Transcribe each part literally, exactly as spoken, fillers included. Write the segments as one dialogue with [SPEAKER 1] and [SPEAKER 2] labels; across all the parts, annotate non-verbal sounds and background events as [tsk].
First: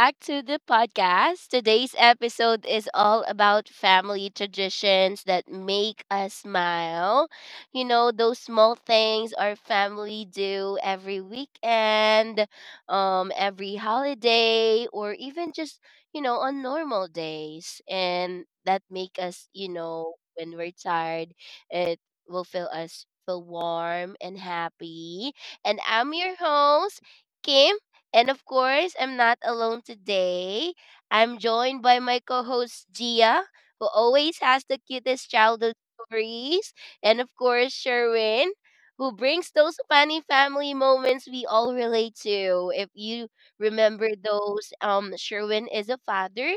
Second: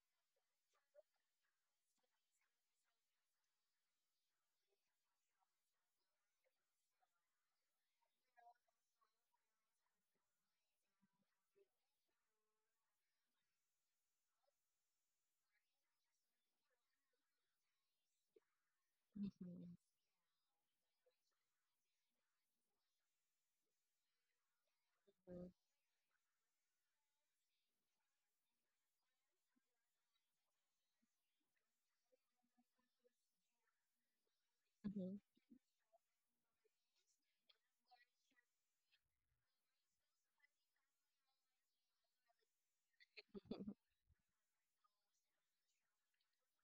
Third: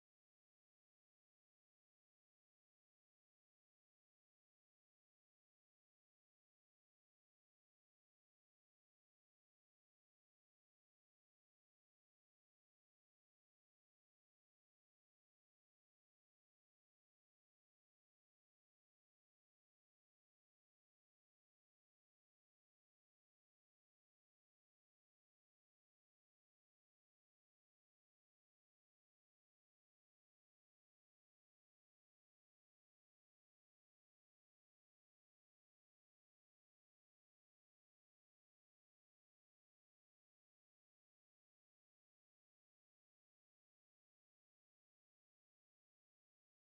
[SPEAKER 1] back to the podcast. Today's episode is all about family traditions that make us smile. You know, those small things our family do every weekend, um every holiday or even just, you know, on normal days and that make us, you
[SPEAKER 2] Mhm,
[SPEAKER 1] know, when we're tired, it will feel us feel warm and happy.
[SPEAKER 2] mhm,
[SPEAKER 1] And I'm your host Kim and of course, I'm not alone today. I'm joined by my co host, Gia, who always has the
[SPEAKER 2] mhm.
[SPEAKER 1] cutest childhood stories. And of course, Sherwin, who brings those funny family moments we all relate to. If you remember those, um, Sherwin is a father.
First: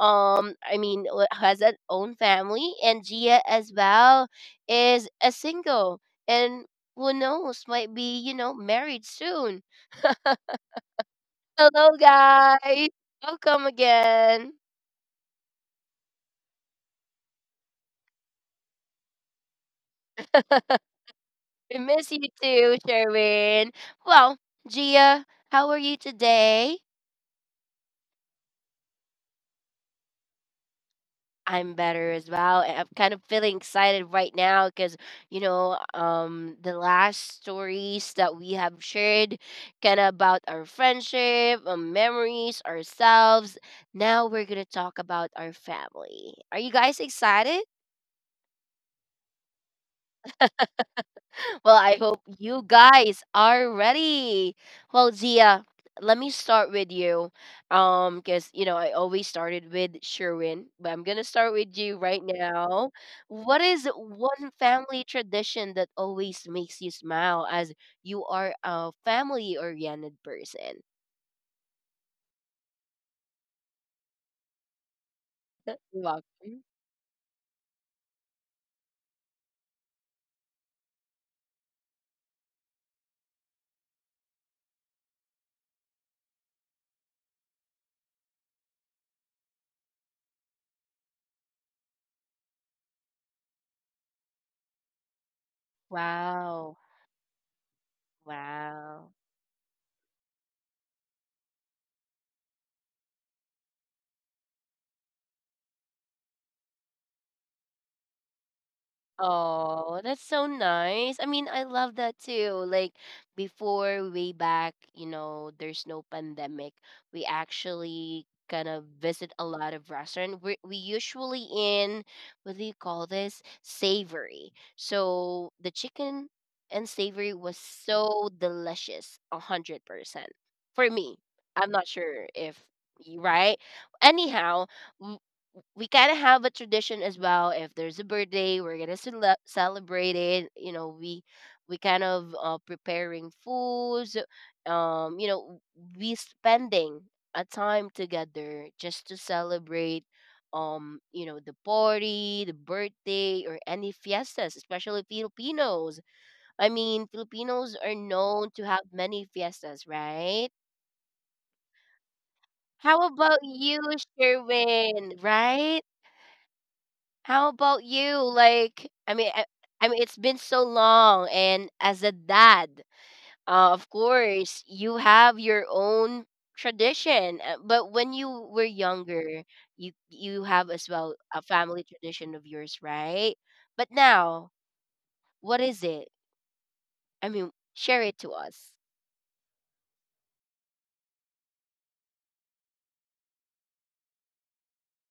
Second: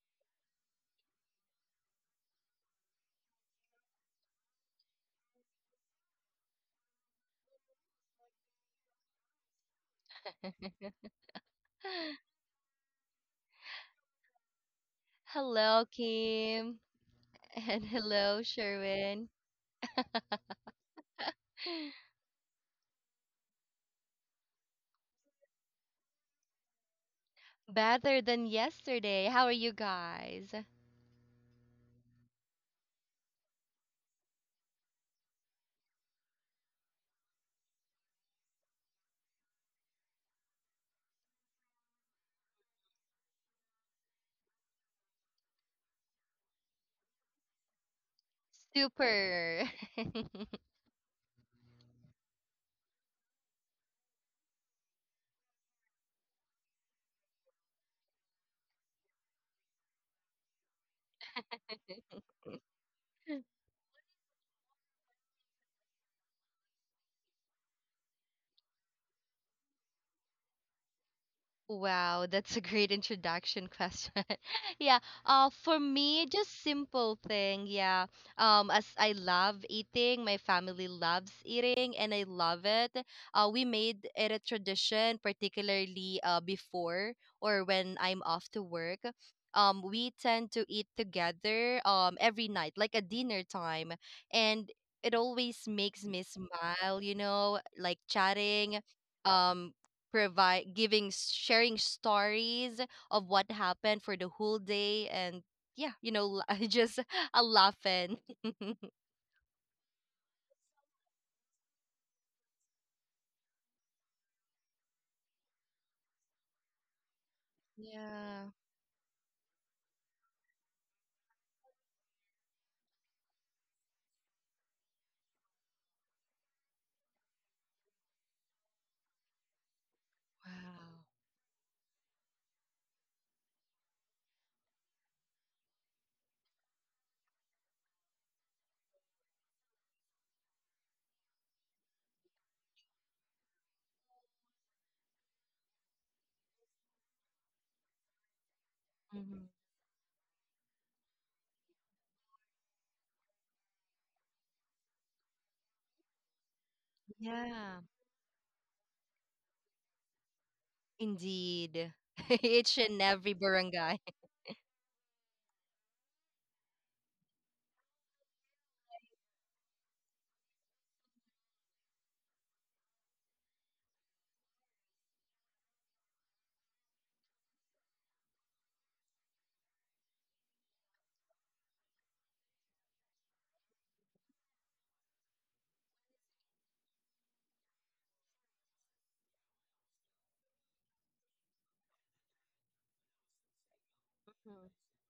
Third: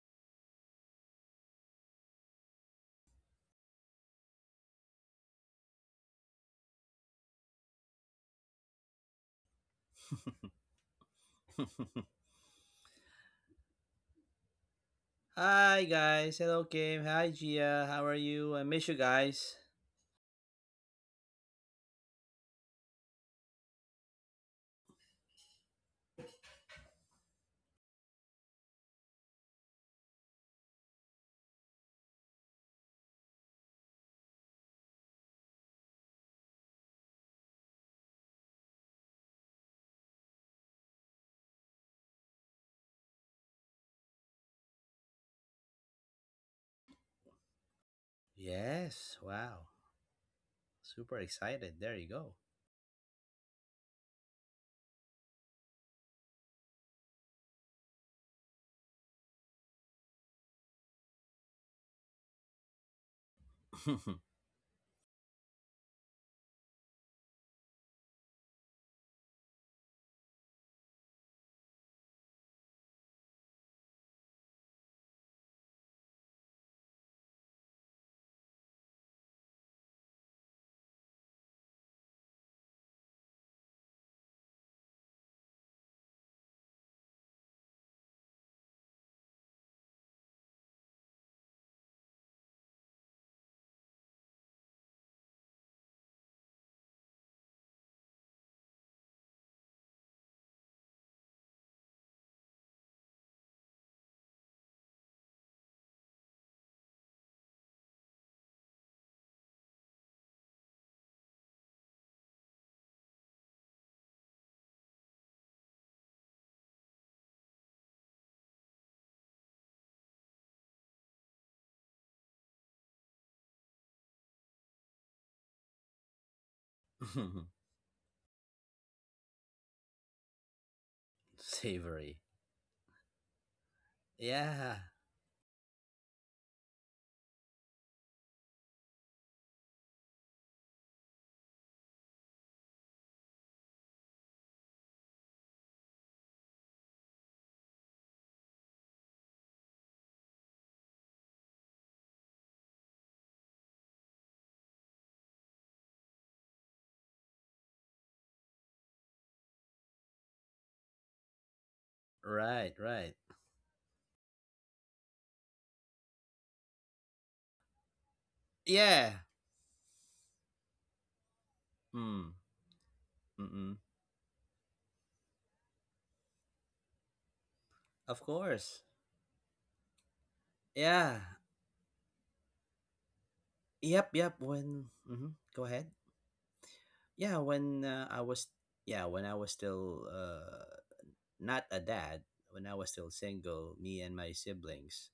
[SPEAKER 1] Um, I mean, w- has an own family, and Gia as well is a single, and who knows, might be you know married soon. Hello,
[SPEAKER 2] [laughs]
[SPEAKER 1] guys. Welcome again.
[SPEAKER 2] Hello,
[SPEAKER 3] Hi guys, hello
[SPEAKER 2] Kim.
[SPEAKER 3] Kim, hi
[SPEAKER 2] And
[SPEAKER 3] Gia, how are
[SPEAKER 2] hello,
[SPEAKER 3] you? I miss you
[SPEAKER 2] Sherwin.
[SPEAKER 3] guys.
[SPEAKER 1] We miss
[SPEAKER 2] [laughs]
[SPEAKER 1] you too, Sherwin. Well, Gia, how are you today?
[SPEAKER 2] Better than yesterday. How are you guys?
[SPEAKER 1] I'm better as well. and I'm kind of feeling excited right now because, you know, um, the last stories that we have shared kind of about our friendship, um, memories, ourselves. Now we're going to talk about our family. Are you guys excited?
[SPEAKER 3] Yes, wow,
[SPEAKER 2] Super.
[SPEAKER 3] super
[SPEAKER 1] Well,
[SPEAKER 3] excited.
[SPEAKER 1] I
[SPEAKER 3] There you
[SPEAKER 1] hope
[SPEAKER 3] go.
[SPEAKER 1] you guys are ready. Well, Zia, let me start with you. Um, because you know I always started with Sherwin, but I'm gonna start with you right now. What
[SPEAKER 2] [laughs] [laughs]
[SPEAKER 1] is one family tradition that always makes you smile as you are a family oriented person?
[SPEAKER 2] Wow, that's a great introduction question. [laughs] Yeah, uh,
[SPEAKER 1] [laughs]
[SPEAKER 2] for
[SPEAKER 1] You're
[SPEAKER 2] me,
[SPEAKER 1] welcome.
[SPEAKER 2] just simple thing. Yeah, um, as I love eating, my family loves eating, and I love it. Uh, we made it a tradition, particularly uh, before or when I'm off to work. Um, we tend to eat together um every night, like a dinner time, and it always makes me
[SPEAKER 1] Wow.
[SPEAKER 2] smile. You know, like chatting.
[SPEAKER 1] Wow.
[SPEAKER 2] Um, Provide giving sharing stories of what happened for the whole day and yeah you know la- [laughs] just a laughing. [laughs]
[SPEAKER 1] Oh, that's so nice. I mean, I love that too. Like before, way back, you know, there's no pandemic. We actually
[SPEAKER 2] Yeah.
[SPEAKER 1] kind of visit a lot of restaurant. We're we usually in what do you call this? Savory. So the chicken and
[SPEAKER 3] [laughs]
[SPEAKER 1] savory was so delicious, a hundred percent
[SPEAKER 2] Wow.
[SPEAKER 1] for me. I'm not
[SPEAKER 3] Savory.
[SPEAKER 1] sure if you right.
[SPEAKER 3] Yeah,
[SPEAKER 1] Anyhow, we kind of have a tradition as well. If there's a birthday, we're gonna cele- celebrate it. You know, we we kind of uh, preparing foods. Um, you know, we spending a time together just to
[SPEAKER 2] Mhm.
[SPEAKER 1] celebrate. Um, you know, the party, the birthday, or any fiestas, especially Filipinos. I mean, Filipinos
[SPEAKER 2] Yeah,
[SPEAKER 1] are known to have many fiestas, right?
[SPEAKER 2] indeed. [laughs]
[SPEAKER 3] right,
[SPEAKER 2] Each and
[SPEAKER 1] How
[SPEAKER 3] right.
[SPEAKER 2] every
[SPEAKER 1] about you,
[SPEAKER 2] barangay.
[SPEAKER 1] Sherwin? Right? How about you? Like, I
[SPEAKER 3] Yeah.
[SPEAKER 1] mean, I, I mean, it's been so long, and as a
[SPEAKER 3] Mm,
[SPEAKER 1] dad, uh,
[SPEAKER 3] mm-mm.
[SPEAKER 1] of course, you have your own tradition. uh, But when
[SPEAKER 3] Of
[SPEAKER 1] you were
[SPEAKER 3] course.
[SPEAKER 1] younger, you you have as well
[SPEAKER 3] Yeah.
[SPEAKER 1] a family tradition of yours, right? But
[SPEAKER 3] Yep, yep.
[SPEAKER 1] now,
[SPEAKER 3] When, hmm
[SPEAKER 1] what
[SPEAKER 3] Go
[SPEAKER 1] is
[SPEAKER 3] ahead.
[SPEAKER 1] it? I
[SPEAKER 3] Yeah,
[SPEAKER 1] mean,
[SPEAKER 3] when
[SPEAKER 1] share
[SPEAKER 3] uh,
[SPEAKER 1] it
[SPEAKER 3] I
[SPEAKER 1] to
[SPEAKER 3] was,
[SPEAKER 1] us.
[SPEAKER 3] yeah, when I was still uh, not a dad, when I was still single, me and my
[SPEAKER 2] Mhm.
[SPEAKER 3] siblings,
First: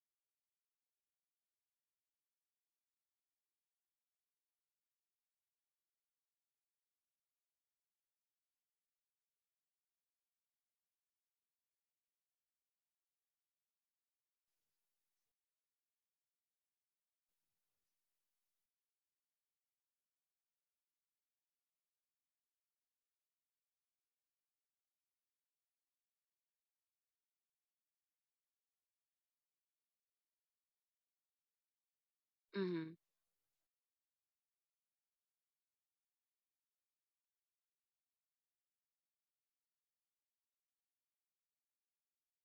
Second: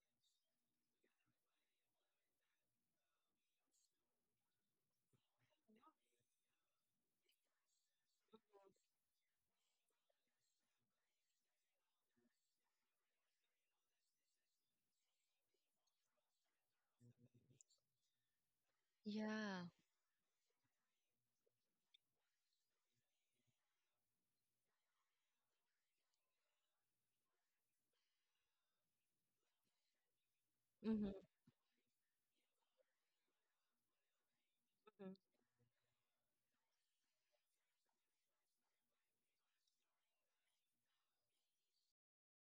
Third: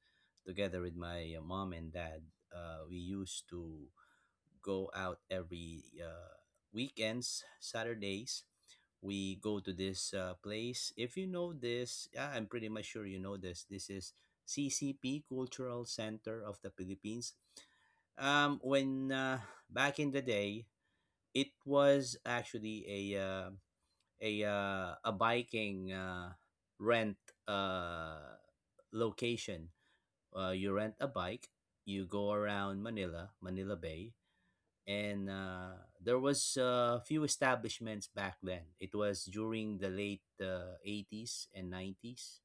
[SPEAKER 3] together with my uh, mom and dad, uh, we used to go out every uh, weekends, Saturdays. We go to this uh, place. If you know this, ah, I'm pretty much sure you know this. This is C C P Cultural Center of the Philippines. Um, when uh,
[SPEAKER 2] Yeah.
[SPEAKER 3] Back in the day, it was actually a uh, a uh, a biking uh, rent uh, location. Uh, you rent a
[SPEAKER 2] Mhm.
[SPEAKER 3] bike, you go around
[SPEAKER 1] Mm.
[SPEAKER 3] Manila, Manila Bay,
[SPEAKER 2] Mhm.
[SPEAKER 3] and uh, there was a few establishments back then. It was during the late uh, eighties and nineties.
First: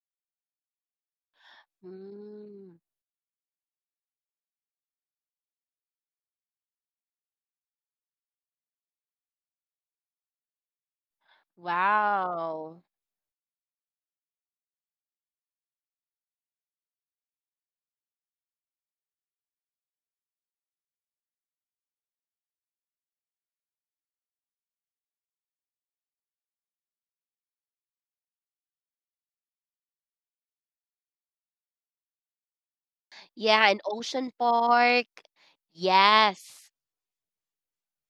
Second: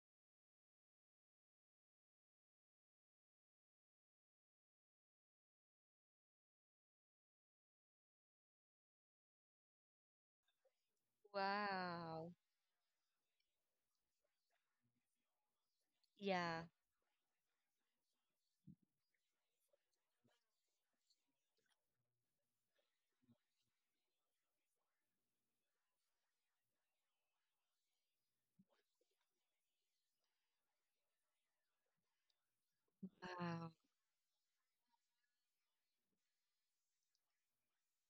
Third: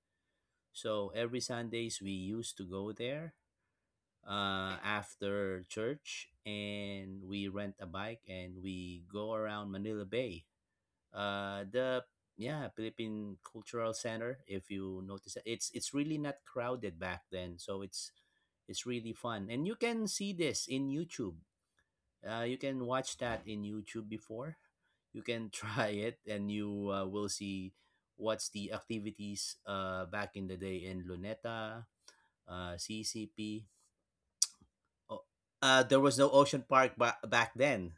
[SPEAKER 3] So every Sundays we used to
[SPEAKER 1] Mm.
[SPEAKER 3] go there uh, after church and we rent a bike and we go around Manila Bay, uh, the
[SPEAKER 2] Wow.
[SPEAKER 3] yeah,
[SPEAKER 1] Wow.
[SPEAKER 3] Philippine Cultural Center. If you notice, it, it's it's really not
[SPEAKER 2] Yeah.
[SPEAKER 3] crowded back then, so it's it's really fun, and you can see this in YouTube. Uh, you can watch that in YouTube before. You can [laughs] try it, and you uh, will see what's the activities uh, back in the day in Luneta, uh,
[SPEAKER 1] Yeah,
[SPEAKER 2] Wow.
[SPEAKER 3] C C P.
[SPEAKER 1] an ocean park.
[SPEAKER 3] Oh, uh, there was no
[SPEAKER 1] Yes.
[SPEAKER 3] Ocean Park ba- back then,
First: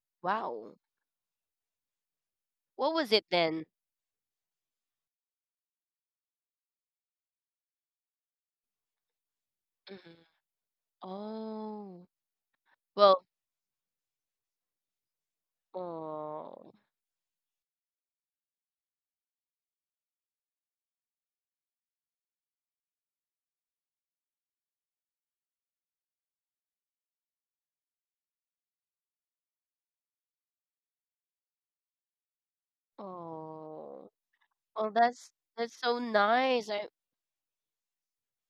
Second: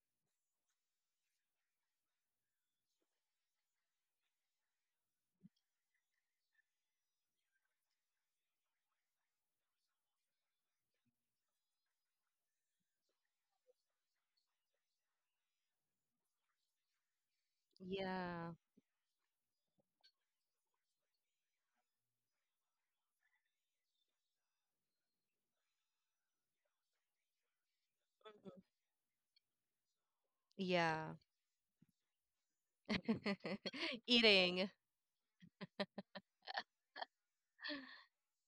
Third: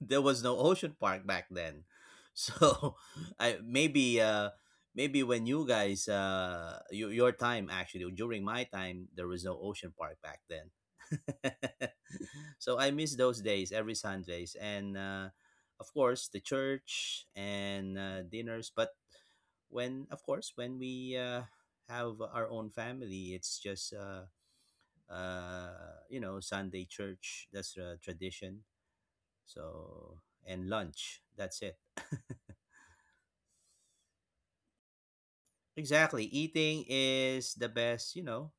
[SPEAKER 3] there was no
[SPEAKER 1] Wow.
[SPEAKER 3] ocean park back then,
[SPEAKER 1] What
[SPEAKER 3] so
[SPEAKER 1] was it
[SPEAKER 3] [laughs] I
[SPEAKER 1] then?
[SPEAKER 3] maybe uh maybe when you guys uh your, your time, actually during my time there was no ocean park
[SPEAKER 1] Mm-hmm.
[SPEAKER 3] back then. [laughs]
[SPEAKER 1] Oh,
[SPEAKER 3] So I miss
[SPEAKER 1] well,
[SPEAKER 3] those days every Sundays and uh of course the
[SPEAKER 1] oh,
[SPEAKER 3] church and uh,
[SPEAKER 2] Yeah.
[SPEAKER 3] dinners. But when of course when we uh have our own family, it's just uh uh you know, Sunday church. That's a tradition,
[SPEAKER 2] Mhm.
[SPEAKER 3] so, and lunch.
[SPEAKER 2] Yeah.
[SPEAKER 3] That's it.
[SPEAKER 2] [laughs]
[SPEAKER 1] oh,
[SPEAKER 2] Eating.
[SPEAKER 1] well, that's that's so
[SPEAKER 3] Exactly.
[SPEAKER 1] nice.
[SPEAKER 3] Eating
[SPEAKER 1] I
[SPEAKER 3] is the best, you know,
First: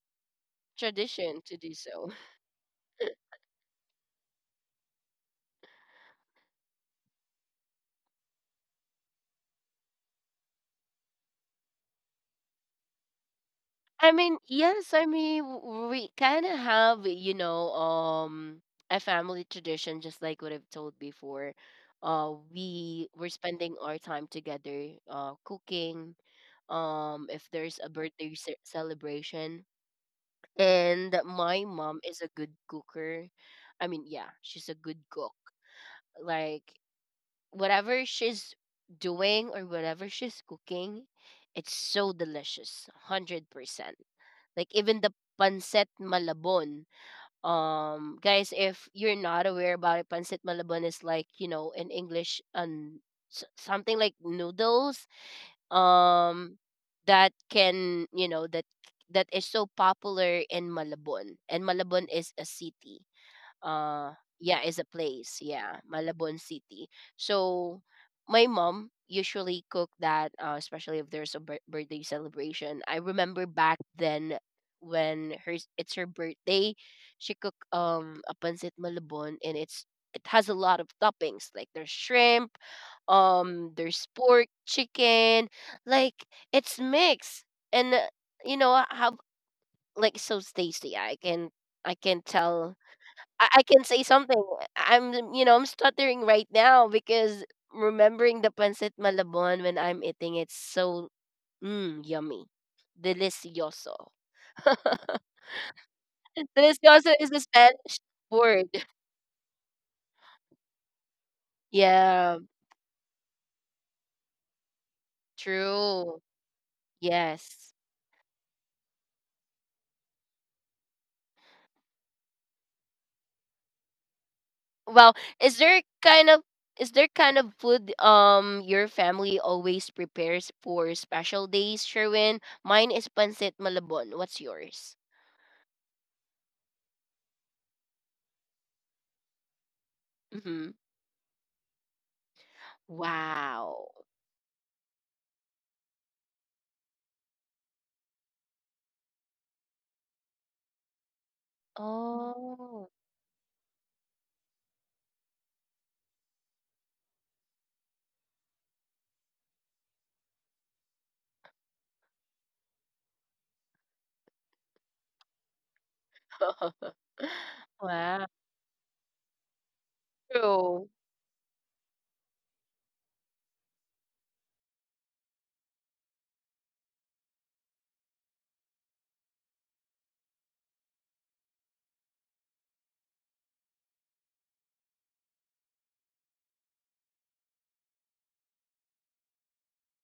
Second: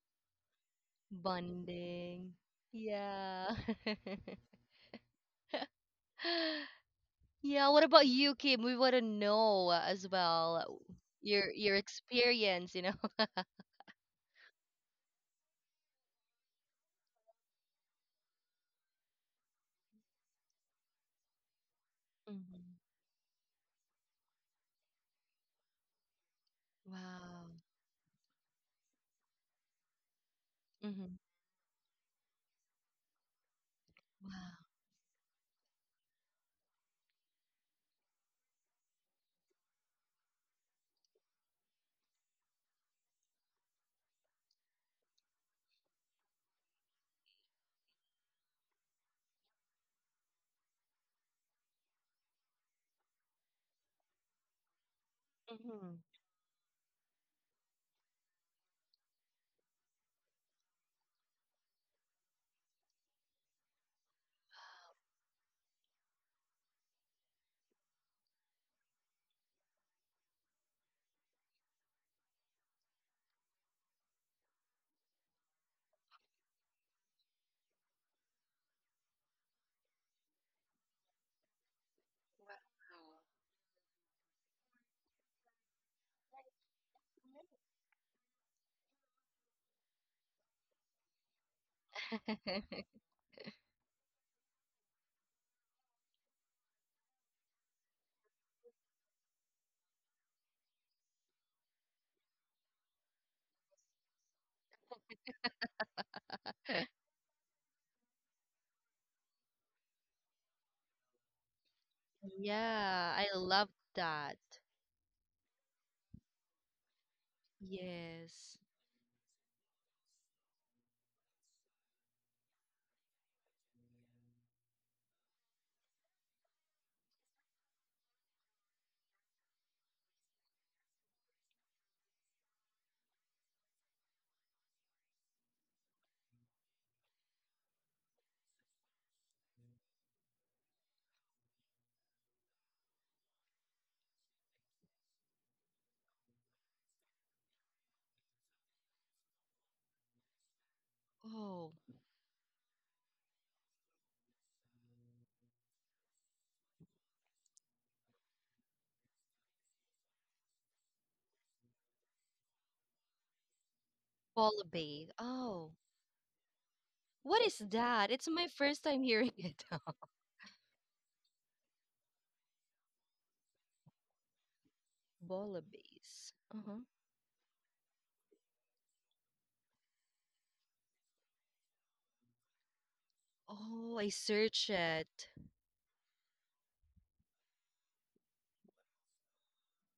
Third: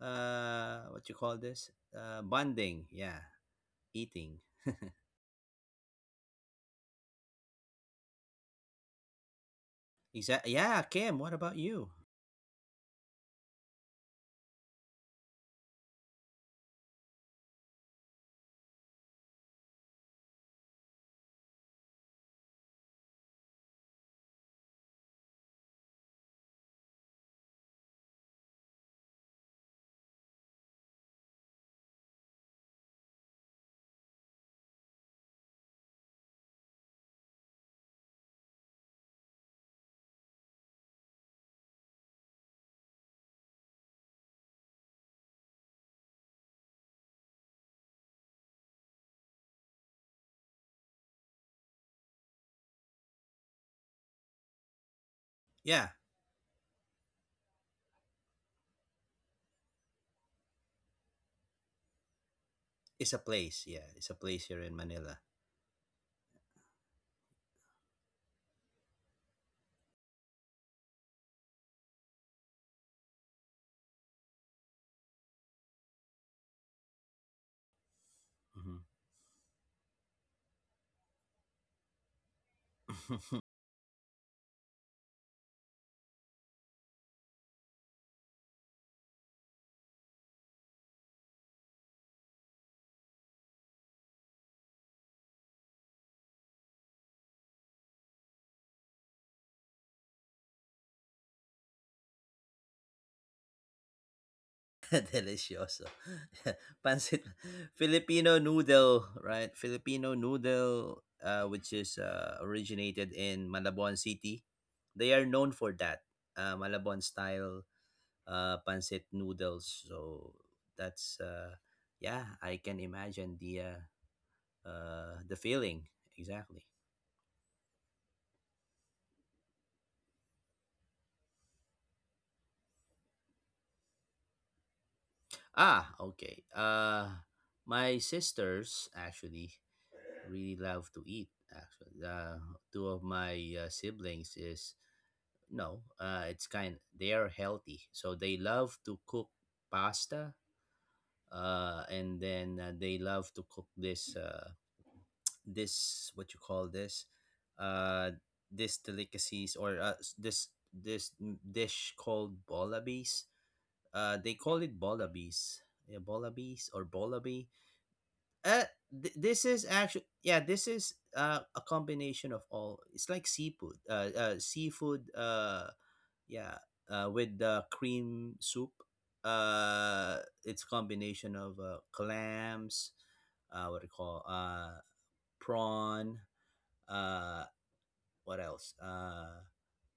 [SPEAKER 3] uh what you call
[SPEAKER 1] tradition to
[SPEAKER 3] this?
[SPEAKER 1] do so.
[SPEAKER 3] Uh,
[SPEAKER 2] Bonding.
[SPEAKER 3] bonding.
[SPEAKER 1] [laughs]
[SPEAKER 3] Yeah,
[SPEAKER 2] Yeah.
[SPEAKER 3] eating.
[SPEAKER 2] [laughs] Yeah, what about you, Kim? We want to know uh, as
[SPEAKER 3] Exactly.
[SPEAKER 2] well,
[SPEAKER 3] Yeah,
[SPEAKER 2] uh,
[SPEAKER 3] Kim, what
[SPEAKER 2] your
[SPEAKER 3] about
[SPEAKER 2] your
[SPEAKER 3] you?
[SPEAKER 2] experience, you know.
[SPEAKER 1] I mean, yes, I mean, w- we kind of have, you know, um, a family tradition, just like what I've told before.
[SPEAKER 2] [laughs]
[SPEAKER 1] Uh,
[SPEAKER 2] Mhm.
[SPEAKER 1] we we're spending our time together, uh, cooking. Um, if
[SPEAKER 2] Wow.
[SPEAKER 1] there's a birthday ce- celebration, and
[SPEAKER 2] Mhm.
[SPEAKER 1] my mom is a good cooker. I mean, yeah,
[SPEAKER 2] Wow.
[SPEAKER 1] she's a good cook like whatever she's doing or whatever she's cooking, it's so delicious, hundred percent. Like even the pancit malabon. Um, guys, if you're not aware about it, pancit malabon is like you know in English and s- something like noodles.
[SPEAKER 3] Yeah,
[SPEAKER 2] Mhm.
[SPEAKER 1] Um, that can you know that that is so popular in Malabon, and Malabon is a city
[SPEAKER 3] it's a place. Yeah, it's
[SPEAKER 1] uh
[SPEAKER 3] a place here
[SPEAKER 1] yeah
[SPEAKER 3] in
[SPEAKER 1] is a
[SPEAKER 3] Manila.
[SPEAKER 1] place yeah Malabon city. So my mom usually cook that, uh, especially if there's a bir- birthday celebration. I remember back then when her it's her birthday, she cooked um a pancit
[SPEAKER 3] Mhm.
[SPEAKER 1] malabon and it's it has a lot of toppings, like there's shrimp,
[SPEAKER 3] [laughs]
[SPEAKER 1] um there's pork, chicken, like it's mixed, and uh, you know I have like so it's tasty. I can i can tell, I, I can say something. I'm, you know, I'm stuttering right now because remembering the pancit malabon when I'm eating, it's so mm, yummy, delicioso. [laughs]
[SPEAKER 3] Delicioso.
[SPEAKER 2] Wow.
[SPEAKER 3] [laughs]
[SPEAKER 2] [laughs]
[SPEAKER 1] Delicioso
[SPEAKER 3] Pancit
[SPEAKER 1] is a Spanish
[SPEAKER 3] Filipino
[SPEAKER 1] word.
[SPEAKER 3] noodle, right? Filipino noodle uh which is
[SPEAKER 1] Yeah,
[SPEAKER 3] uh, originated
[SPEAKER 2] Yeah, I
[SPEAKER 3] in
[SPEAKER 2] love
[SPEAKER 3] Malabon City.
[SPEAKER 2] that.
[SPEAKER 3] They are known for that.
[SPEAKER 1] true.
[SPEAKER 3] Uh, Malabon style
[SPEAKER 1] Yes.
[SPEAKER 3] uh,
[SPEAKER 2] Yes.
[SPEAKER 3] pancit noodles. So that's uh, yeah, I can imagine the uh,
[SPEAKER 1] Well,
[SPEAKER 3] uh, the
[SPEAKER 1] is there
[SPEAKER 3] feeling
[SPEAKER 1] kind of
[SPEAKER 3] exactly.
[SPEAKER 1] is there kind of food um your family always prepares for special days, Sherwin? Mine is pancit malabon. What's yours?
[SPEAKER 3] Ah, okay. Uh, my sisters actually really
[SPEAKER 1] Mm-hmm.
[SPEAKER 3] love to eat. Actually, uh, two of my uh,
[SPEAKER 1] Wow.
[SPEAKER 3] siblings is no. Uh, it's kind. They are healthy, so they love to cook pasta,
[SPEAKER 2] Oh,
[SPEAKER 3] uh, and then uh,
[SPEAKER 1] Oh.
[SPEAKER 3] they love to cook this uh, this what you call this uh, this delicacies or uh, s- this this m- dish called bolabis. Uh, they call it
[SPEAKER 2] bolobae.
[SPEAKER 3] bolabis.
[SPEAKER 2] Oh,
[SPEAKER 3] Yeah, bolabis or
[SPEAKER 1] [laughs]
[SPEAKER 2] what
[SPEAKER 3] bolabi.
[SPEAKER 2] is that?
[SPEAKER 1] Wow,
[SPEAKER 2] It's my
[SPEAKER 3] Uh,
[SPEAKER 2] first time
[SPEAKER 3] th-
[SPEAKER 2] hearing
[SPEAKER 3] this
[SPEAKER 2] it.
[SPEAKER 3] is
[SPEAKER 2] [laughs]
[SPEAKER 3] actually, yeah, this
[SPEAKER 1] true.
[SPEAKER 3] is uh, a combination of all. It's like seafood. Uh, uh seafood. Uh
[SPEAKER 2] Bolobaes.
[SPEAKER 3] yeah,
[SPEAKER 2] Uh-huh.
[SPEAKER 3] uh, with the cream soup, uh, it's combination of uh, clams, uh, what do you
[SPEAKER 2] Oh, I
[SPEAKER 3] call
[SPEAKER 2] search
[SPEAKER 3] uh,
[SPEAKER 2] it.
[SPEAKER 3] prawn, uh, what else? Uh,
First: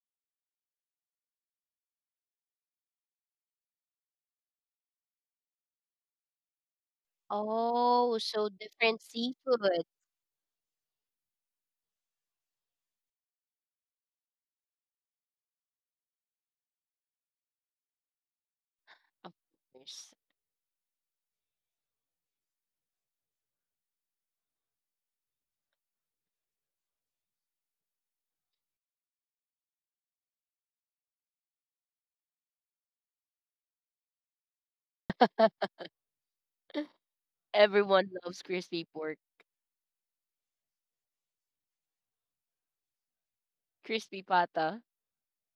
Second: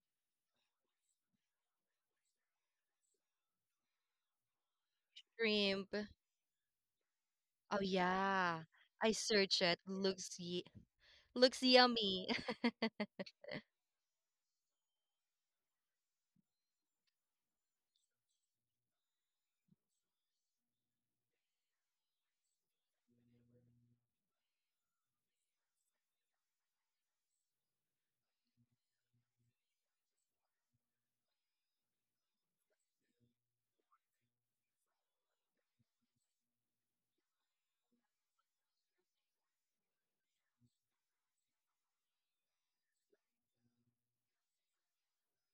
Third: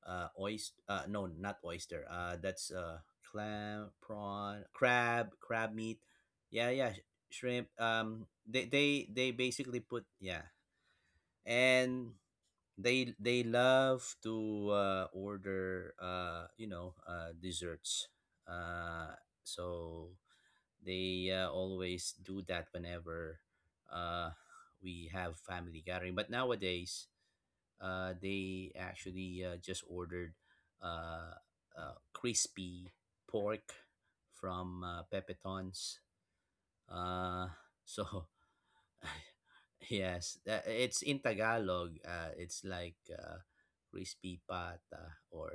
[SPEAKER 3] uh, oyster. Uh, no, not oyster. Uh, that's uh, clam, prawn, crab, crab
[SPEAKER 2] Shrimp.
[SPEAKER 3] meat. Yeah, yeah, sh- shrimp.
[SPEAKER 2] Oh
[SPEAKER 1] Oh,
[SPEAKER 3] Um,
[SPEAKER 1] so
[SPEAKER 2] yeah,
[SPEAKER 3] they
[SPEAKER 1] different
[SPEAKER 3] they
[SPEAKER 2] I
[SPEAKER 3] they
[SPEAKER 2] search it.
[SPEAKER 3] basically
[SPEAKER 1] seafood.
[SPEAKER 3] put,
[SPEAKER 2] Looks
[SPEAKER 3] yeah,
[SPEAKER 2] ye looks
[SPEAKER 3] and
[SPEAKER 2] yummy. [laughs]
[SPEAKER 3] they they love to uh, order uh, you know uh, desserts, uh,
[SPEAKER 1] Of
[SPEAKER 3] so
[SPEAKER 1] course.
[SPEAKER 3] they uh, always do that whenever uh, we have family gathering, but nowadays uh, they actually uh, just ordered uh, uh, crispy pork from uh, pepetons uh, [laughs]
[SPEAKER 1] Everyone
[SPEAKER 3] so
[SPEAKER 1] loves crispy pork.
[SPEAKER 3] yes, uh, it's in Tagalog. Uh, it's like uh,
[SPEAKER 1] Crispy
[SPEAKER 3] crispy
[SPEAKER 1] pata.
[SPEAKER 3] pata, or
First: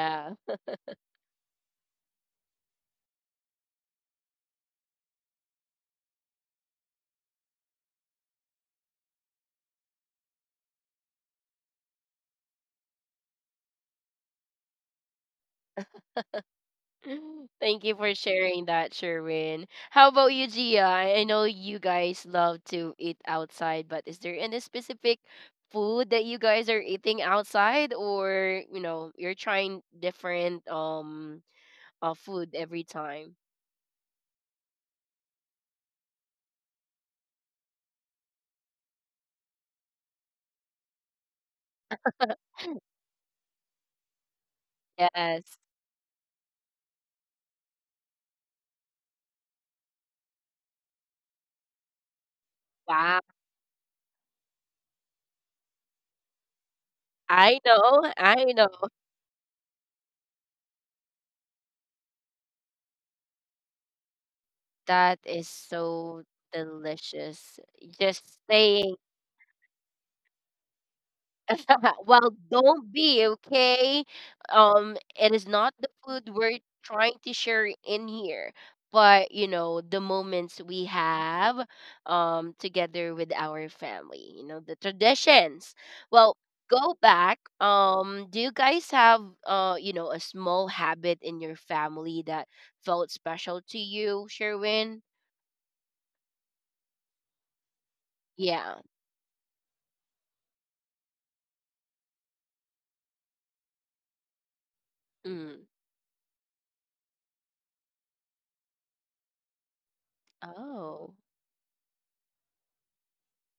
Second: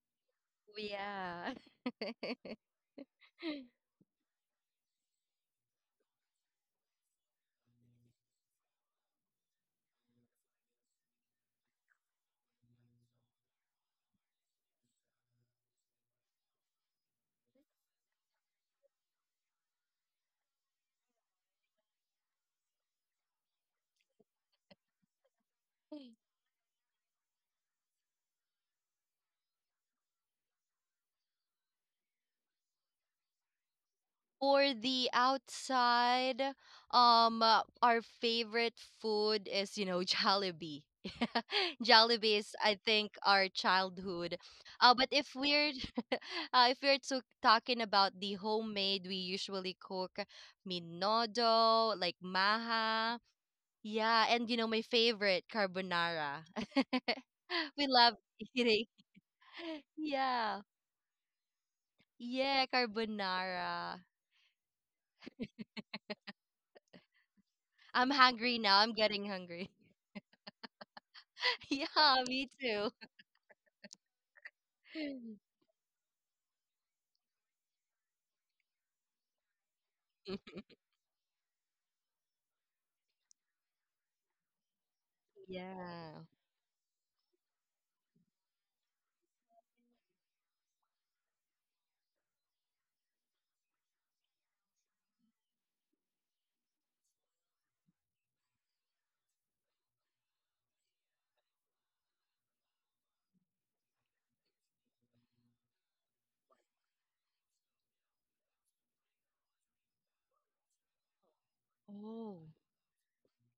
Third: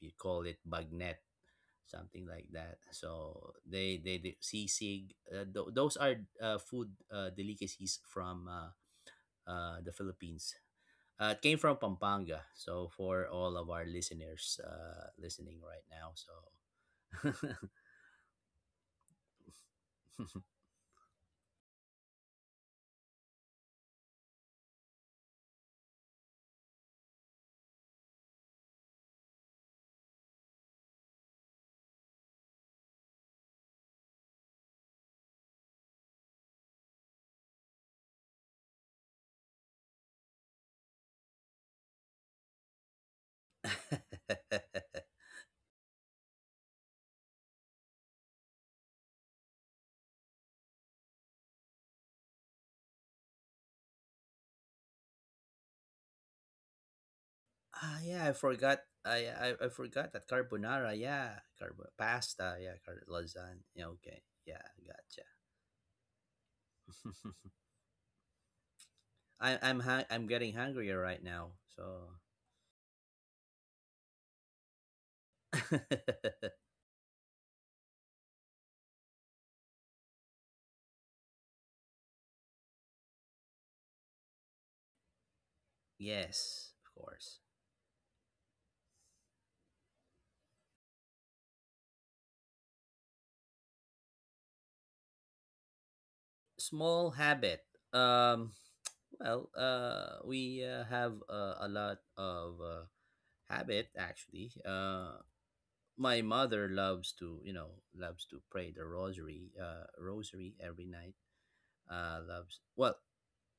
[SPEAKER 3] you call it bagnet,
[SPEAKER 2] Yeah.
[SPEAKER 3] something like that. So they they, do sisig. Uh, th- those are uh, food uh, delicacies from uh, uh, the Philippines. Uh, it came from Pampanga. So for all of our listeners uh, listening right now, so
[SPEAKER 1] [laughs] Thank you for sharing that, Sherwin. How about you, Gia? I I know you guys love to eat outside, but is there any specific food that
[SPEAKER 2] [laughs]
[SPEAKER 1] you guys are eating outside or, you know, you're trying different um uh, food every time?
[SPEAKER 2] For the outside, um, uh, our favorite food is, you know, Jollibee. [laughs] Jollibee is, I think, our childhood. Uh, but
[SPEAKER 3] [laughs]
[SPEAKER 2] if
[SPEAKER 1] Yes.
[SPEAKER 2] we're [laughs] uh, if we're to talking about the homemade, we usually cook minodo, like maha.
[SPEAKER 1] Wow.
[SPEAKER 2] Yeah, and you know, my favorite, carbonara. [laughs]
[SPEAKER 1] I
[SPEAKER 2] We
[SPEAKER 3] Ah,
[SPEAKER 1] know,
[SPEAKER 2] love
[SPEAKER 3] yeah, I
[SPEAKER 1] I know.
[SPEAKER 3] forgot.
[SPEAKER 2] eating.
[SPEAKER 3] I, I I
[SPEAKER 2] [laughs]
[SPEAKER 3] forgot that
[SPEAKER 2] Yeah.
[SPEAKER 3] carbonara. Yeah, carbo pasta.
[SPEAKER 2] Yeah,
[SPEAKER 3] Yeah, car- lasagna. Yeah,
[SPEAKER 2] carbonara.
[SPEAKER 3] okay. Yeah,
[SPEAKER 1] That
[SPEAKER 3] gotcha.
[SPEAKER 1] is so
[SPEAKER 3] [laughs]
[SPEAKER 1] delicious.
[SPEAKER 2] I'm
[SPEAKER 1] Just
[SPEAKER 2] hungry now.
[SPEAKER 1] saying.
[SPEAKER 2] I'm getting
[SPEAKER 3] I,
[SPEAKER 2] hungry.
[SPEAKER 3] I'm hung- I'm getting hungrier right now.
[SPEAKER 2] [laughs] Yeah,
[SPEAKER 1] [laughs]
[SPEAKER 3] So,
[SPEAKER 1] Well,
[SPEAKER 2] me
[SPEAKER 1] don't
[SPEAKER 2] too.
[SPEAKER 1] be, okay? Um, it is not the food
[SPEAKER 3] [laughs]
[SPEAKER 1] we're trying to share in here, but you know, the moments
[SPEAKER 2] [laughs]
[SPEAKER 1] we have, um together with our family, you know, the traditions.
[SPEAKER 2] Yeah.
[SPEAKER 1] Well,
[SPEAKER 3] yes, of
[SPEAKER 1] go back.
[SPEAKER 3] course.
[SPEAKER 1] Um, do you guys have, uh, you know, a small habit in your family that felt special to you, Sherwin?
[SPEAKER 3] Small habit. Um,
[SPEAKER 1] Yeah.
[SPEAKER 3] well, uh, we uh, have uh, a lot of uh, habit actually. Uh,
[SPEAKER 1] Mm.
[SPEAKER 3] my mother loves to, you know, loves to pray the rosary, uh rosary every
[SPEAKER 1] Oh.
[SPEAKER 3] night, uh,
[SPEAKER 2] Oh.
[SPEAKER 3] loves. Well,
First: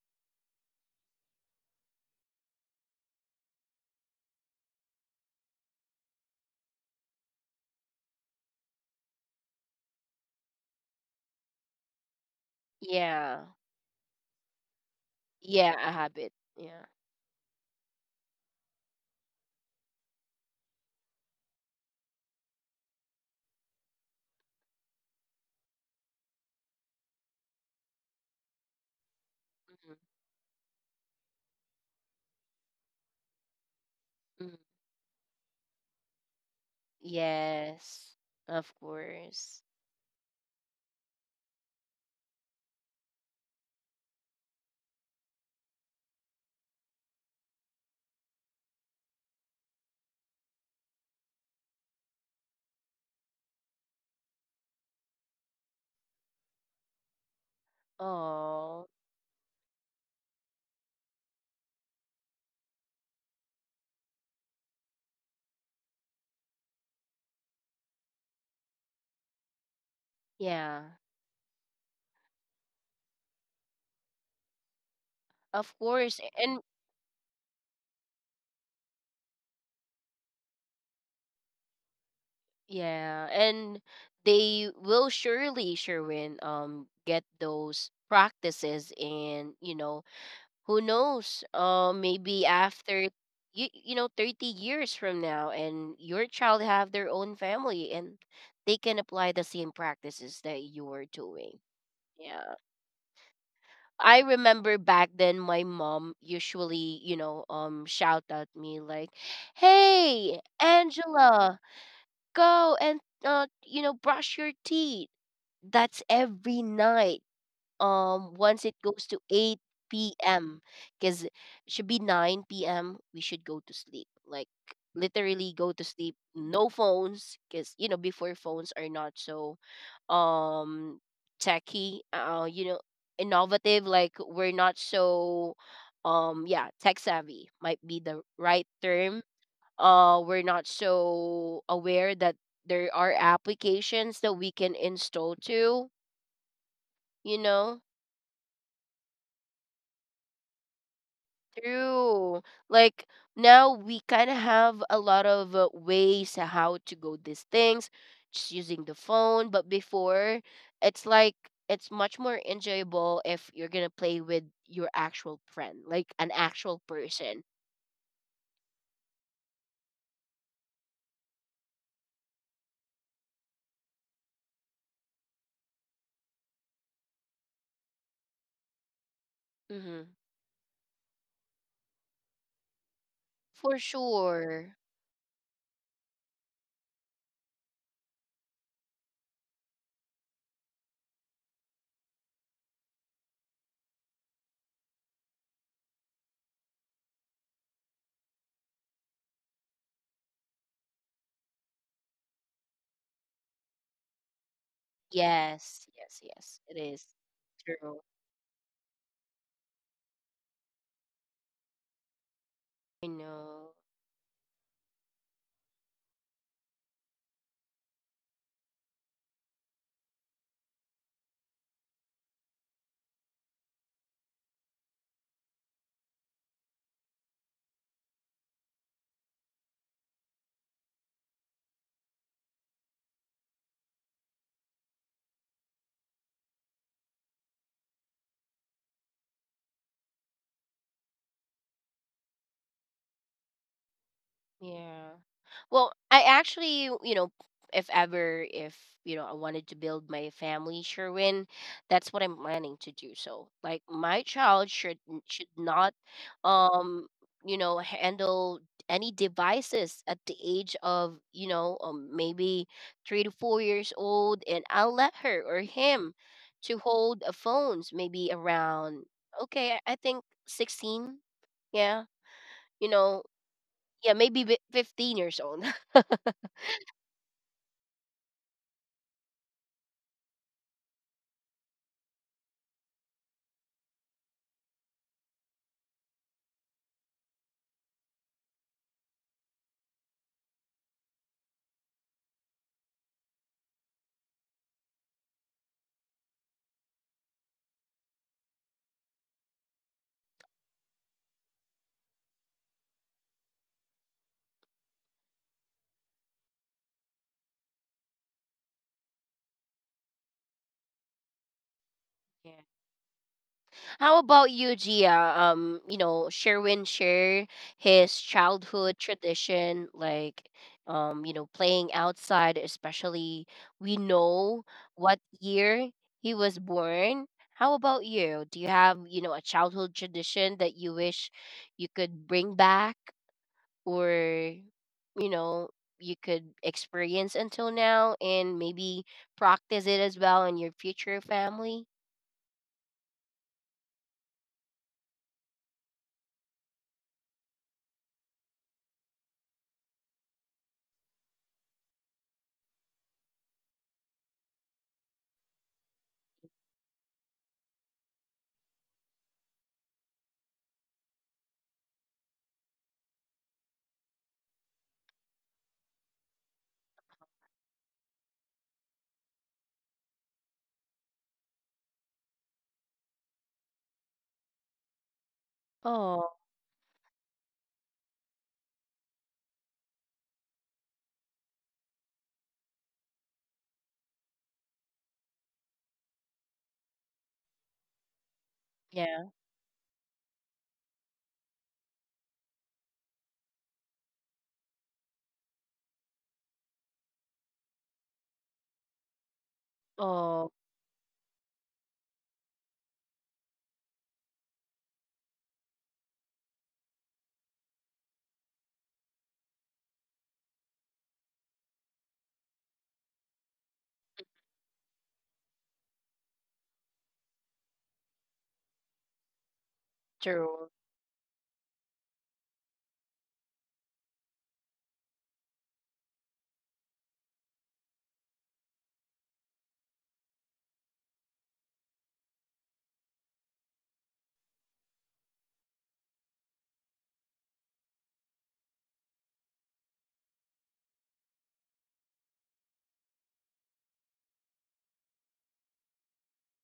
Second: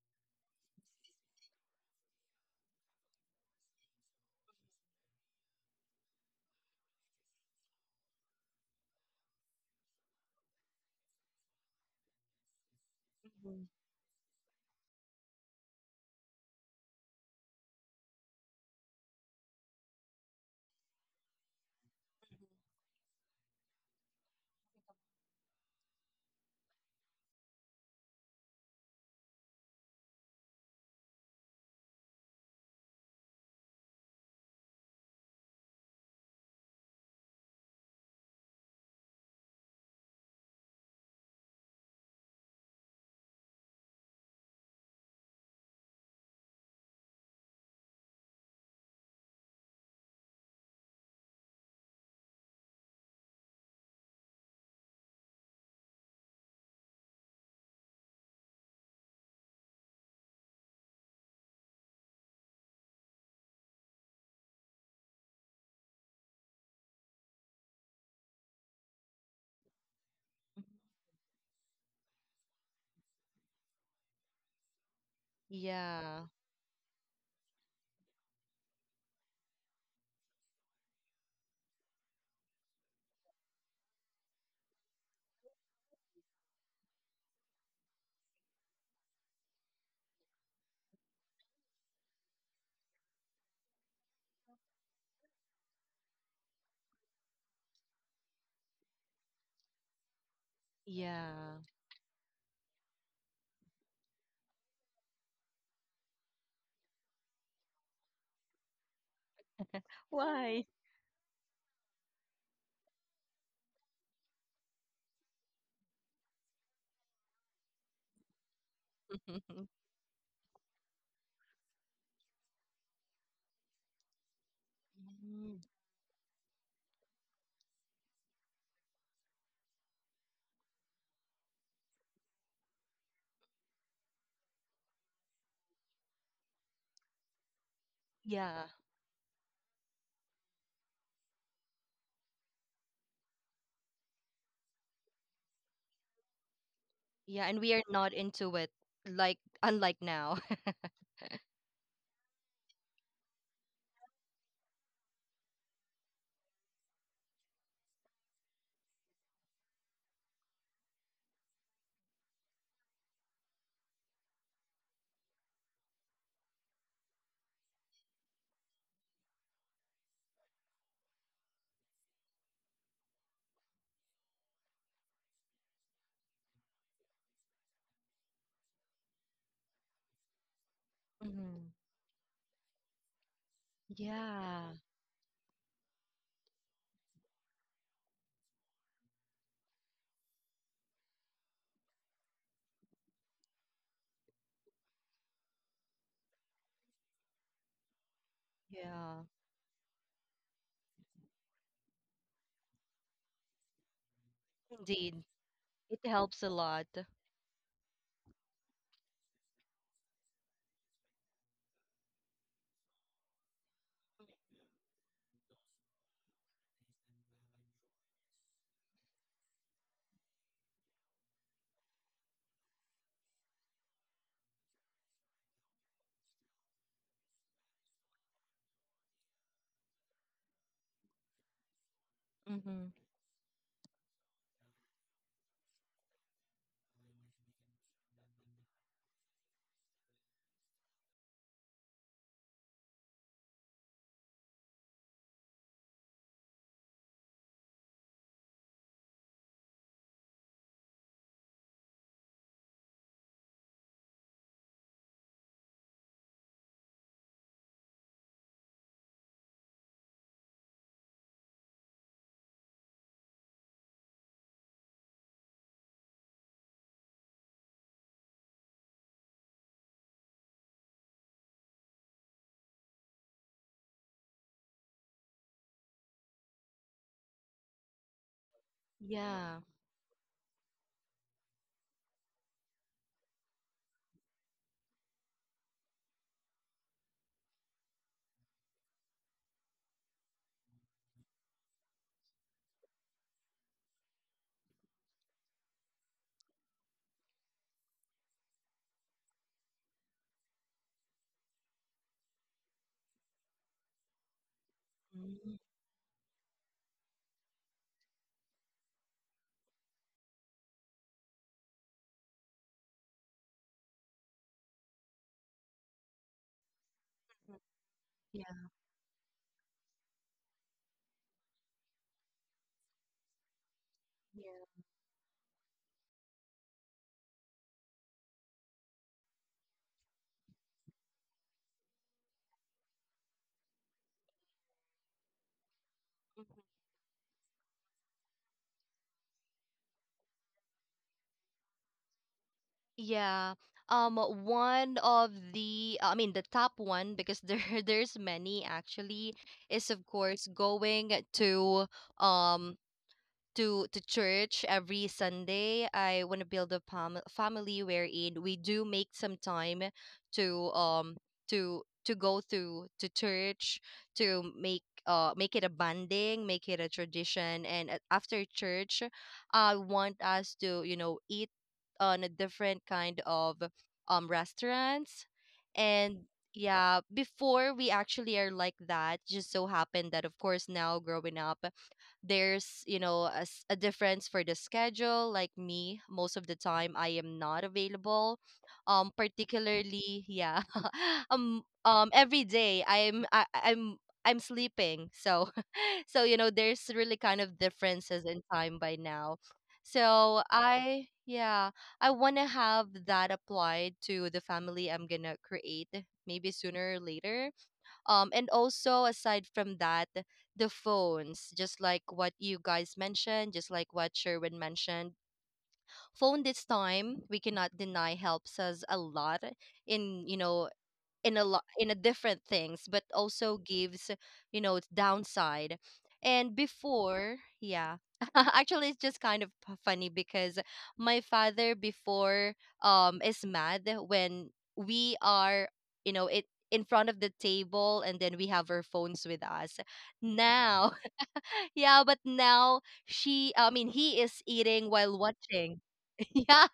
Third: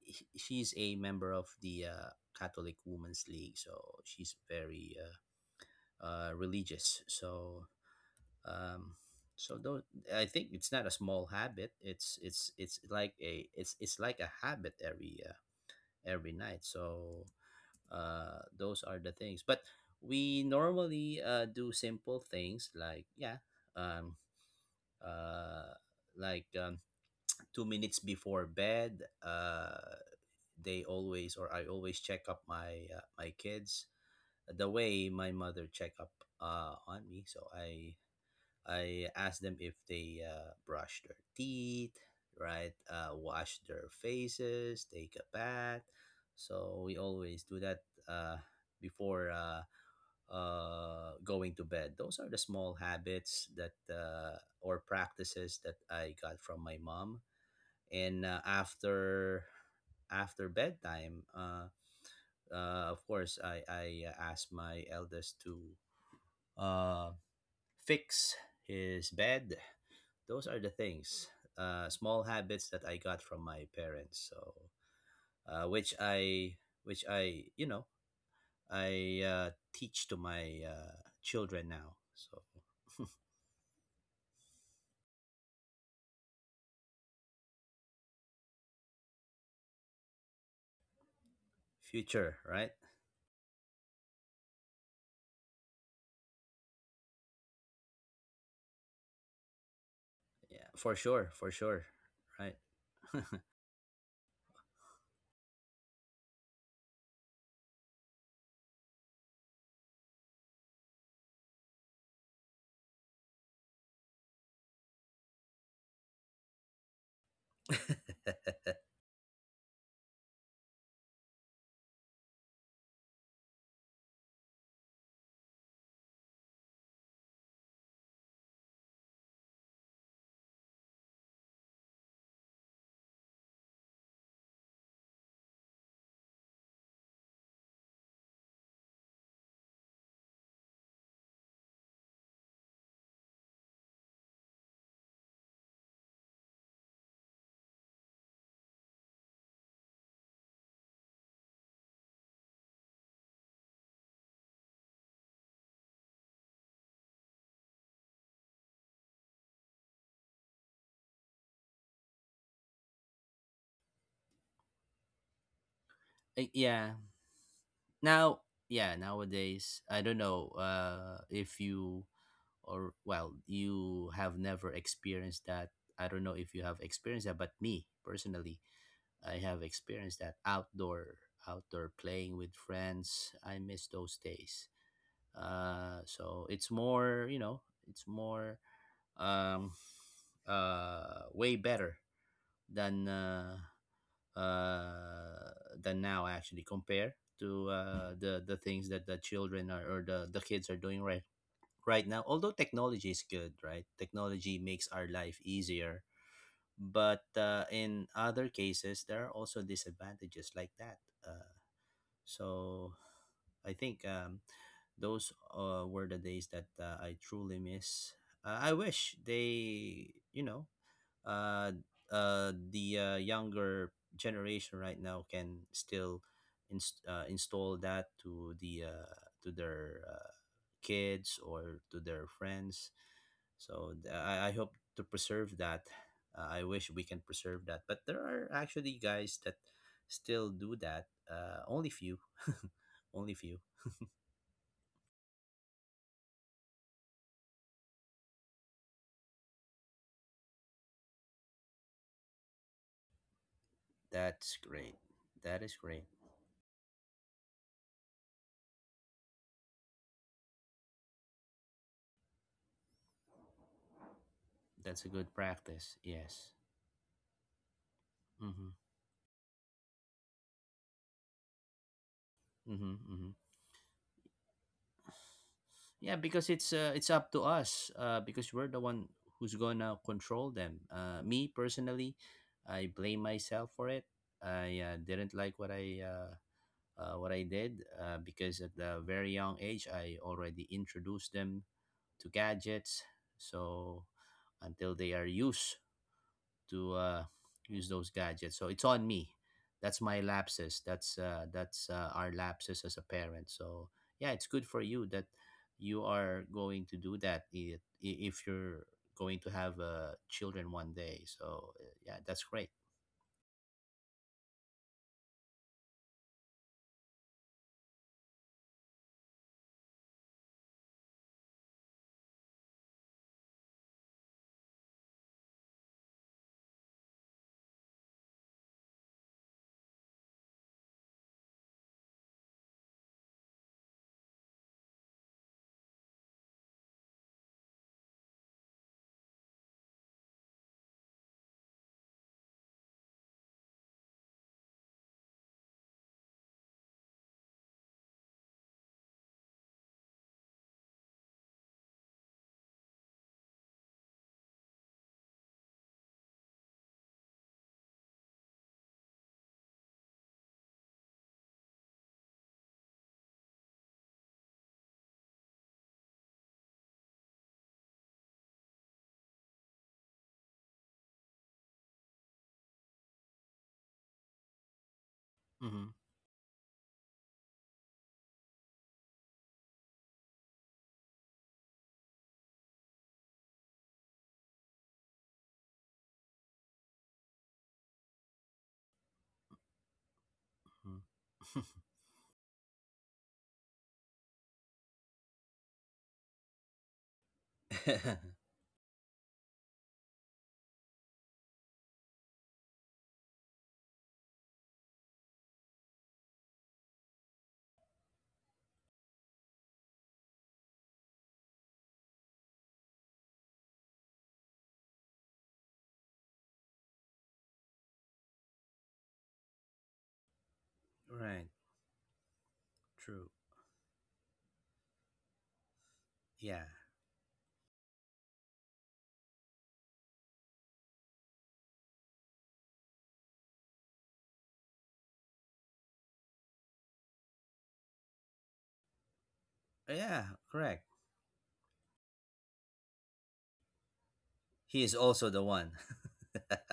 [SPEAKER 3] he- she's a member of the uh, Catholic Women's League, so she's very uh, uh, religious. So, um, so though I think it's not a small habit. It's it's it's like
[SPEAKER 1] Yeah.
[SPEAKER 3] a
[SPEAKER 2] Mhm.
[SPEAKER 3] it's it's like a habit every uh,
[SPEAKER 1] Yeah, a
[SPEAKER 3] every
[SPEAKER 1] habit.
[SPEAKER 3] night.
[SPEAKER 1] Yeah.
[SPEAKER 3] So, uh, those are the things. But we normally uh, do simple things like, yeah, um, uh, like um, two minutes before bed.
[SPEAKER 1] Mhm.
[SPEAKER 3] Uh, they always or I always check up my uh, my kids
[SPEAKER 1] Mhm.
[SPEAKER 3] the way my mother check up uh, on me. So I
[SPEAKER 1] Yes. Of
[SPEAKER 3] I ask them
[SPEAKER 1] course.
[SPEAKER 3] if they uh, brush their teeth, right? Uh, wash their faces, take a bath. So we always do that uh, before uh, uh, going to bed. Those are the small habits that uh, or practices that I got from my mom. And uh,
[SPEAKER 1] Oh.
[SPEAKER 3] after after bedtime, uh, uh, of course, I I uh, asked my eldest to uh, fix his bed. Those are the
[SPEAKER 1] Yeah.
[SPEAKER 3] things, uh, small habits that I got from my parents. So, uh,
[SPEAKER 1] Of
[SPEAKER 3] which
[SPEAKER 1] course.
[SPEAKER 2] Yeah.
[SPEAKER 1] a-
[SPEAKER 3] I
[SPEAKER 1] And
[SPEAKER 3] which I you know I uh, teach to my uh, children now. So
[SPEAKER 1] yeah, and they will surely Sherwin um get those practices, and you know who knows, uh
[SPEAKER 3] future,
[SPEAKER 1] maybe
[SPEAKER 3] right?
[SPEAKER 1] after you, you know thirty years from now and your child have their own family, and they can apply the same practices
[SPEAKER 3] Yeah,
[SPEAKER 1] that you
[SPEAKER 3] for
[SPEAKER 1] were
[SPEAKER 3] sure, for
[SPEAKER 1] doing.
[SPEAKER 2] Yeah.
[SPEAKER 3] sure, right?
[SPEAKER 1] Yeah,
[SPEAKER 3] [laughs]
[SPEAKER 1] I remember back then my mom usually you know um shout at me like, hey
[SPEAKER 2] Why?
[SPEAKER 1] Angela, go and uh you know brush your teeth. That's every night, um once it goes to
[SPEAKER 2] [laughs]
[SPEAKER 1] eight p m because it should be nine p m we should go to sleep. Like literally
[SPEAKER 2] Mhm.
[SPEAKER 1] go to sleep. No phones because you know before, phones are not so um techy uh you know innovative, like we're not so um yeah tech savvy, might be the
[SPEAKER 2] Yeah.
[SPEAKER 1] right term. Uh we're not so aware that there are applications that we can install to you
[SPEAKER 2] Yeah, and we are
[SPEAKER 1] know
[SPEAKER 2] not into it like unlike now.
[SPEAKER 1] True. Like now we kind of have a lot of uh, ways how to go these things just using the phone, but before it's like it's much more enjoyable if you're going to play with your actual friend, like an
[SPEAKER 3] Eh,
[SPEAKER 1] actual
[SPEAKER 3] yeah,
[SPEAKER 1] person.
[SPEAKER 3] Now, yeah, Nowadays, I don't know uh, if you or well, you have never experienced that. I don't know if you have experienced that, but me personally, I have
[SPEAKER 1] Mm-hmm.
[SPEAKER 3] experienced that outdoor
[SPEAKER 2] [laughs] Hmm.
[SPEAKER 3] outdoor playing with friends. I
[SPEAKER 1] For
[SPEAKER 3] miss those days.
[SPEAKER 2] Yeah.
[SPEAKER 1] sure.
[SPEAKER 3] Uh, so it's more, you know, it's more um, uh, way better than uh, uh, than now actually compared to uh, the the things that the
[SPEAKER 2] Yeah.
[SPEAKER 3] children are, or the the kids are doing right right now. Although technology is good, right? Technology makes our
[SPEAKER 2] Indeed.
[SPEAKER 3] life
[SPEAKER 1] Yes,
[SPEAKER 3] easier,
[SPEAKER 2] It
[SPEAKER 1] yes,
[SPEAKER 2] helps a
[SPEAKER 1] yes. It
[SPEAKER 2] lot.
[SPEAKER 1] is.
[SPEAKER 3] but uh,
[SPEAKER 1] True.
[SPEAKER 3] in other cases there are also disadvantages like that. Uh, so
[SPEAKER 1] I
[SPEAKER 3] I
[SPEAKER 1] know.
[SPEAKER 3] think, um, those uh, were the days that uh, I truly miss. Uh, I wish they, you know, uh, uh, the uh, younger generation right now can still inst- uh, install that to the uh, to their uh, kids or to their
[SPEAKER 2] Hmm.
[SPEAKER 3] friends. So th- I, I hope to preserve that. Uh, I wish we can preserve that, but there are actually guys that still do that. Uh, only few, [laughs] only few.
[SPEAKER 1] Yeah. Well, I actually, you know, if ever, if, you know, I wanted to build my family, Sherwin, that's what I'm planning to do. So, like, my
[SPEAKER 3] That's
[SPEAKER 1] child
[SPEAKER 3] great.
[SPEAKER 1] should n- should
[SPEAKER 3] That is
[SPEAKER 1] not,
[SPEAKER 3] great.
[SPEAKER 1] um, you know, handle any devices at the age of, you know, um, maybe three to four years old, and I'll
[SPEAKER 3] That's a
[SPEAKER 1] let
[SPEAKER 3] good
[SPEAKER 1] her or
[SPEAKER 3] practice.
[SPEAKER 1] him
[SPEAKER 3] Yes.
[SPEAKER 1] to hold a phones maybe
[SPEAKER 3] Mm-hmm.
[SPEAKER 1] around, okay, I I think sixteen. Yeah.
[SPEAKER 3] Mm-hmm.
[SPEAKER 1] You know,
[SPEAKER 3] Mm-hmm.
[SPEAKER 1] yeah, maybe bi- fifteen years old. [laughs]
[SPEAKER 3] Yeah, because it's uh, it's up to us uh, because we're the one who's
[SPEAKER 2] Yeah.
[SPEAKER 3] gonna control them. Uh, me personally, I blame myself for it. I uh, didn't like what I uh, uh, what I did uh, because at a very young age I already introduced them to gadgets. So until they are used to uh, use those gadgets. So it's on me. That's my lapses. That's uh, that's uh, our lapses as a parent. So yeah, it's good for you that
[SPEAKER 2] Mhm.
[SPEAKER 3] you are going to do that i- i- if you're going to have uh, children one day. So uh, yeah, that's
[SPEAKER 1] Yeah.
[SPEAKER 3] great.
[SPEAKER 1] How about you, Gia? Um, you know, Sherwin share his
[SPEAKER 2] Yeah.
[SPEAKER 1] childhood tradition, like, um, you know, playing outside, especially we know
[SPEAKER 2] Yeah.
[SPEAKER 1] what year he was born. How about you? Do you have, you know, a childhood tradition that you wish you could bring back? Or you know you could experience until now and maybe practice it as well in your future family.
[SPEAKER 2] Yeah. Um, one of the, I mean, the top one, because there [laughs] there's many actually, is of course going to um to to church every Sunday. I want to build a fam- family wherein we do make some time to um to to go to to church, to make uh make it a bonding, make it a tradition, and a- after church, I want us to you know eat on a different kind of um restaurants.
[SPEAKER 3] Hmm.
[SPEAKER 2] And
[SPEAKER 1] Oh
[SPEAKER 2] yeah, before we actually are like that, just so happened that of course now growing up there's you know a, s- a difference for the schedule, like me most of the time I am not available, um
[SPEAKER 1] yeah.
[SPEAKER 2] particularly yeah. [laughs] Um um every day i'm I, i'm I'm sleeping, so [laughs] so you know there's really kind of differences in
[SPEAKER 3] [laughs]
[SPEAKER 2] time by now. So
[SPEAKER 1] Oh,
[SPEAKER 2] I, yeah, I want to have that applied to the family I'm gonna create, maybe sooner or later. Um, and also aside from that, the phones, just like what you guys mentioned, just like what Sherwin mentioned, phone this time we cannot deny helps us a lot in you know
[SPEAKER 1] true.
[SPEAKER 2] in a
[SPEAKER 3] Right.
[SPEAKER 2] lot in a different things, but
[SPEAKER 3] True.
[SPEAKER 2] also gives you know its downside. And
[SPEAKER 3] Yeah.
[SPEAKER 2] before yeah, [laughs] actually it's just kind of p- funny because my father before um is mad when we are you know it in front of the table and then we have our phones with us.
[SPEAKER 3] Yeah. Correct.
[SPEAKER 2] Now, [laughs] yeah, but now she I mean he is
[SPEAKER 3] He
[SPEAKER 2] eating
[SPEAKER 3] is
[SPEAKER 2] while
[SPEAKER 3] also the one.
[SPEAKER 2] watching. [laughs]
[SPEAKER 3] [laughs]
[SPEAKER 2] Yeah.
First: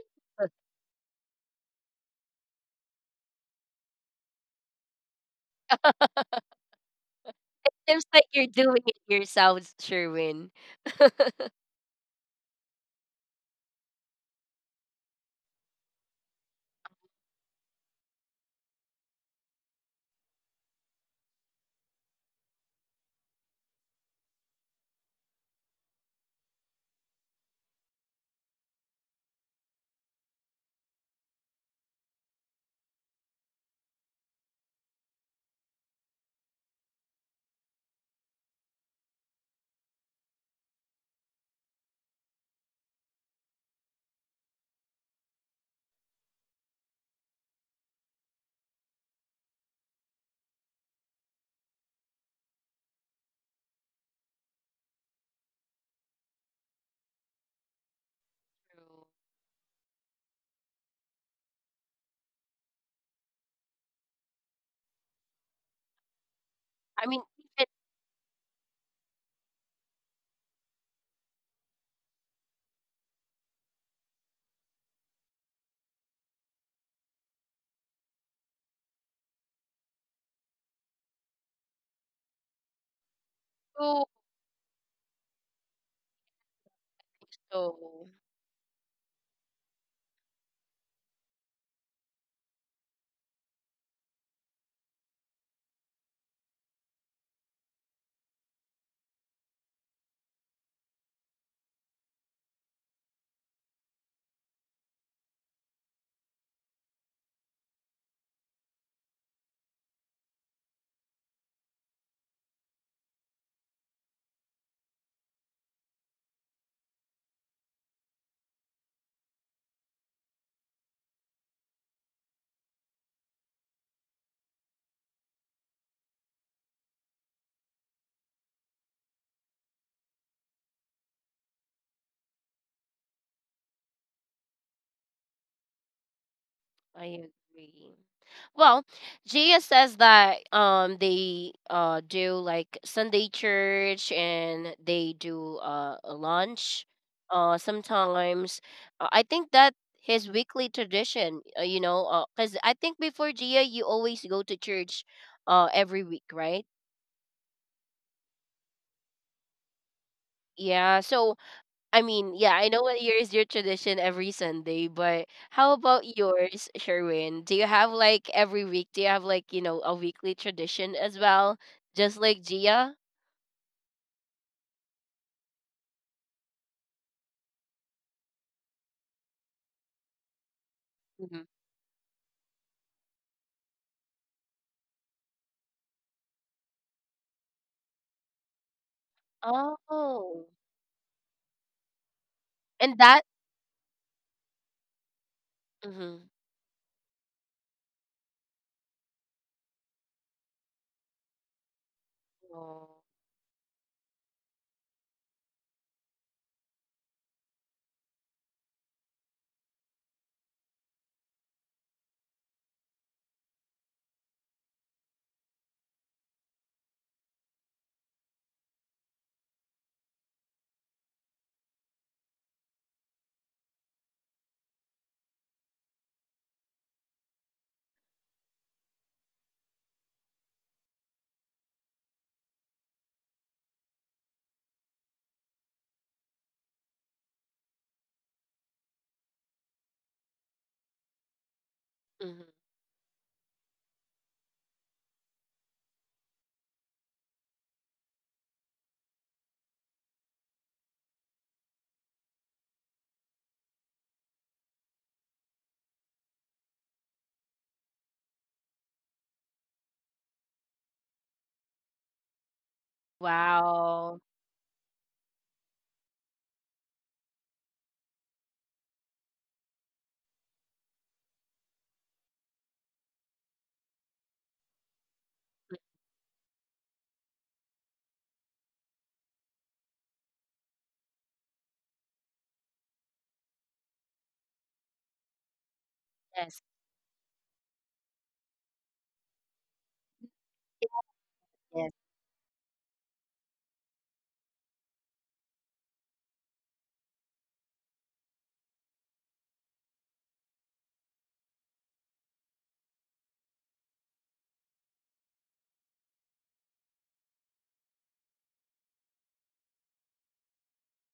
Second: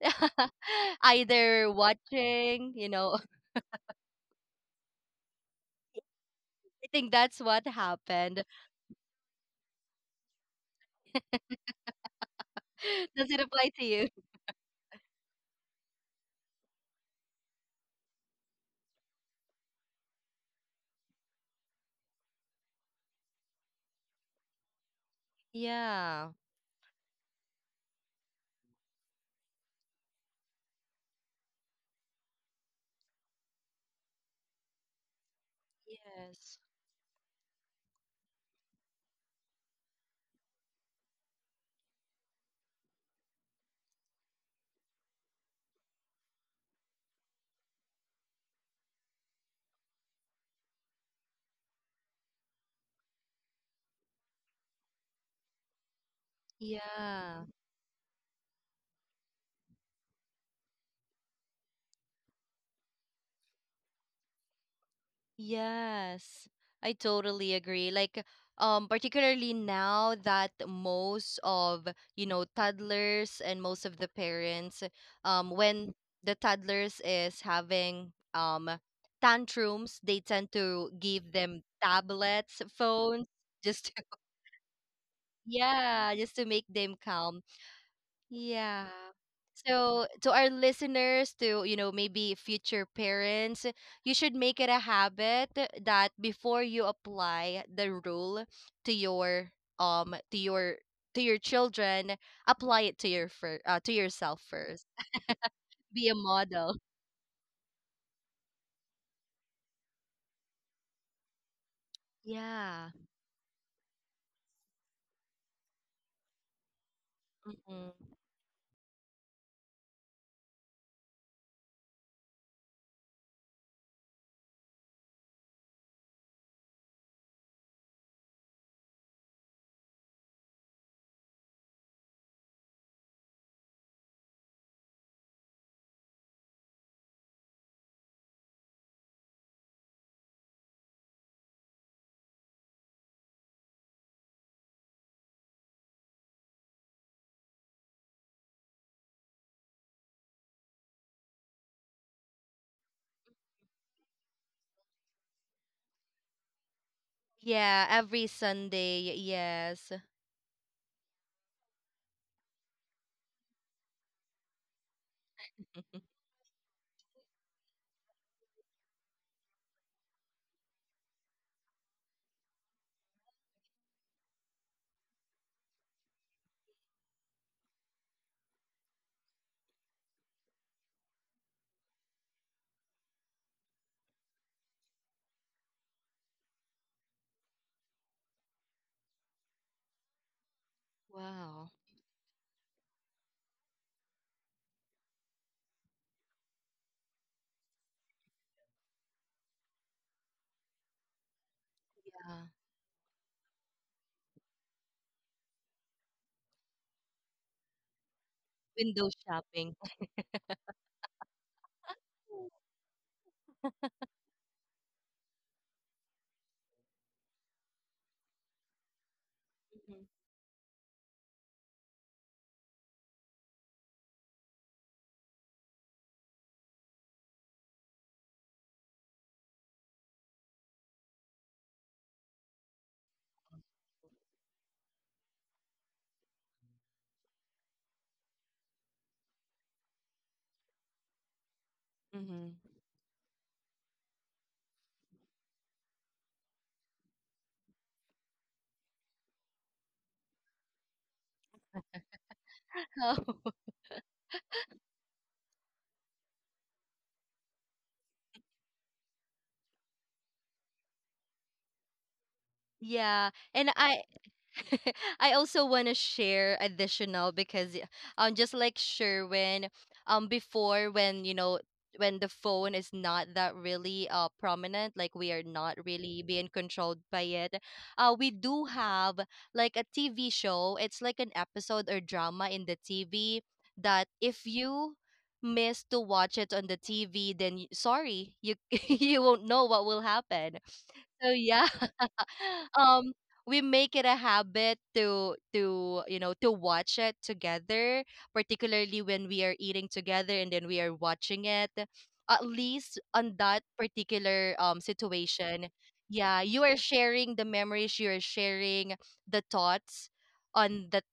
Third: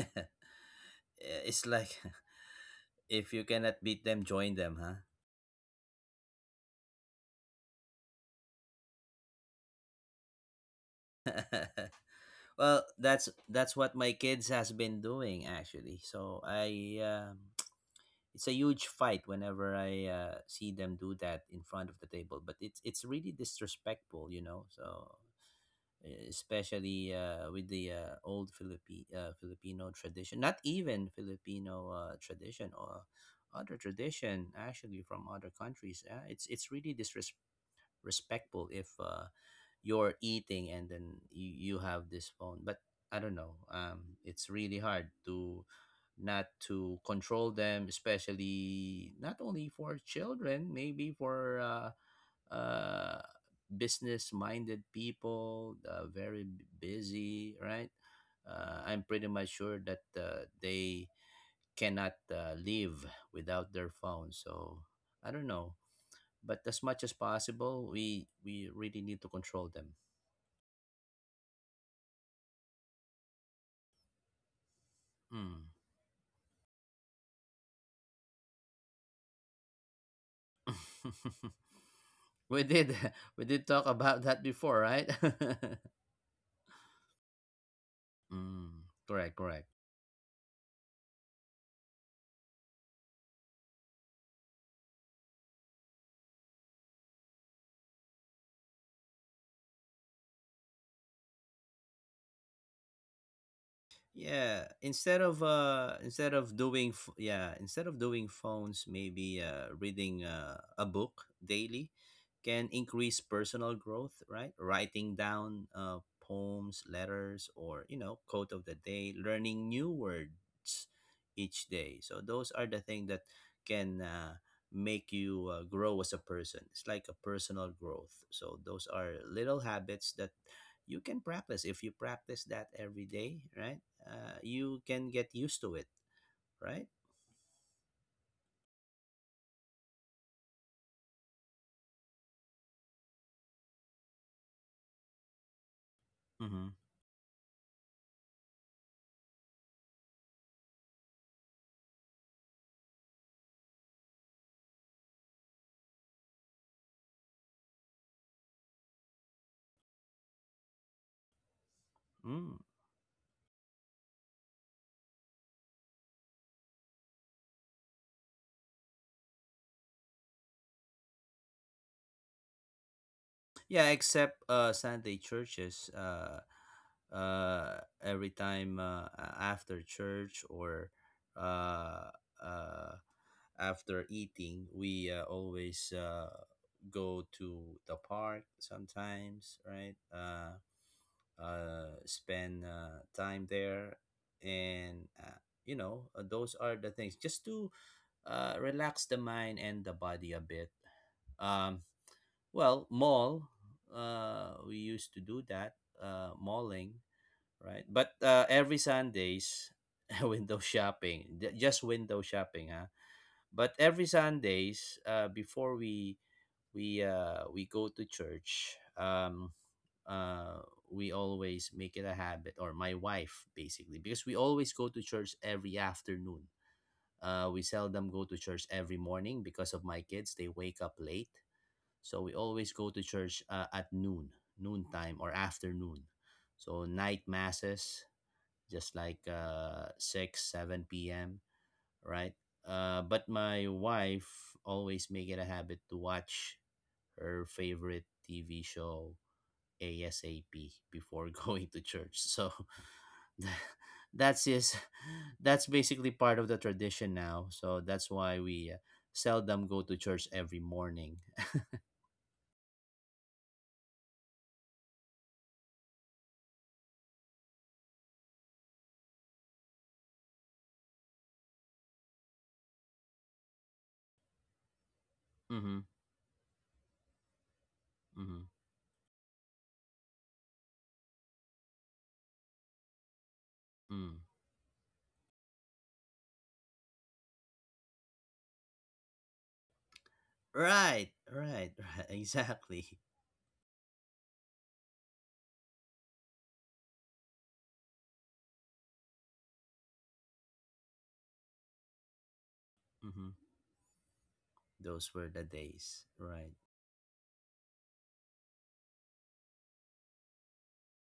[SPEAKER 2] [laughs]
[SPEAKER 3] Yeah. It's
[SPEAKER 2] Either
[SPEAKER 3] like [laughs]
[SPEAKER 2] watching, you know,
[SPEAKER 3] if you cannot beat them, join them,
[SPEAKER 2] think that's what
[SPEAKER 1] Seems like
[SPEAKER 2] happened.
[SPEAKER 1] you're doing it yourself, Sherwin.
[SPEAKER 3] huh? [laughs] Well,
[SPEAKER 2] [laughs]
[SPEAKER 3] that's
[SPEAKER 2] Does it apply
[SPEAKER 3] that's
[SPEAKER 2] to
[SPEAKER 3] what
[SPEAKER 2] you?
[SPEAKER 3] my kids has been doing actually. So I um [tsk] it's a huge fight whenever I uh, see them do that in front of the table, but it's it's really disrespectful, you know. So e-
[SPEAKER 2] Yeah.
[SPEAKER 3] especially uh, with the uh, old Philippi uh, Filipino tradition, not even Filipino uh, tradition or other tradition actually from other countries. Uh, it's
[SPEAKER 2] Yes.
[SPEAKER 3] it's really disrespectful respectful if uh, you're eating and then you, you have this phone. But I don't know. Um, it's really hard to not to control them, especially not only for children, maybe for uh, uh, business-minded people, uh, very b-
[SPEAKER 2] Yeah.
[SPEAKER 3] busy, right? Uh, I'm
[SPEAKER 1] True.
[SPEAKER 3] pretty much sure that uh, they cannot uh, live without their phone. So I don't know,
[SPEAKER 2] Yes.
[SPEAKER 3] but as
[SPEAKER 2] I
[SPEAKER 3] much
[SPEAKER 1] I
[SPEAKER 3] as
[SPEAKER 1] mean,
[SPEAKER 2] totally
[SPEAKER 1] even
[SPEAKER 3] possible,
[SPEAKER 2] agree. Like,
[SPEAKER 3] we we
[SPEAKER 2] um,
[SPEAKER 3] really need to
[SPEAKER 2] particularly
[SPEAKER 3] control them.
[SPEAKER 2] now that most of, you know, toddlers and most of the parents, um,
[SPEAKER 3] Mm.
[SPEAKER 2] when the toddlers is having um tantrums, they tend to give them
[SPEAKER 3] [laughs]
[SPEAKER 2] tablets,
[SPEAKER 3] we did
[SPEAKER 2] phones,
[SPEAKER 3] [laughs] We did talk
[SPEAKER 2] just to,
[SPEAKER 1] you,
[SPEAKER 3] about that before, right?
[SPEAKER 2] [laughs] yeah, just to make them calm.
[SPEAKER 1] so
[SPEAKER 3] [laughs] Mm,
[SPEAKER 2] Yeah.
[SPEAKER 3] correct, correct.
[SPEAKER 2] So to our listeners, to you know, maybe future parents, you should make it a habit that before you apply the rule to your um to your to your children, apply it to your fir- uh, to yourself
[SPEAKER 3] Yeah,
[SPEAKER 2] first.
[SPEAKER 3] instead of uh
[SPEAKER 2] Be a
[SPEAKER 3] instead of
[SPEAKER 2] model.
[SPEAKER 3] doing f- yeah, instead of doing phones, maybe uh reading uh, a book daily can
[SPEAKER 2] Yeah.
[SPEAKER 3] increase personal growth, right? Writing down uh poems, letters, or
[SPEAKER 2] Mm-mm.
[SPEAKER 3] you know, quote of the day, learning new words each day. So those are the things that can uh make you uh, grow as a person. It's like a personal growth. So those are little habits that you can practice. If you practice that every day, right, uh, you can get used to it, right.
[SPEAKER 1] I agree. Well, Gia says that um they uh do like Sunday church, and they do uh a
[SPEAKER 3] Mm-hmm.
[SPEAKER 1] lunch uh sometimes. Uh, I think that his weekly tradition, uh, you know, uh, cuz I think before, Gia, you always go to church uh every week, right?
[SPEAKER 2] Yeah, every Sunday. Yes.
[SPEAKER 1] Yeah, so I mean, yeah,
[SPEAKER 3] Mm.
[SPEAKER 1] I know what yours your tradition every Sunday, but how about
[SPEAKER 2] [laughs]
[SPEAKER 1] yours, Sherwin? Do you have like every week? Do you have like you know a weekly tradition as well, just like Gia?
[SPEAKER 3] Yeah, except uh, Sunday churches, uh, uh, every time uh, a- after church or
[SPEAKER 1] Hmm.
[SPEAKER 3] uh, uh, after eating we uh, always uh, go to the park sometimes, right,
[SPEAKER 1] Oh,
[SPEAKER 3] uh,
[SPEAKER 2] Wow.
[SPEAKER 3] uh, spend
[SPEAKER 1] and
[SPEAKER 3] uh,
[SPEAKER 1] that.
[SPEAKER 3] time there, and uh, you know,
[SPEAKER 1] Hmm.
[SPEAKER 3] uh, those are the things just to uh, relax the mind and the body a bit. Um,
[SPEAKER 2] Yeah.
[SPEAKER 3] well,
[SPEAKER 1] Oh.
[SPEAKER 3] mall, uh, we used to do that, uh, malling, right? But uh, every
[SPEAKER 2] Window
[SPEAKER 3] Sundays,
[SPEAKER 2] shopping.
[SPEAKER 3] [laughs] window shopping, ju- just window
[SPEAKER 2] [laughs]
[SPEAKER 3] shopping, huh? But every Sundays, uh, before we we uh, we go to church. Um,
[SPEAKER 2] Mm.
[SPEAKER 3] uh we always make it a habit, or my wife basically, because we always go to church every afternoon. Uh we seldom go to church every morning because of my kids. They wake up late. So we always go to church uh, at noon, noontime or afternoon. So night masses, just like uh six seven p m, right.
[SPEAKER 1] Hmm.
[SPEAKER 2] Mm-hmm.
[SPEAKER 3] Uh but my wife always make it a habit to watch her favorite T V show ASAP before [laughs] going to church. So
[SPEAKER 2] [laughs] Oh,
[SPEAKER 3] [laughs] that's is that's basically part of the tradition now. So that's why we uh, seldom go to church every morning.
[SPEAKER 2] yeah. And I
[SPEAKER 1] Wow.
[SPEAKER 2] [laughs] I also want to share additional because y- um just like Sherwin, um before when you know when the phone is not that really uh prominent, like we are not
[SPEAKER 3] Mm-hmm.
[SPEAKER 2] really being controlled by it, uh we
[SPEAKER 3] Mm-hmm.
[SPEAKER 2] do have like a T V show, it's like an episode or drama in the T V that
[SPEAKER 3] Mm.
[SPEAKER 2] if you miss to watch it
[SPEAKER 1] Yes.
[SPEAKER 2] on the T V, then y- sorry you [laughs] you won't know what will happen.
[SPEAKER 3] Right,
[SPEAKER 2] So yeah.
[SPEAKER 3] right,
[SPEAKER 1] Yes.
[SPEAKER 3] [laughs] right.
[SPEAKER 2] [laughs] [laughs]
[SPEAKER 3] Exactly.
[SPEAKER 2] um we make it a habit to to you know to watch it together, particularly when we are eating together and then we are watching it, at least
[SPEAKER 3] Mm-hmm.
[SPEAKER 2] on that particular um
[SPEAKER 3] Those were the
[SPEAKER 2] situation.
[SPEAKER 3] days.
[SPEAKER 2] Yeah,
[SPEAKER 3] Right,
[SPEAKER 2] you are sharing the memories, you are sharing the thoughts on that,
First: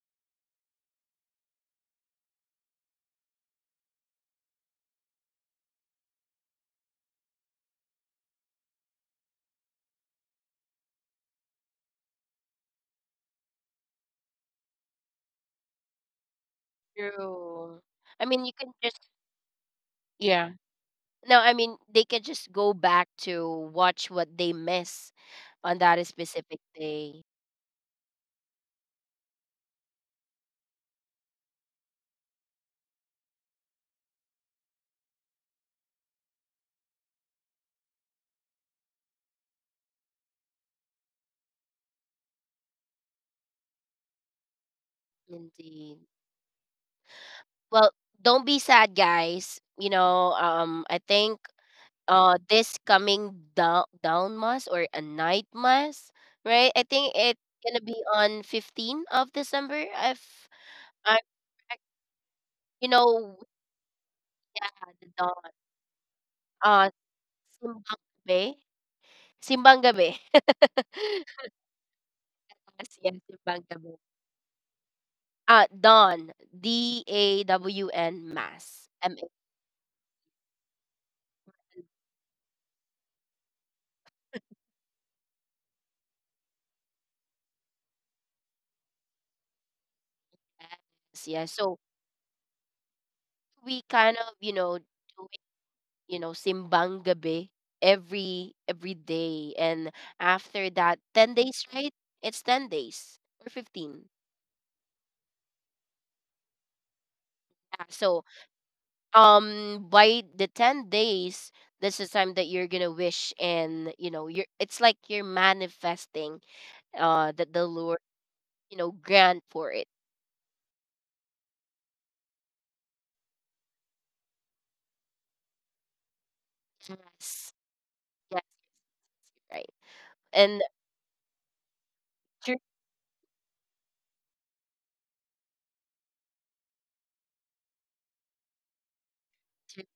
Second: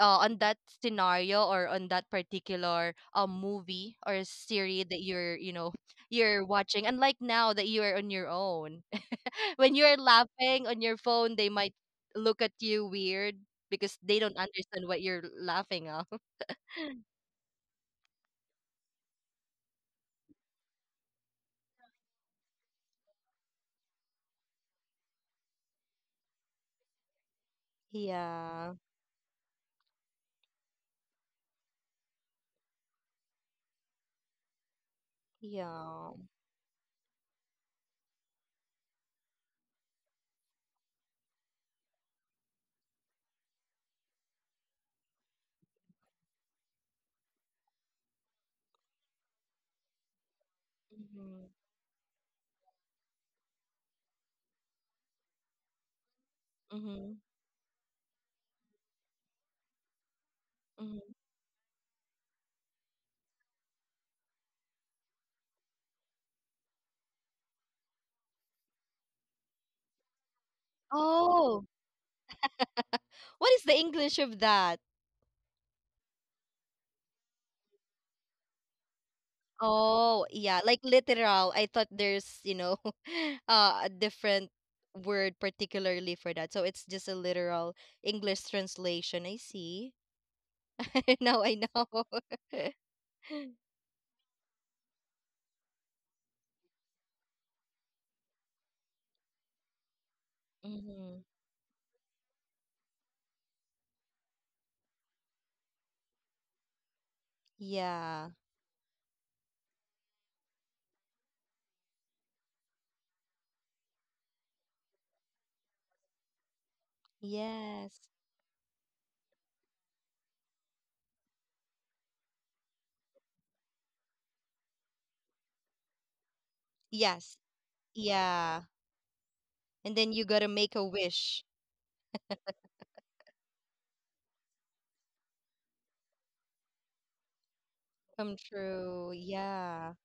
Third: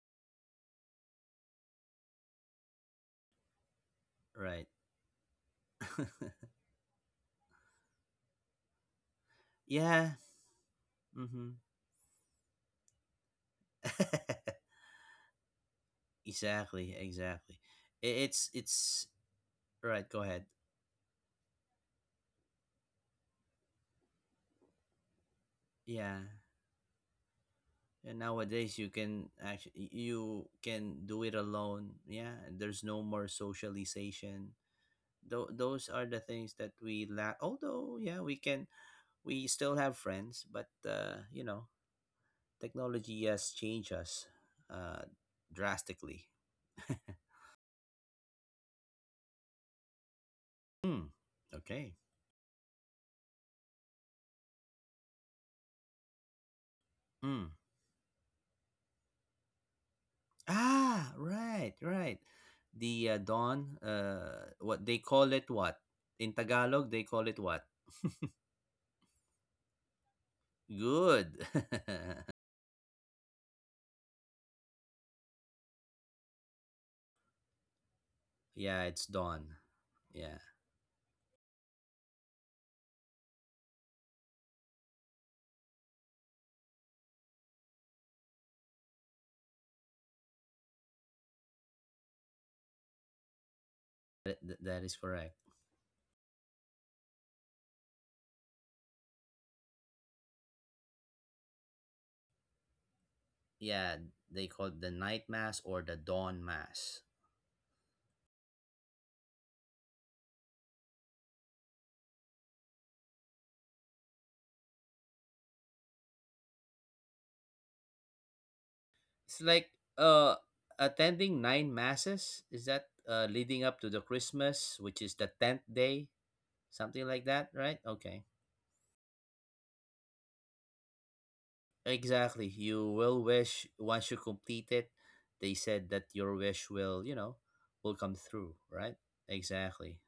[SPEAKER 2] uh, on that scenario or on that particular um movie or
[SPEAKER 3] right.
[SPEAKER 2] series that you're you know you're
[SPEAKER 3] [laughs]
[SPEAKER 2] watching. And like now that you are on your own, [laughs] when you're
[SPEAKER 3] Yeah.
[SPEAKER 2] laughing on your phone,
[SPEAKER 3] Mm-hmm.
[SPEAKER 2] they might look at you weird because
[SPEAKER 3] [laughs]
[SPEAKER 2] they don't understand what you're laughing of. [laughs]
[SPEAKER 3] Exactly, exactly.
[SPEAKER 1] True.
[SPEAKER 3] I-
[SPEAKER 1] I mean,
[SPEAKER 3] It's
[SPEAKER 1] you can just
[SPEAKER 3] it's right. Go ahead.
[SPEAKER 1] yeah. No, I mean they can just go back to watch what they miss on that
[SPEAKER 3] Yeah.
[SPEAKER 1] specific day.
[SPEAKER 3] And
[SPEAKER 2] Yeah.
[SPEAKER 3] nowadays you can actually you can do it alone. Yeah, and there's no more socialization. Tho- those are
[SPEAKER 2] Yeah.
[SPEAKER 3] the things that we lack. Although, yeah, we can we still have friends, but uh, you know, technology has changed us, uh,
[SPEAKER 1] Indeed.
[SPEAKER 3] drastically. [laughs]
[SPEAKER 1] Well, don't be sad, guys. You know, um, I
[SPEAKER 3] Mm,
[SPEAKER 1] think
[SPEAKER 2] Mm-hmm.
[SPEAKER 3] okay.
[SPEAKER 1] uh this coming down down mass or a night mass, right? I think
[SPEAKER 2] Mm-hmm.
[SPEAKER 1] it's
[SPEAKER 3] Mm.
[SPEAKER 1] gonna be on fifteenth of December. If
[SPEAKER 3] Ah,
[SPEAKER 2] Hmm.
[SPEAKER 1] I'm
[SPEAKER 3] right,
[SPEAKER 1] correct.
[SPEAKER 3] right.
[SPEAKER 1] you
[SPEAKER 3] The uh,
[SPEAKER 1] know,
[SPEAKER 3] dawn, uh,
[SPEAKER 1] yeah,
[SPEAKER 3] what they
[SPEAKER 1] the
[SPEAKER 3] call it,
[SPEAKER 1] dawn.
[SPEAKER 3] what in Tagalog
[SPEAKER 1] Uh,
[SPEAKER 3] they call it, what?
[SPEAKER 1] simbang gabi, simbang gabi. [laughs]
[SPEAKER 3] Good.
[SPEAKER 2] Oh,
[SPEAKER 3] [laughs]
[SPEAKER 1] Yes, yes,
[SPEAKER 2] what
[SPEAKER 1] simbang
[SPEAKER 2] is the
[SPEAKER 1] gabi.
[SPEAKER 2] English of that?
[SPEAKER 1] Uh, dawn, D A W N
[SPEAKER 3] Yeah,
[SPEAKER 1] mass,
[SPEAKER 3] it's
[SPEAKER 1] M A
[SPEAKER 3] dawn.
[SPEAKER 2] Oh,
[SPEAKER 3] Yeah,
[SPEAKER 2] yeah, like literal. I thought there's, you know, [laughs] uh, a different word particularly for that. So it's just a literal English translation. I see. [laughs]
[SPEAKER 1] S.
[SPEAKER 2] Now
[SPEAKER 1] Yeah,
[SPEAKER 2] I
[SPEAKER 1] so
[SPEAKER 2] know. [laughs]
[SPEAKER 1] we kind
[SPEAKER 3] that,
[SPEAKER 1] of you
[SPEAKER 3] that that
[SPEAKER 1] know.
[SPEAKER 3] is correct.
[SPEAKER 1] you know, simbang gabi every every day. And after that,
[SPEAKER 2] Hmm.
[SPEAKER 1] ten days, right? It's ten days or
[SPEAKER 3] Yeah,
[SPEAKER 1] fifteen.
[SPEAKER 3] they call it the night mass or the dawn mass.
[SPEAKER 1] Yeah, so
[SPEAKER 2] Yeah.
[SPEAKER 1] um by the ten days, that's the time that you're going to wish, and, you know, you're it's like you're manifesting uh that the Lord,
[SPEAKER 2] Yes.
[SPEAKER 1] you know,
[SPEAKER 3] It's
[SPEAKER 1] grant
[SPEAKER 3] like
[SPEAKER 1] for it.
[SPEAKER 3] uh attending nine masses. Is that uh leading up to the Christmas, which is the tenth day, something like
[SPEAKER 2] Yes.
[SPEAKER 3] that,
[SPEAKER 1] Yes.
[SPEAKER 3] right? Okay,
[SPEAKER 1] Yes,
[SPEAKER 2] Yeah.
[SPEAKER 1] right.
[SPEAKER 2] And then you gotta
[SPEAKER 1] And
[SPEAKER 2] make a wish
[SPEAKER 3] exactly. You will wish once you complete it. They said that your wish will, you know, will come
[SPEAKER 2] come
[SPEAKER 3] through, right?
[SPEAKER 2] true. Yeah.
[SPEAKER 3] Exactly.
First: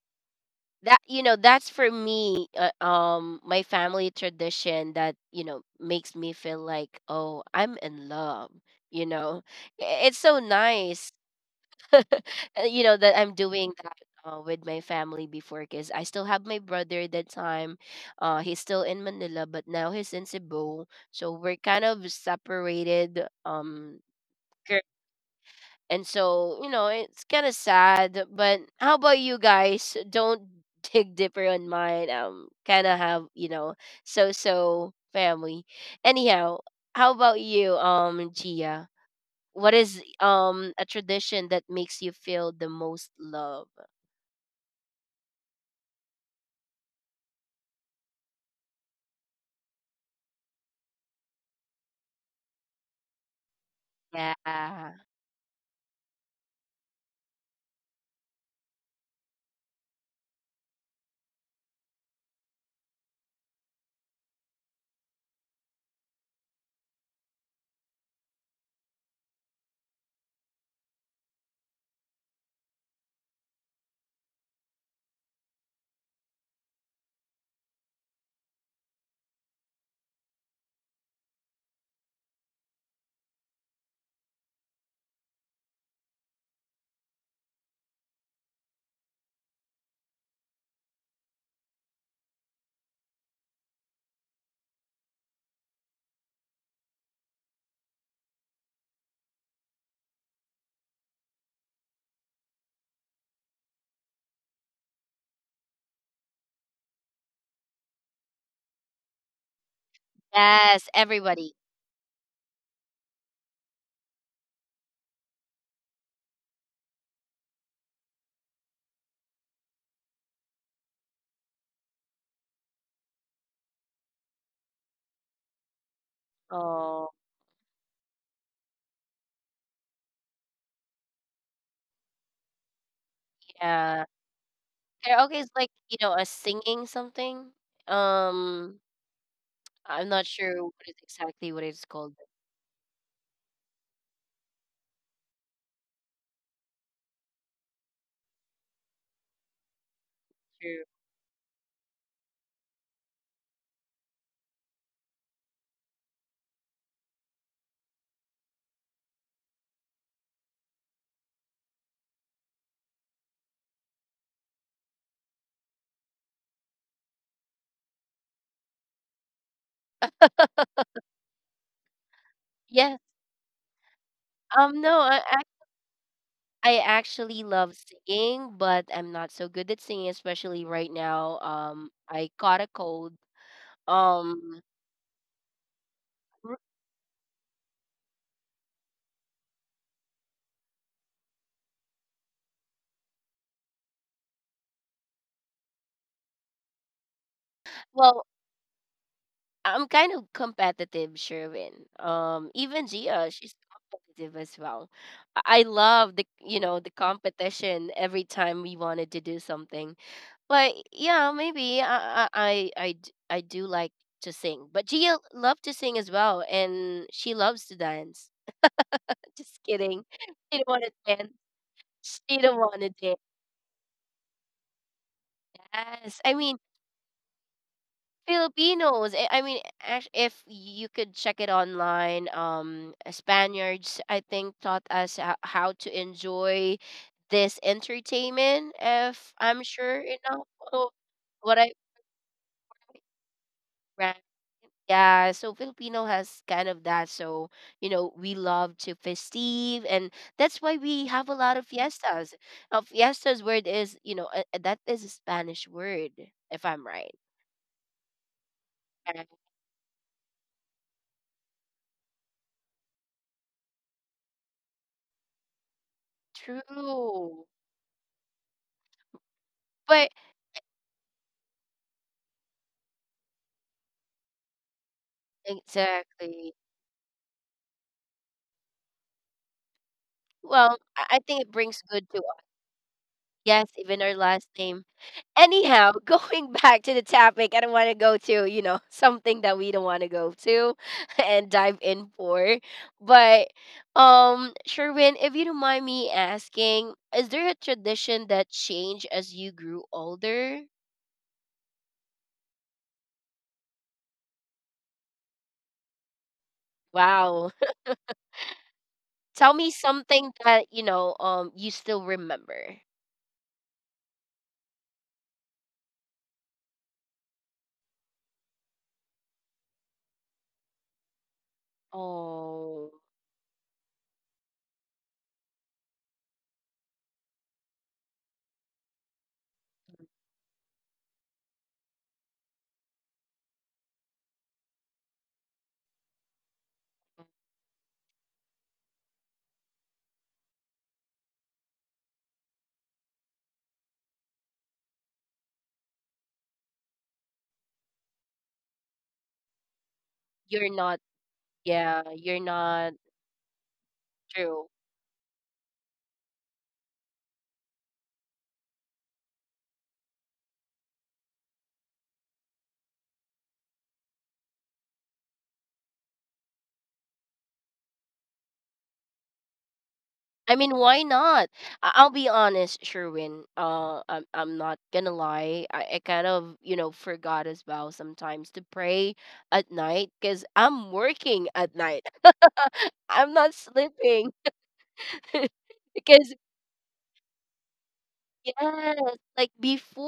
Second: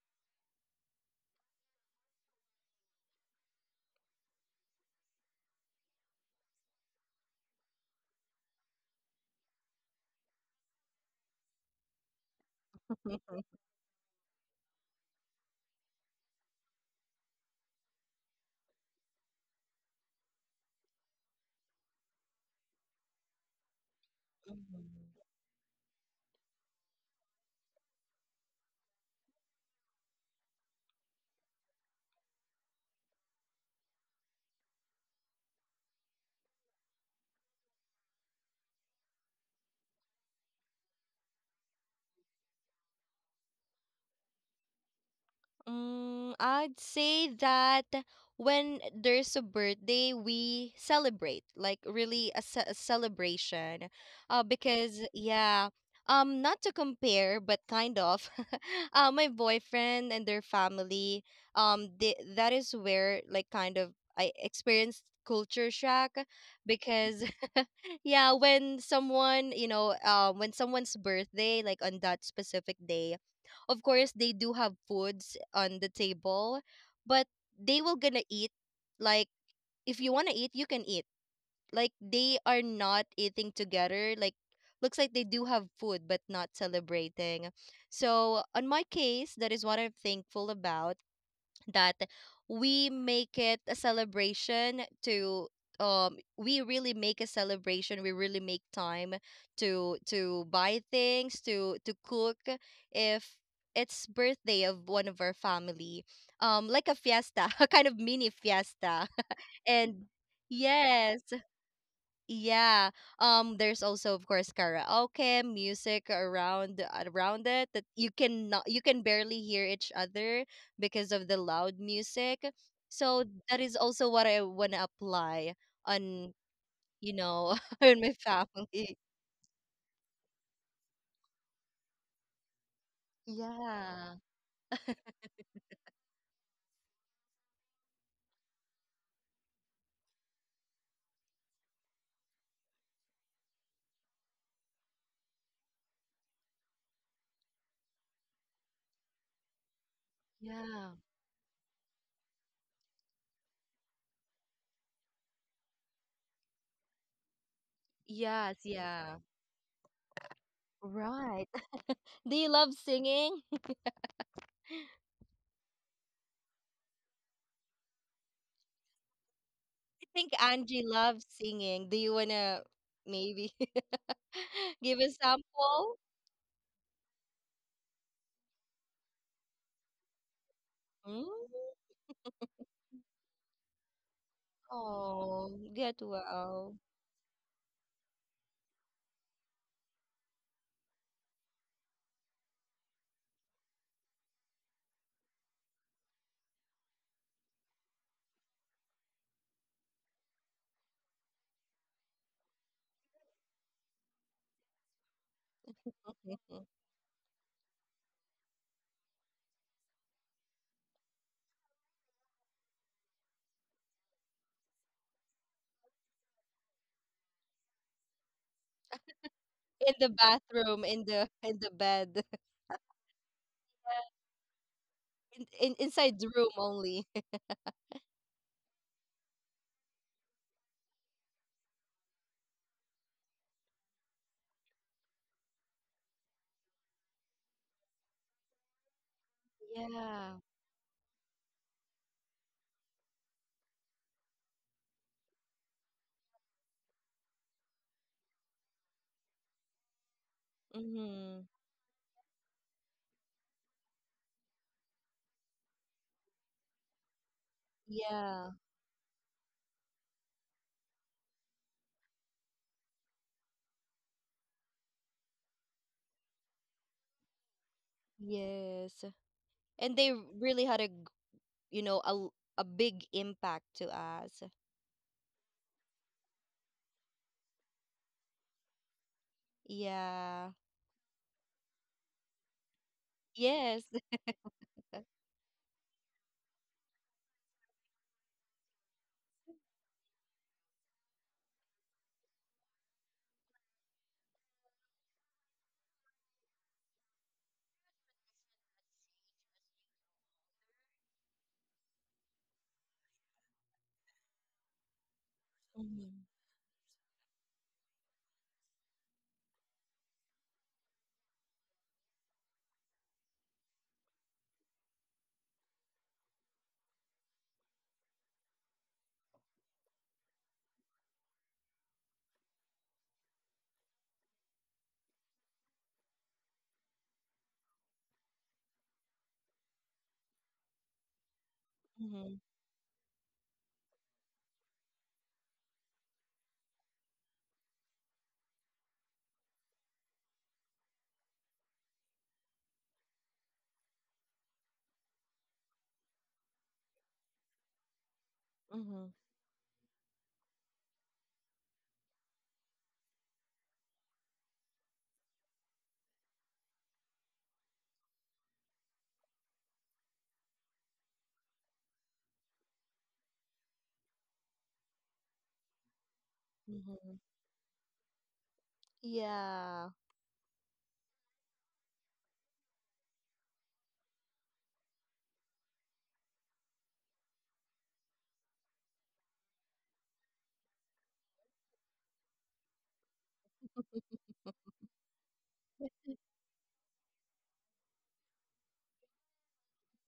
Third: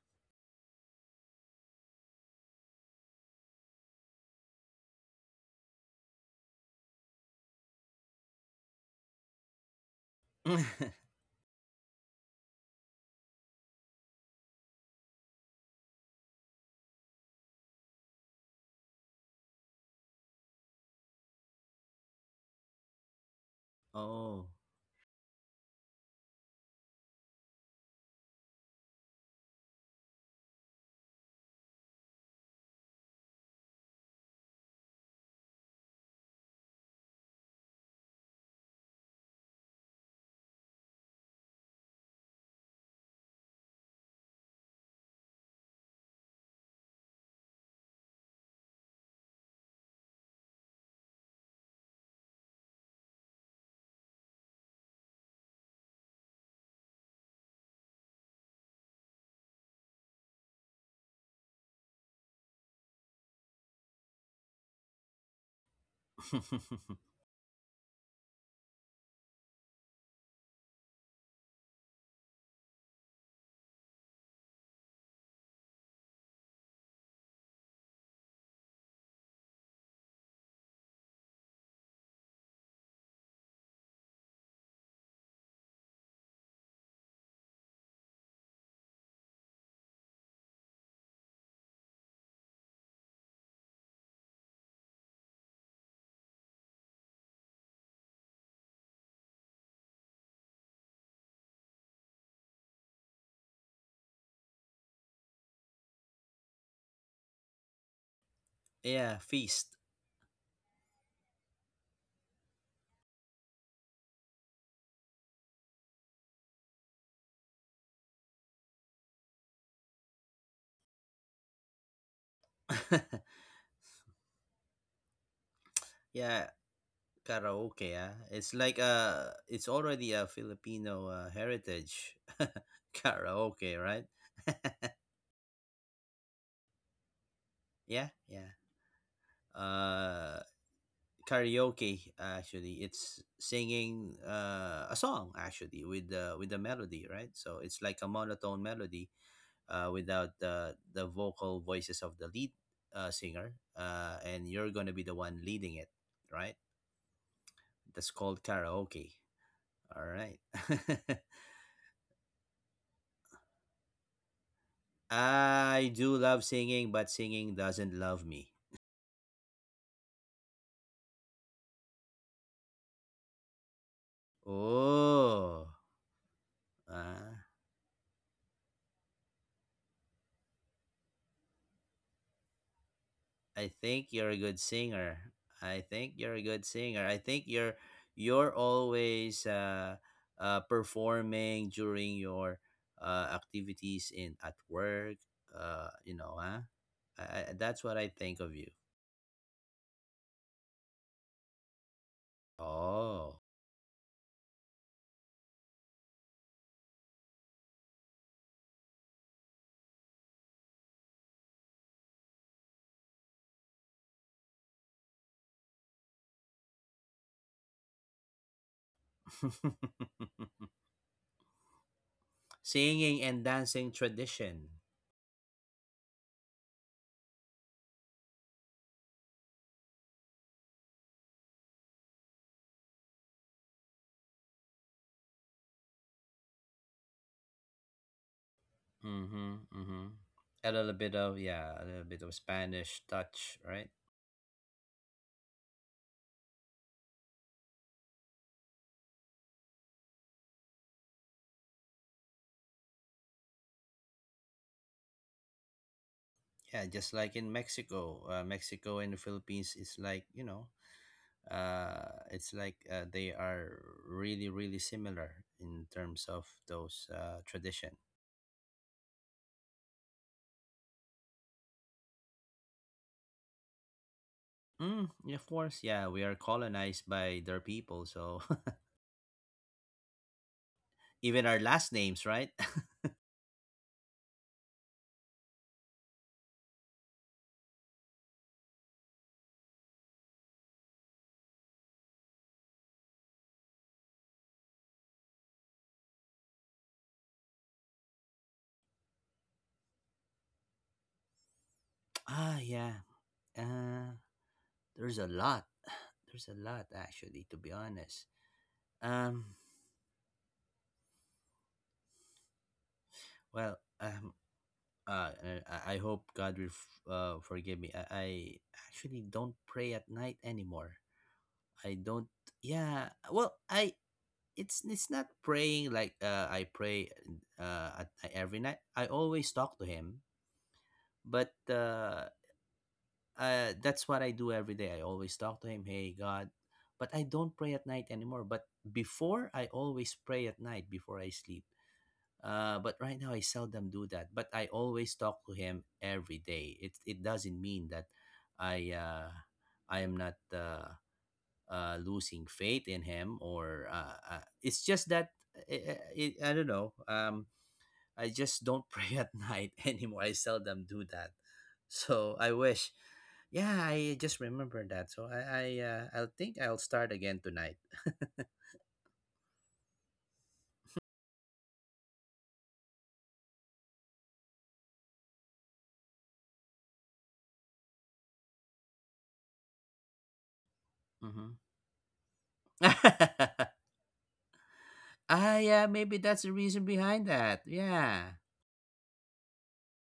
[SPEAKER 1] that you know that's for me, uh, um my family tradition that you know makes me feel like, oh, I'm in love. you know I- it's so nice,
[SPEAKER 3] [laughs]
[SPEAKER 1] uh, you know that I'm doing that uh, with my family before, because I still have my brother at that time. Uh he's still in Manila, but now he's in Cebu, so we're kind of separated um
[SPEAKER 3] Oh.
[SPEAKER 2] [laughs]
[SPEAKER 1] and so, you know, it's kind of sad, but how about you guys? Don't dig deeper on mine. Um, kind of have, you know, so so family. Anyhow, how about you, um, Gia? What is um a tradition that makes you feel the most love?
[SPEAKER 2] Mm, I'd say that when there's a birthday, we celebrate, like really a, ce- a celebration. Uh,
[SPEAKER 1] Yeah.
[SPEAKER 2] because yeah, um, not to compare, but kind of, [laughs] uh, my boyfriend and their family, um, they, that is where like kind of I experienced culture shock.
[SPEAKER 3] [laughs]
[SPEAKER 2] Because [laughs] yeah, when someone, you know, um, when someone's birthday, like on that specific day of course they do have foods on the table, but they will gonna eat, like if you want to eat you can eat, like they are not eating together, like looks like they do have food but not celebrating. So on my case, that is what I'm thankful about, that we make it a celebration to um we really make a celebration, we really make time to to buy things, to to cook if it's birthday of one of our family. Um like a fiesta, [laughs] a kind of mini fiesta.
[SPEAKER 3] Yeah,
[SPEAKER 2] [laughs]
[SPEAKER 3] feast.
[SPEAKER 2] And
[SPEAKER 1] Yes,
[SPEAKER 2] yes,
[SPEAKER 1] everybody.
[SPEAKER 2] yeah. Um there's also of course karaoke, music around around it that you can not you can barely hear each other because of the loud music. So
[SPEAKER 3] [laughs]
[SPEAKER 2] that is also what I want to apply on,
[SPEAKER 3] Yeah,
[SPEAKER 1] Oh,
[SPEAKER 2] you know, [laughs] on
[SPEAKER 3] karaoke,
[SPEAKER 2] my
[SPEAKER 3] ah it's like
[SPEAKER 2] family.
[SPEAKER 3] uh it's already a Filipino uh, heritage. [laughs] Karaoke,
[SPEAKER 1] yeah.
[SPEAKER 3] right.
[SPEAKER 2] Yeah.
[SPEAKER 3] [laughs]
[SPEAKER 1] Karaoke is like, you know, a singing something.
[SPEAKER 3] Yeah, yeah,
[SPEAKER 1] Um, I'm not
[SPEAKER 3] uh
[SPEAKER 1] sure what is exactly what it's called,
[SPEAKER 3] karaoke
[SPEAKER 1] but
[SPEAKER 3] actually it's singing uh a song actually with the with the melody, right. So it's like a monotone melody uh without
[SPEAKER 1] true.
[SPEAKER 3] the
[SPEAKER 2] Yeah.
[SPEAKER 3] the vocal voices of the lead, uh, singer, uh and you're gonna be the one leading it, right. That's called
[SPEAKER 2] Yes,
[SPEAKER 3] karaoke,
[SPEAKER 2] yeah.
[SPEAKER 3] all right. [laughs]
[SPEAKER 2] Right. [laughs] Do you love singing?
[SPEAKER 3] I do love singing, but singing doesn't love me.
[SPEAKER 2] I think Angie loves singing. Do you want to
[SPEAKER 1] Yeah,
[SPEAKER 2] maybe [laughs]
[SPEAKER 1] Um, no,
[SPEAKER 2] give a
[SPEAKER 1] I ac
[SPEAKER 3] Oh,
[SPEAKER 2] sample?
[SPEAKER 1] I actually
[SPEAKER 3] ah,
[SPEAKER 1] love singing, but I'm not so good at singing, especially right
[SPEAKER 2] Mm?
[SPEAKER 1] now. Um, I caught a cold.
[SPEAKER 3] I think you're a
[SPEAKER 1] Um,
[SPEAKER 3] good singer.
[SPEAKER 2] Oh,
[SPEAKER 3] I
[SPEAKER 2] get
[SPEAKER 3] think you're a
[SPEAKER 1] r-
[SPEAKER 3] good
[SPEAKER 2] well.
[SPEAKER 3] singer. I think you're you're always uh, uh, performing during your uh, activities in at work. Uh, you know, huh? I, I- that's what I
[SPEAKER 1] well,
[SPEAKER 3] think of you.
[SPEAKER 1] I'm kind of competitive, Sherwin. Um, even Gia,
[SPEAKER 3] Oh.
[SPEAKER 1] she's competitive as well. I I love the, you know, the competition every time we wanted to do something. But yeah, maybe I I I I d- I do like to sing. But Gia loved to sing as well, and she loves to dance. Just
[SPEAKER 2] In
[SPEAKER 1] kidding.
[SPEAKER 2] the
[SPEAKER 1] [laughs]
[SPEAKER 3] [laughs]
[SPEAKER 1] They don't want
[SPEAKER 2] bathroom, in
[SPEAKER 1] to dance.
[SPEAKER 2] the in the bed,
[SPEAKER 1] They
[SPEAKER 2] [laughs]
[SPEAKER 1] don't want to
[SPEAKER 3] Singing and dancing tradition.
[SPEAKER 2] in, in
[SPEAKER 1] dance.
[SPEAKER 2] inside
[SPEAKER 1] I
[SPEAKER 2] the room
[SPEAKER 1] mean,
[SPEAKER 2] only. [laughs]
[SPEAKER 1] Filipinos. I I mean, act- if you could check it online, um, Spaniards, I think, taught us ho- how to enjoy this entertainment, if I'm
[SPEAKER 3] Mm-hmm.
[SPEAKER 1] sure
[SPEAKER 3] Mm-hmm.
[SPEAKER 2] Yeah.
[SPEAKER 1] enough
[SPEAKER 3] A
[SPEAKER 1] of
[SPEAKER 3] little bit of
[SPEAKER 1] what I.
[SPEAKER 3] Yeah, a little bit of Spanish touch, right?
[SPEAKER 1] Yeah, so Filipino has kind of that. So, you know, we love to festive, and that's why we have a
[SPEAKER 2] Mm-hmm.
[SPEAKER 1] lot of fiestas. Uh, fiestas word is, you know, uh, uh, that is a Spanish word, if I'm
[SPEAKER 3] Yeah,
[SPEAKER 1] right.
[SPEAKER 3] just like in Mexico, uh,
[SPEAKER 2] Yeah.
[SPEAKER 3] Mexico and
[SPEAKER 1] Uh,
[SPEAKER 3] the Philippines is like, you know, uh, it's like uh, they are really really similar in terms of
[SPEAKER 1] True.
[SPEAKER 3] those uh, tradition.
[SPEAKER 2] Yes. And
[SPEAKER 1] But
[SPEAKER 2] they really had a, g- you know, a l- a big impact to us.
[SPEAKER 3] Mm, yeah, of course, yeah, we are
[SPEAKER 1] exactly.
[SPEAKER 3] colonized by their people, so.
[SPEAKER 2] Yeah.
[SPEAKER 1] Well, I I
[SPEAKER 3] [laughs]
[SPEAKER 1] think it
[SPEAKER 3] Even our
[SPEAKER 1] brings
[SPEAKER 3] last
[SPEAKER 1] good to,
[SPEAKER 3] names, right?
[SPEAKER 1] yes,
[SPEAKER 2] Yes.
[SPEAKER 1] even our last name. Anyhow, [laughs] going back to the topic, I don't want to go to, you know, something that we don't want to go to [laughs] and dive in for. But um Sherwin, if you don't mind me asking, is there a tradition that changed as you grew older?
[SPEAKER 3] [laughs] Ah, yeah. Uh, there's a lot. [sighs]
[SPEAKER 2] Mm-hmm.
[SPEAKER 3] There's a lot
[SPEAKER 1] Wow.
[SPEAKER 3] actually, to be honest.
[SPEAKER 1] [laughs] Tell
[SPEAKER 3] Um,
[SPEAKER 1] me something that, you know, um you still remember.
[SPEAKER 3] well, um, uh, and I I hope God will f- uh, forgive me. I, I actually don't pray at night anymore. I don't.
[SPEAKER 1] Oh,
[SPEAKER 3] Yeah. Well, I it's it's not praying like, uh, I pray uh, at, night- every night. I always talk to Him, but uh,
[SPEAKER 2] Mm-hmm.
[SPEAKER 3] uh, that's what I do every day. I always talk to Him. Hey God. But I don't pray at night anymore. But before, I always pray at night before I sleep. Uh, but right now I seldom do that. But I always talk to him every day. It it doesn't mean that I
[SPEAKER 2] Mm-hmm.
[SPEAKER 3] uh, I am not
[SPEAKER 1] you're not.
[SPEAKER 3] uh,
[SPEAKER 1] Yeah,
[SPEAKER 3] uh,
[SPEAKER 1] you're
[SPEAKER 3] losing
[SPEAKER 1] not
[SPEAKER 3] faith in him, or uh, uh,
[SPEAKER 1] true.
[SPEAKER 3] it's just that I, I, I don't know. Um, I just don't [laughs] pray at night anymore. I seldom do that. So I wish. Yeah, I just remember that. So I I uh, I'll think I'll start
[SPEAKER 2] Mm-hmm.
[SPEAKER 3] again tonight.
[SPEAKER 2] Yeah.
[SPEAKER 1] I mean, why not? I- I'll be honest, Sherwin. Uh, I'm I'm not gonna lie. I, I kind of, you know, forgot as well sometimes to pray at night because I'm working
[SPEAKER 3] Mm-hmm.
[SPEAKER 1] at night. [laughs] I'm
[SPEAKER 3] [laughs]
[SPEAKER 1] not sleeping.
[SPEAKER 3] Ah,
[SPEAKER 1] [laughs]
[SPEAKER 3] yeah, maybe that's
[SPEAKER 1] Because
[SPEAKER 3] the reason behind that. Yeah.
[SPEAKER 1] yes, like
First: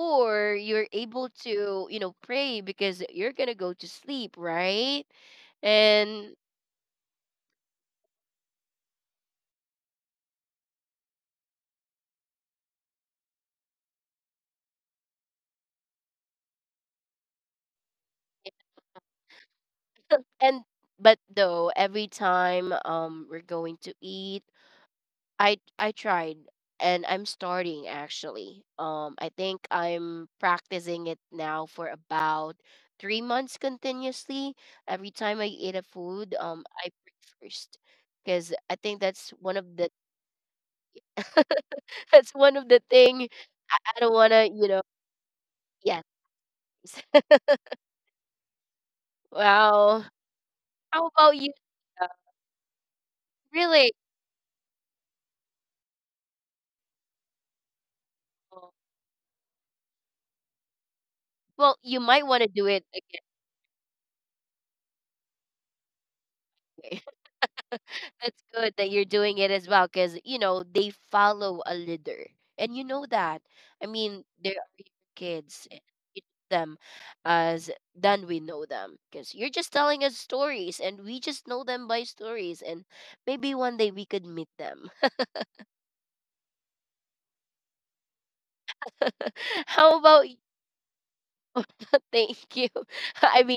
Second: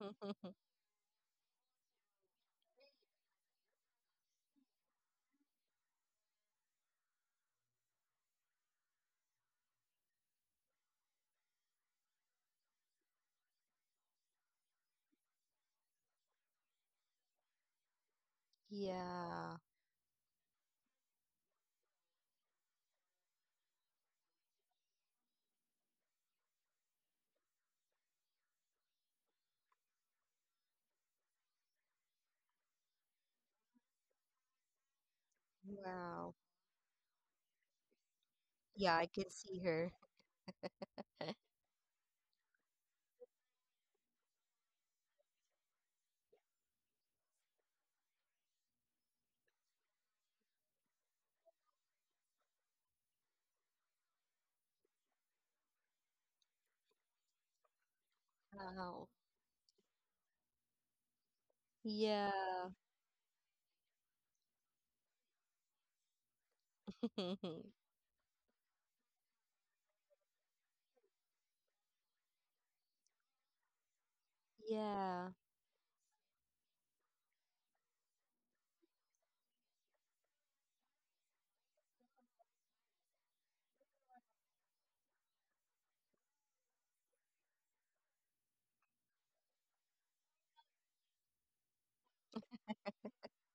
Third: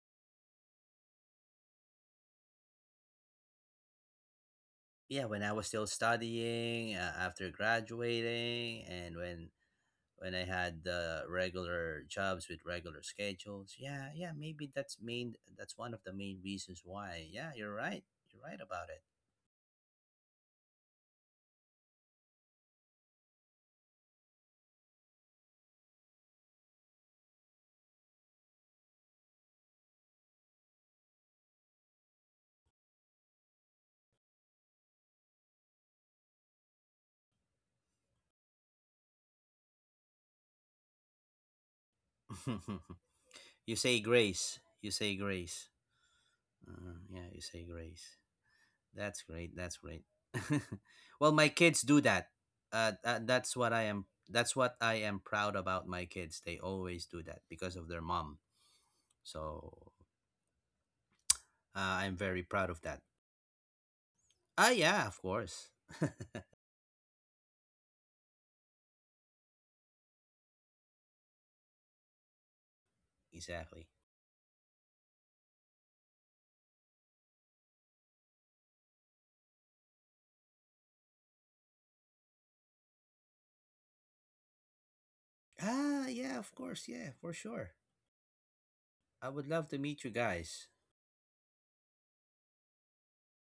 [SPEAKER 2] [laughs]
[SPEAKER 1] you're able to, you know, pray because you're gonna go to sleep, right?
[SPEAKER 3] Yeah, when I was still
[SPEAKER 1] And
[SPEAKER 3] studying, uh, after graduating, and when when I had the regular jobs with regular schedules. Yeah, yeah, maybe that's main that's one of the main reasons why. Yeah, you're right, you're right about it.
[SPEAKER 2] Yeah.
[SPEAKER 1] [laughs] and but though every time um we're going to eat, I I tried, and I'm starting actually. Um I think I'm practicing it now for about three months continuously. Every time I eat a food,
[SPEAKER 2] Wow.
[SPEAKER 1] um I break first because I
[SPEAKER 2] Yeah,
[SPEAKER 1] think
[SPEAKER 2] I
[SPEAKER 1] that's
[SPEAKER 2] can
[SPEAKER 1] one
[SPEAKER 2] see
[SPEAKER 1] of the
[SPEAKER 2] her.
[SPEAKER 1] [laughs] that's one of the
[SPEAKER 3] [laughs]
[SPEAKER 1] thing
[SPEAKER 3] You
[SPEAKER 1] I
[SPEAKER 3] say
[SPEAKER 1] don't want to,
[SPEAKER 3] grace,
[SPEAKER 1] you know,
[SPEAKER 3] you say grace,
[SPEAKER 1] yes.
[SPEAKER 3] uh, yeah,
[SPEAKER 1] [laughs]
[SPEAKER 3] you say grace. That's great, that's
[SPEAKER 1] Wow.
[SPEAKER 3] great. [laughs]
[SPEAKER 1] How about
[SPEAKER 3] Well,
[SPEAKER 1] you?
[SPEAKER 3] my kids do that. Uh, uh, that's what i
[SPEAKER 1] Really?
[SPEAKER 3] am that's what I am proud about my kids. They always do that because of their mom,
[SPEAKER 1] Oh,
[SPEAKER 2] Wow.
[SPEAKER 3] so.
[SPEAKER 1] well,
[SPEAKER 3] Uh,
[SPEAKER 1] you
[SPEAKER 3] I'm
[SPEAKER 1] might want
[SPEAKER 3] very
[SPEAKER 1] to do
[SPEAKER 3] proud
[SPEAKER 2] Yeah.
[SPEAKER 3] of
[SPEAKER 1] it
[SPEAKER 3] that.
[SPEAKER 1] again.
[SPEAKER 3] Ah, yeah, of course. [laughs]
[SPEAKER 1] [laughs]
[SPEAKER 2] [laughs]
[SPEAKER 1] [laughs] That's good that you're doing it as well because, you know, they follow a leader. And you know that.
[SPEAKER 3] Exactly.
[SPEAKER 1] I mean, there are your
[SPEAKER 2] Yeah.
[SPEAKER 1] kids. And you know them as then we know them because you're just telling us stories and we just know them by stories. And maybe one day we could meet them.
[SPEAKER 3] Ah, yeah, of course. Yeah, for sure. I would
[SPEAKER 1] [laughs]
[SPEAKER 3] love to
[SPEAKER 1] How
[SPEAKER 3] meet you
[SPEAKER 1] about you?
[SPEAKER 3] guys.
[SPEAKER 1] [laughs] Thank you. [laughs] I mean,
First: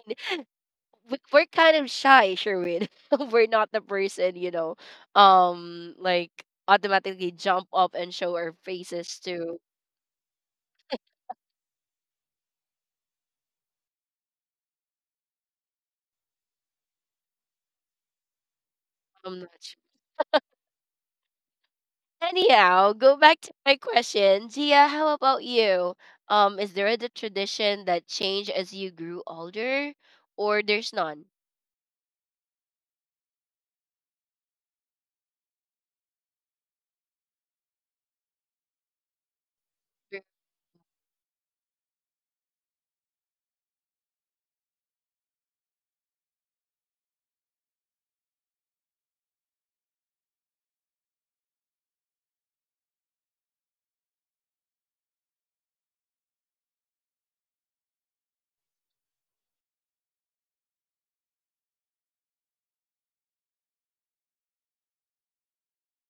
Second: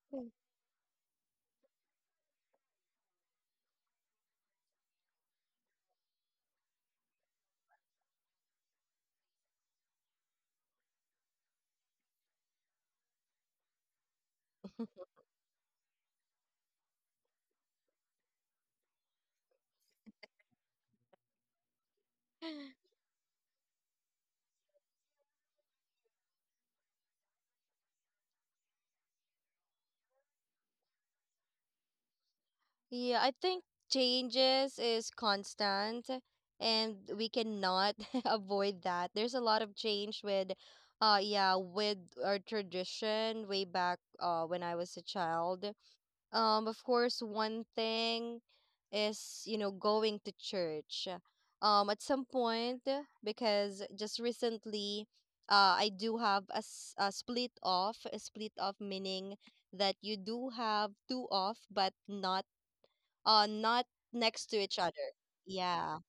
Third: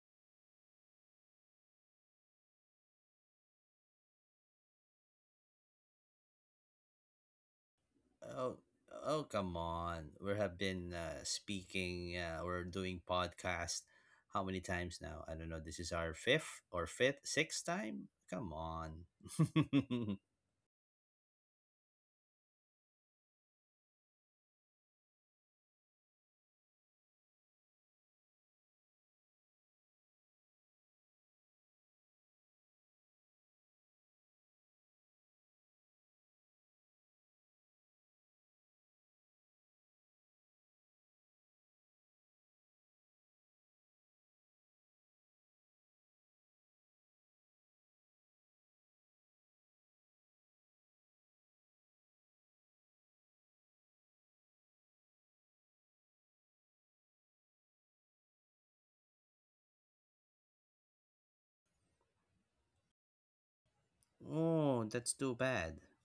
[SPEAKER 1] we- we're kind of shy, Sherwin. [laughs] We're not the person, you know, um, like automatically jump up and show our
[SPEAKER 3] Oh,
[SPEAKER 1] faces
[SPEAKER 3] oh, come
[SPEAKER 1] to.
[SPEAKER 3] on. We have been uh, speaking, uh, or doing podcast. How many times
[SPEAKER 2] [laughs]
[SPEAKER 3] now? I don't know. This is our fifth, or fifth, sixth time. Come on.
[SPEAKER 1] I'm not sure.
[SPEAKER 3] [laughs]
[SPEAKER 1] Anyhow, go back to my question. Gia, how about you? Um, is there a tradition that changed as you grew older, or there's none?
[SPEAKER 2] Yeah, I think changes is constant and we cannot [laughs] avoid that. There's a lot of
[SPEAKER 1] There-
[SPEAKER 2] change with uh yeah, with our tradition way back uh when I was a child. Um of course one thing is you know going to church um at some point, because just recently uh I do have a, s- a split off, a split off meaning that you do have two off but not uh not next to each
[SPEAKER 3] Oh,
[SPEAKER 2] other.
[SPEAKER 3] that's too bad.
[SPEAKER 2] Yeah,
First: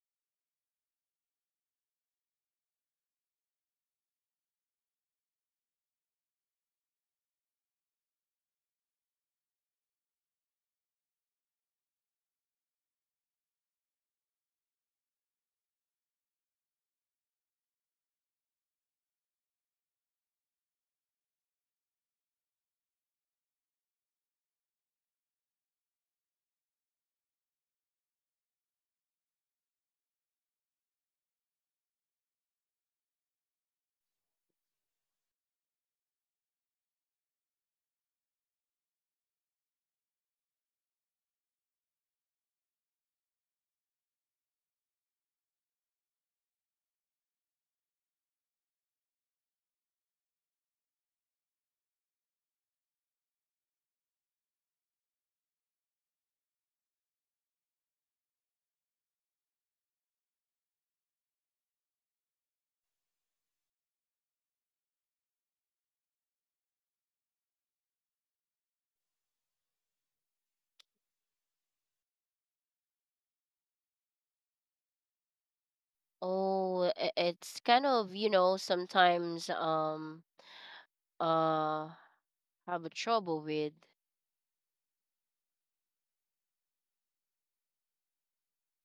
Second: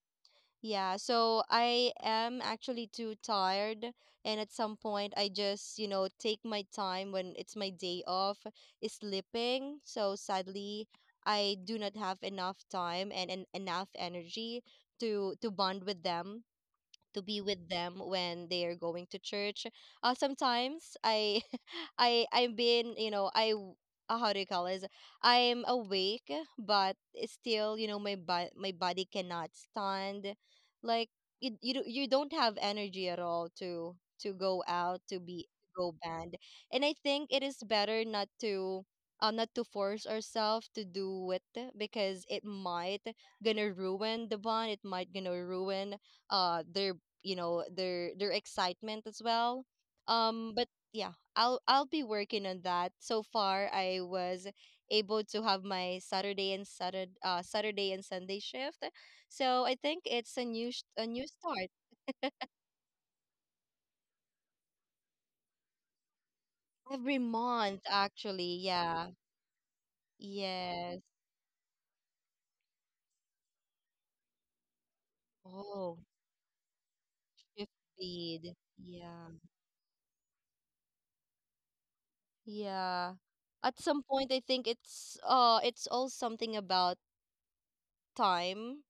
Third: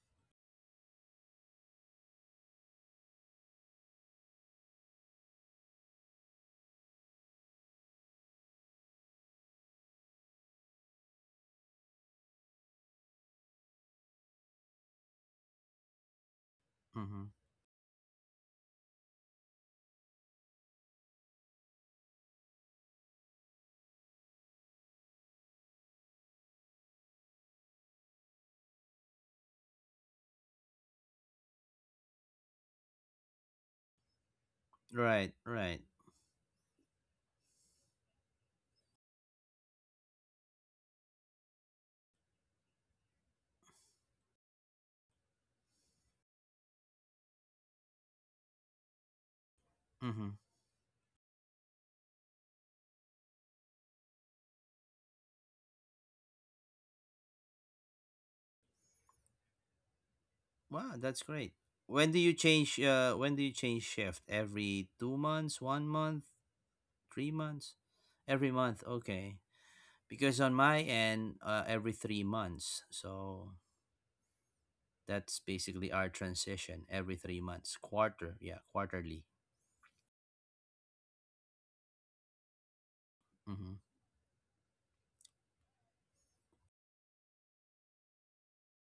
[SPEAKER 2] yeah, so I am actually too tired, and at some point, I just, you know, take my time when it's my day off, is sleeping. So sadly, I do not have enough time and, and enough energy to to bond with them, to
[SPEAKER 3] Mm-hmm.
[SPEAKER 2] be with them when they are going to church. Uh, sometimes I, [laughs] I, I've been, you know, I, w- uh, how do you call this? I'm awake, but it's still, you know, my bo- my body cannot stand. Like you, you, do- you don't have energy at all to to go out, to
[SPEAKER 3] Right,
[SPEAKER 2] be
[SPEAKER 3] right.
[SPEAKER 2] go band. And I think it is better not to. Uh, not to force ourselves to do it because it might gonna ruin the bond, it might gonna ruin uh their you know their their excitement as well.
[SPEAKER 3] Mhm.
[SPEAKER 2] Um but yeah, i'll i'll be working on that. So far I was able to have my Saturday and Saturday, uh, Saturday and Sunday shift. So I think it's a new sh-
[SPEAKER 3] Wow,
[SPEAKER 2] a
[SPEAKER 3] that's
[SPEAKER 2] new
[SPEAKER 3] great.
[SPEAKER 2] start.
[SPEAKER 3] When do you change? Uh, when do you change shift? Every two months, one month,
[SPEAKER 2] Every
[SPEAKER 3] three months,
[SPEAKER 2] month
[SPEAKER 3] every
[SPEAKER 2] actually,
[SPEAKER 3] month?
[SPEAKER 2] yeah.
[SPEAKER 3] Okay, because on my
[SPEAKER 2] Yes.
[SPEAKER 3] end, uh, every three months. So that's basically
[SPEAKER 2] Oh,
[SPEAKER 3] our transition.
[SPEAKER 1] Oh, i-
[SPEAKER 3] Every three
[SPEAKER 1] it's
[SPEAKER 2] shift
[SPEAKER 3] months,
[SPEAKER 1] kind of, you
[SPEAKER 3] quarter.
[SPEAKER 2] lead,
[SPEAKER 3] Yeah,
[SPEAKER 1] know,
[SPEAKER 3] quarterly.
[SPEAKER 2] yeah.
[SPEAKER 1] sometimes um uh have a
[SPEAKER 2] Yeah,
[SPEAKER 1] trouble
[SPEAKER 3] Mm-hmm.
[SPEAKER 1] with.
[SPEAKER 2] at some point I think it's uh it's all something about time.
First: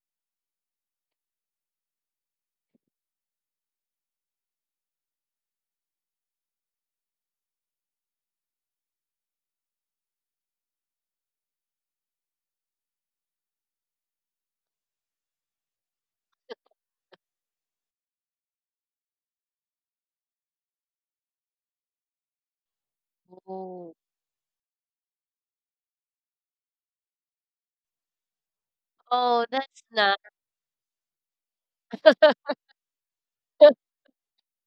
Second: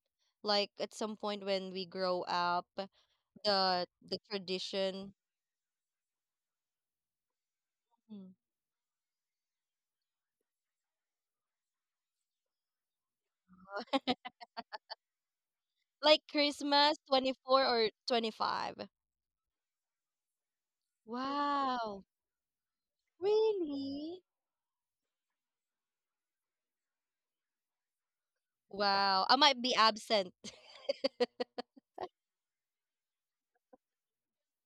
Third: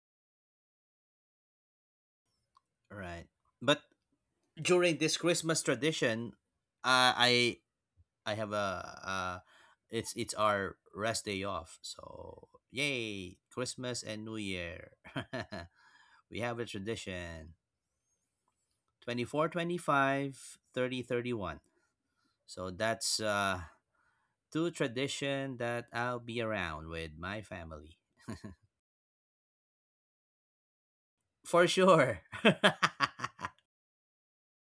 [SPEAKER 2] Like at some point when we grow up,
[SPEAKER 3] Right. But
[SPEAKER 2] the the
[SPEAKER 3] during
[SPEAKER 2] tradition.
[SPEAKER 3] this Christmas tradition, uh, I
[SPEAKER 2] Mm.
[SPEAKER 3] I have a, uh, it's it's our rest day off. So yay, Christmas and
[SPEAKER 2] [laughs]
[SPEAKER 3] New Year. [laughs]
[SPEAKER 2] Like
[SPEAKER 3] We have a
[SPEAKER 2] Christmas
[SPEAKER 3] tradition,
[SPEAKER 2] twenty four or twenty five.
[SPEAKER 3] twenty four, twenty five, thirty, thirty one.
[SPEAKER 2] Wow.
[SPEAKER 3] So that's uh
[SPEAKER 1] Oh,
[SPEAKER 2] Really?
[SPEAKER 3] two tradition that I'll be around with my family.
[SPEAKER 2] Wow. I
[SPEAKER 1] oh,
[SPEAKER 2] might be
[SPEAKER 1] that's not.
[SPEAKER 2] absent. [laughs]
[SPEAKER 3] [laughs] For sure.
[SPEAKER 1] [laughs]
[SPEAKER 3] [laughs]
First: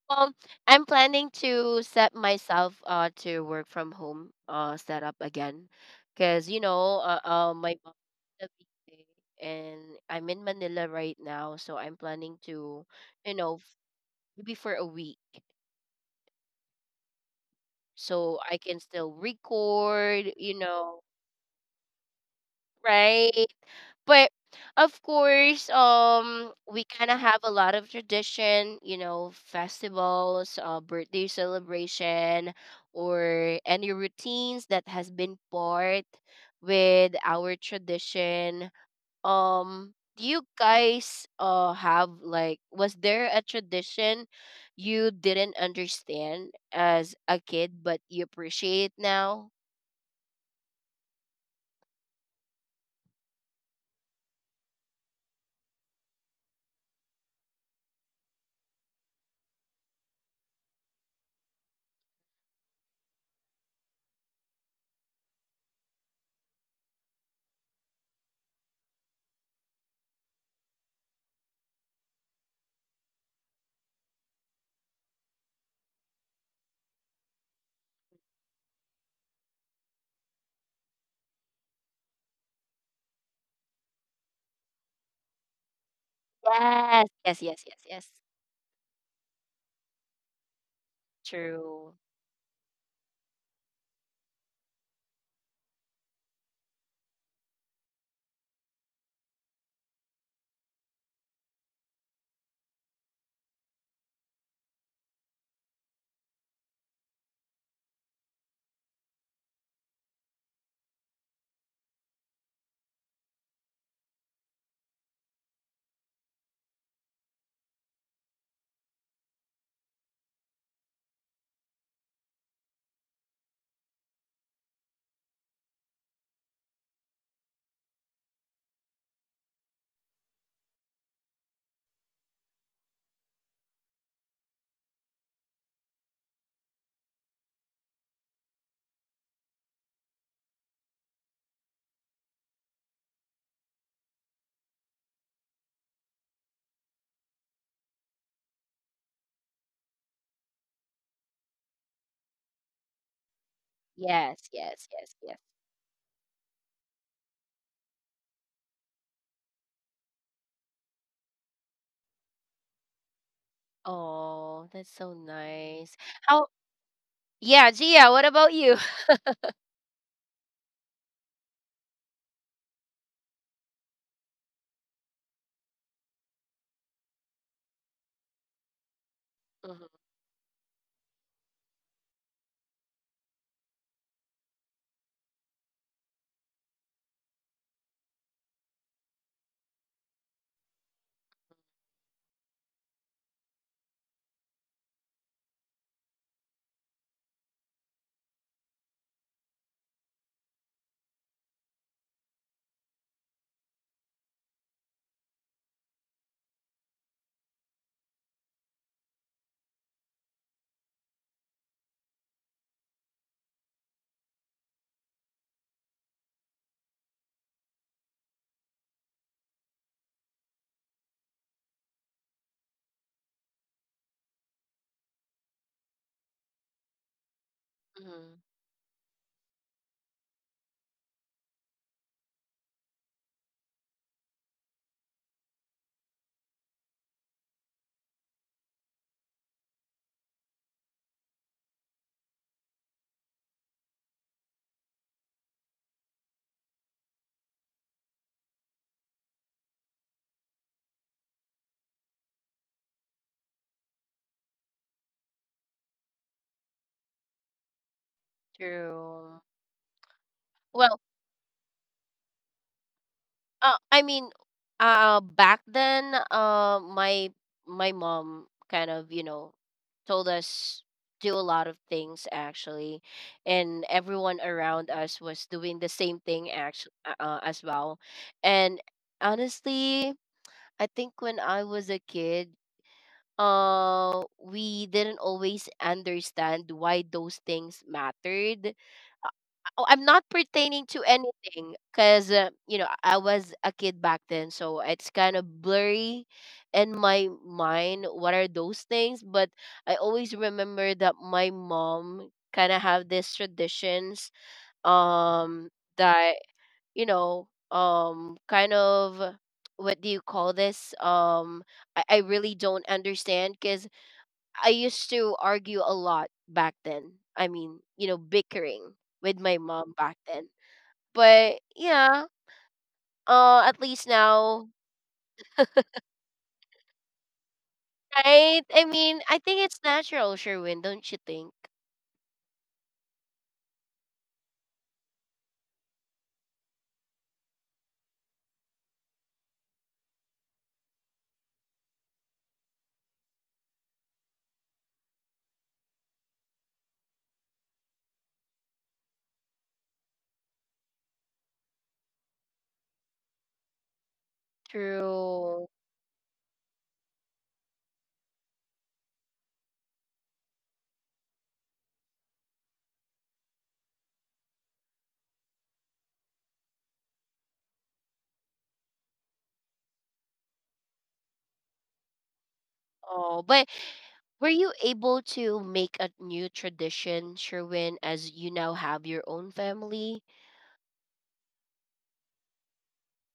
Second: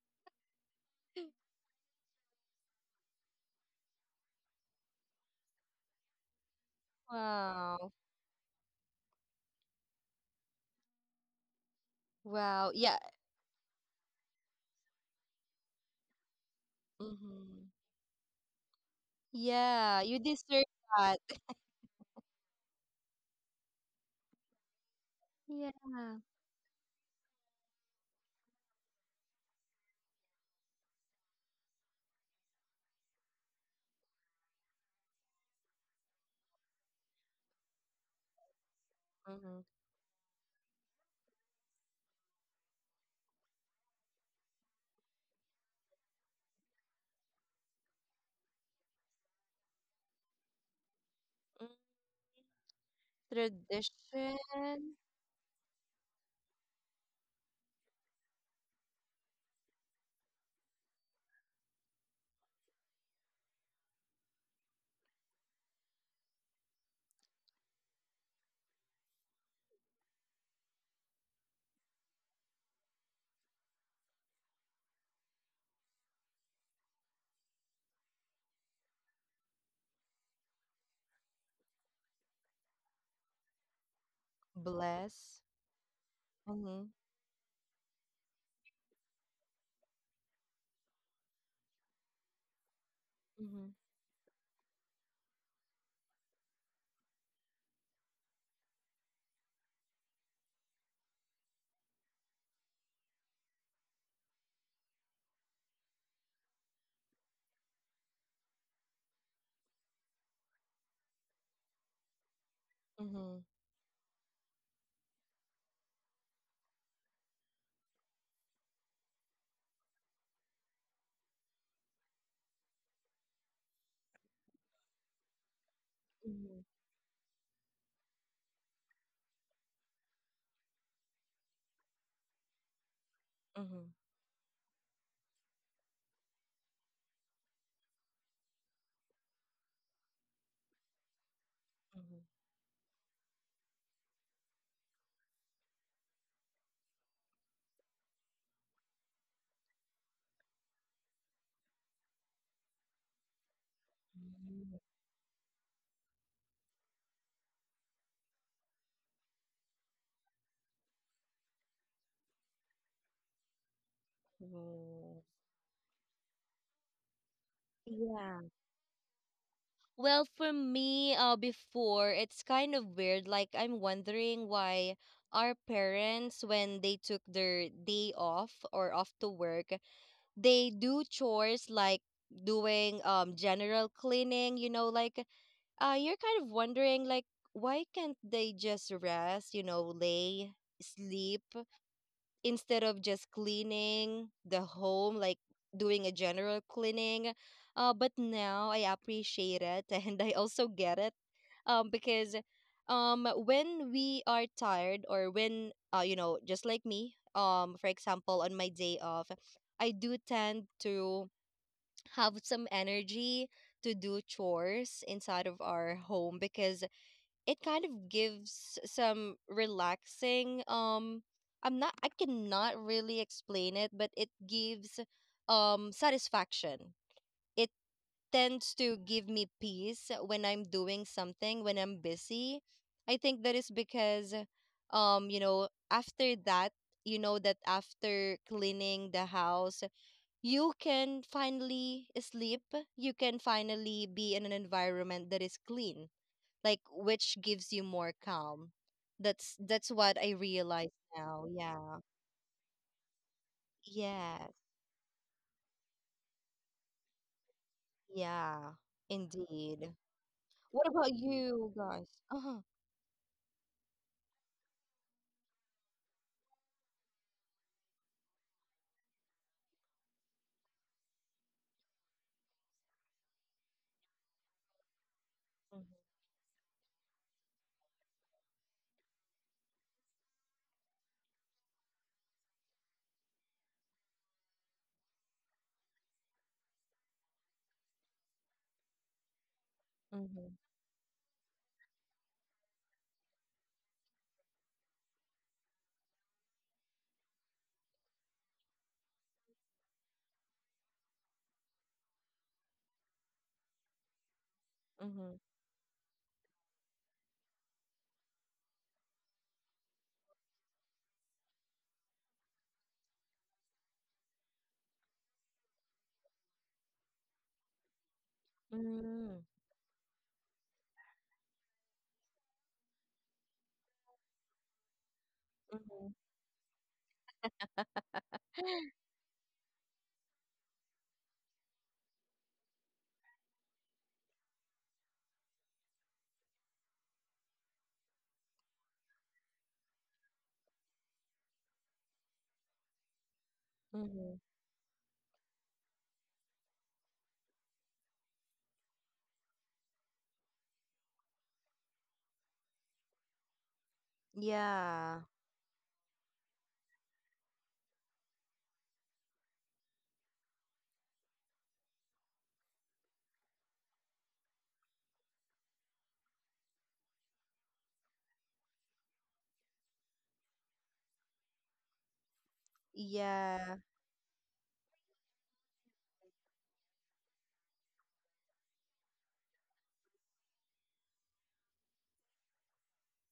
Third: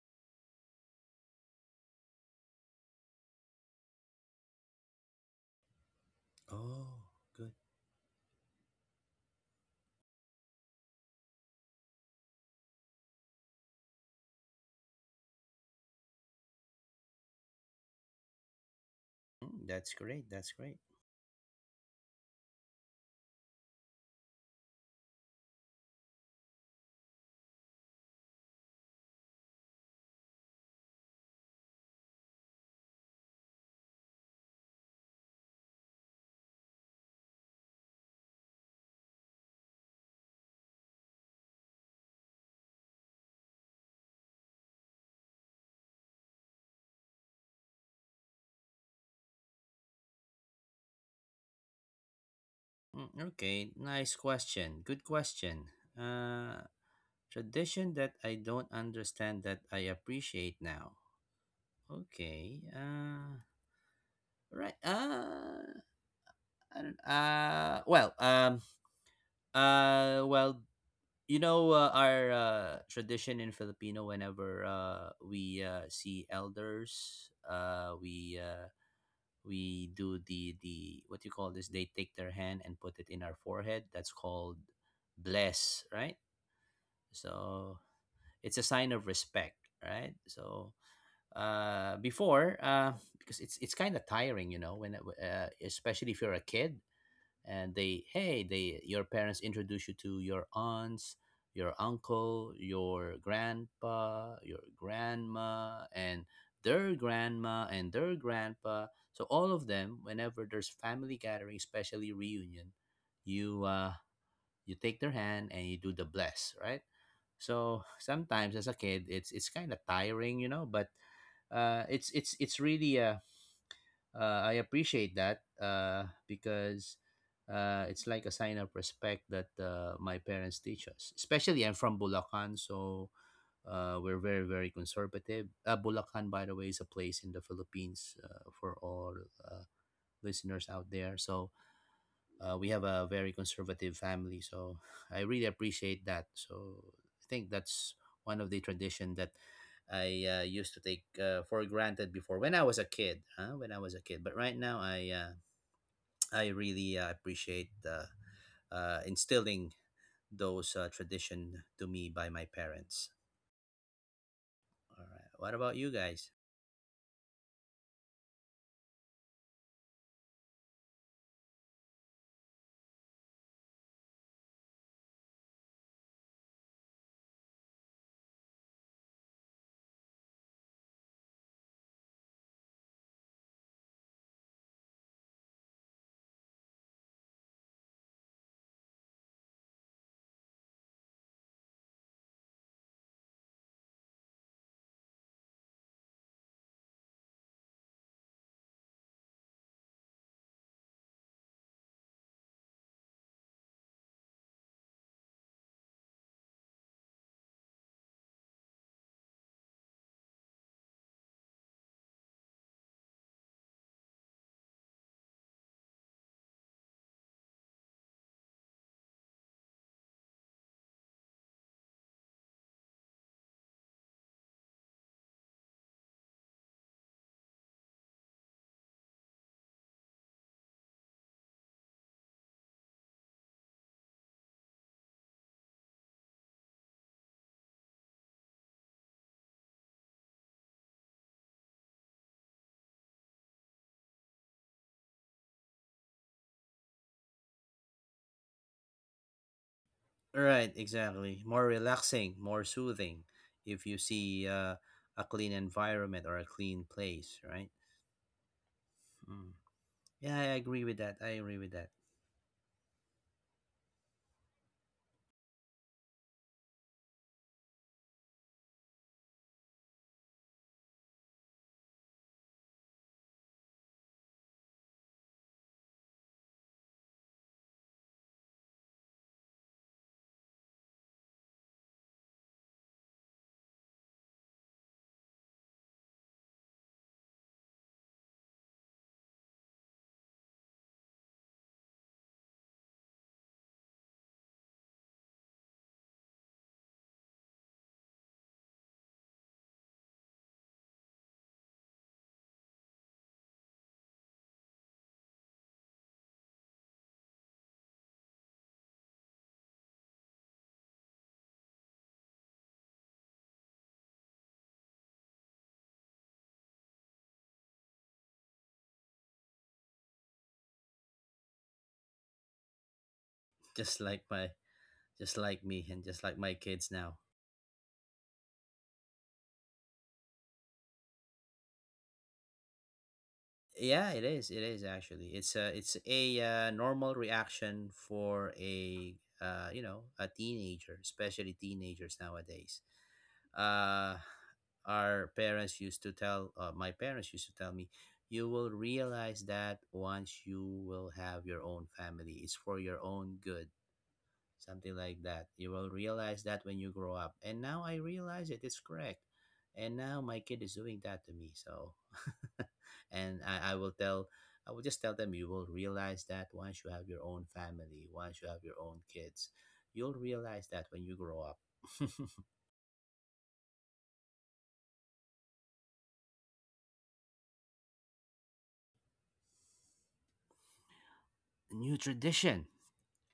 [SPEAKER 1] Well, I'm planning to set myself uh to work from home uh setup again, because you know
[SPEAKER 3] Oh,
[SPEAKER 1] uh,
[SPEAKER 3] good.
[SPEAKER 1] uh my
[SPEAKER 2] Wow.
[SPEAKER 1] mom is a V A, and I'm in Manila right now, so I'm planning
[SPEAKER 2] Wow.
[SPEAKER 1] to,
[SPEAKER 2] Yeah.
[SPEAKER 1] you know, f- maybe for a week
[SPEAKER 2] Hmm.
[SPEAKER 1] so I can still
[SPEAKER 3] Mm, that's
[SPEAKER 2] Yeah, you
[SPEAKER 3] great,
[SPEAKER 1] record,
[SPEAKER 3] that's
[SPEAKER 1] you
[SPEAKER 2] deserve
[SPEAKER 3] great.
[SPEAKER 1] know,
[SPEAKER 2] that.
[SPEAKER 1] right? But of course,
[SPEAKER 2] Yeah.
[SPEAKER 1] um, we kind of have a lot of tradition, you know, festivals, uh, birthday celebration, or any routines that has been part with our tradition.
[SPEAKER 2] Hmm.
[SPEAKER 1] Um, do you guys uh have like was there a tradition you didn't understand as a kid but you appreciate now?
[SPEAKER 3] Mm, okay, nice
[SPEAKER 2] Tradition.
[SPEAKER 3] question, good question. uh tradition that I don't understand, that I appreciate now. Okay. uh right uh I don't, uh well um Uh, Well, you know, uh, our uh, tradition in Filipino. Whenever uh, we uh, see elders, uh, we uh, we do the the, what you call this? They take their hand and put it in our forehead. That's called
[SPEAKER 2] Bless.
[SPEAKER 3] bless, right?
[SPEAKER 2] Mm-hmm.
[SPEAKER 1] Yes, yes, yes,
[SPEAKER 3] So
[SPEAKER 1] yes, yes.
[SPEAKER 3] it's a sign of respect, right? So
[SPEAKER 1] True.
[SPEAKER 3] uh before, uh because it's it's
[SPEAKER 2] Mm-hmm.
[SPEAKER 3] kind of tiring, you know, when, uh, especially if you're a kid, and they hey they your parents introduce you to your aunts, your uncle, your grandpa, your grandma, and their grandma and their grandpa. So all of them. Whenever there's family gathering, especially reunion, you uh you take their hand and you do the bless, right? So, [laughs] sometimes as a kid it's it's kind of tiring, you know, but uh it's it's it's really, uh uh, I appreciate that, uh,
[SPEAKER 2] Mm-hmm.
[SPEAKER 3] because uh, it's like a sign of respect that uh, my parents teach us. Especially, I'm from Bulacan, so
[SPEAKER 2] Mm-hmm.
[SPEAKER 3] uh, we're very, very conservative. Uh, Bulacan, by the way, is a place in the Philippines, uh, for all uh, listeners out there. So, uh, we have a very conservative family, so [laughs] I really appreciate that. So I think that's one of the tradition that I uh, used to take uh, for granted before, when I was a kid, huh? When I was a kid, but
[SPEAKER 1] Yes,
[SPEAKER 3] right
[SPEAKER 2] Mm-hmm.
[SPEAKER 3] now
[SPEAKER 1] yes,
[SPEAKER 3] i
[SPEAKER 1] yes,
[SPEAKER 3] uh,
[SPEAKER 1] yes.
[SPEAKER 3] I really, uh, appreciate, uh, uh, instilling those uh, tradition to me by my parents.
[SPEAKER 1] Oh, that's
[SPEAKER 3] All
[SPEAKER 1] so
[SPEAKER 2] Mm-hmm.
[SPEAKER 3] right, what about
[SPEAKER 1] nice.
[SPEAKER 3] you guys?
[SPEAKER 1] How yeah, Gia, what
[SPEAKER 2] Yeah.
[SPEAKER 1] about you? [laughs]
[SPEAKER 2] Well, for me, uh, before, it's kind of weird. Like, I'm wondering why our parents, when they took their day off or off to work,
[SPEAKER 1] Mhm,
[SPEAKER 2] they do chores like doing um general cleaning, you know, like uh you're kind of wondering like why can't they just rest, you know, lay, sleep instead of just cleaning the home, like doing a general cleaning. Uh, but now I appreciate it [laughs] and I also get it um, because um, when we are tired or when, uh, you know, just like me, um, for example, on my day off, I do tend to have some energy to do chores inside of our home because it kind of gives some relaxing, um I'm not I cannot really explain it, but it gives, um, satisfaction. It
[SPEAKER 1] mhm,
[SPEAKER 2] tends to give me peace when I'm doing something, when I'm busy. I think that is because, um, you know, after that, you know, that after cleaning the house, you can finally sleep, you can finally be in an environment that is clean, like which gives you more calm. That's that's what I
[SPEAKER 3] Right,
[SPEAKER 2] realize
[SPEAKER 3] exactly,
[SPEAKER 2] now.
[SPEAKER 3] more
[SPEAKER 2] Yeah.
[SPEAKER 3] relaxing, more soothing. If you see
[SPEAKER 2] Yes.
[SPEAKER 3] uh, a clean environment or a clean place, right?
[SPEAKER 2] Yeah.
[SPEAKER 1] true.
[SPEAKER 3] Mm.
[SPEAKER 2] Indeed.
[SPEAKER 3] Yeah, I agree
[SPEAKER 2] What
[SPEAKER 3] with
[SPEAKER 1] Well,
[SPEAKER 2] about
[SPEAKER 3] that. I agree with
[SPEAKER 2] you
[SPEAKER 3] that.
[SPEAKER 2] guys? Uh-huh.
[SPEAKER 1] uh, I mean, uh, back then, uh, my my mom kind of, you know, told us do a lot of things actually, and everyone around us was doing the same thing actually uh, uh, as well. And honestly, I think when I was a kid, uh we didn't always understand why those things mattered. Oh, I'm not
[SPEAKER 2] Mm-hmm.
[SPEAKER 1] pertaining to anything because, uh, you know, I was a kid back then, so it's kind of blurry in my mind what are those things. But I always remember that my mom kind of have these traditions,
[SPEAKER 2] Mm-hmm.
[SPEAKER 1] um that you know, um kind of what do you call this, um i, I really don't understand because I used to argue a lot back then. I mean, you know, bickering with
[SPEAKER 2] Mm-hmm.
[SPEAKER 1] my mom back then. But yeah, uh, at
[SPEAKER 3] Just
[SPEAKER 1] least
[SPEAKER 3] like my,
[SPEAKER 1] now,
[SPEAKER 3] just like me, and
[SPEAKER 2] Mm-hmm.
[SPEAKER 3] just like my kids now.
[SPEAKER 1] right? I mean, I think it's natural, Sherwin, don't you think?
[SPEAKER 3] Yeah, it is. It is actually. It's a it's a uh, normal reaction for a uh, you know a teenager, especially teenagers nowadays. Uh,
[SPEAKER 2] Mm-hmm.
[SPEAKER 3] our parents used to tell uh, My parents used to tell me, you will realize that once you will have your own family. It's for your own good, something
[SPEAKER 2] Yeah.
[SPEAKER 3] like that.
[SPEAKER 1] True.
[SPEAKER 3] You will realize that when you grow up. And now I realize it is correct. And now my kid is doing that to me. So, [laughs] and I, I will tell, I will just tell them, you will realize that once you have your own family, once you have your own kids, you'll realize that when you grow up. [laughs]
[SPEAKER 1] Oh, but
[SPEAKER 2] Yeah.
[SPEAKER 1] were you able to make a new tradition, Sherwin, as you now have your own family?
[SPEAKER 3] New tradition?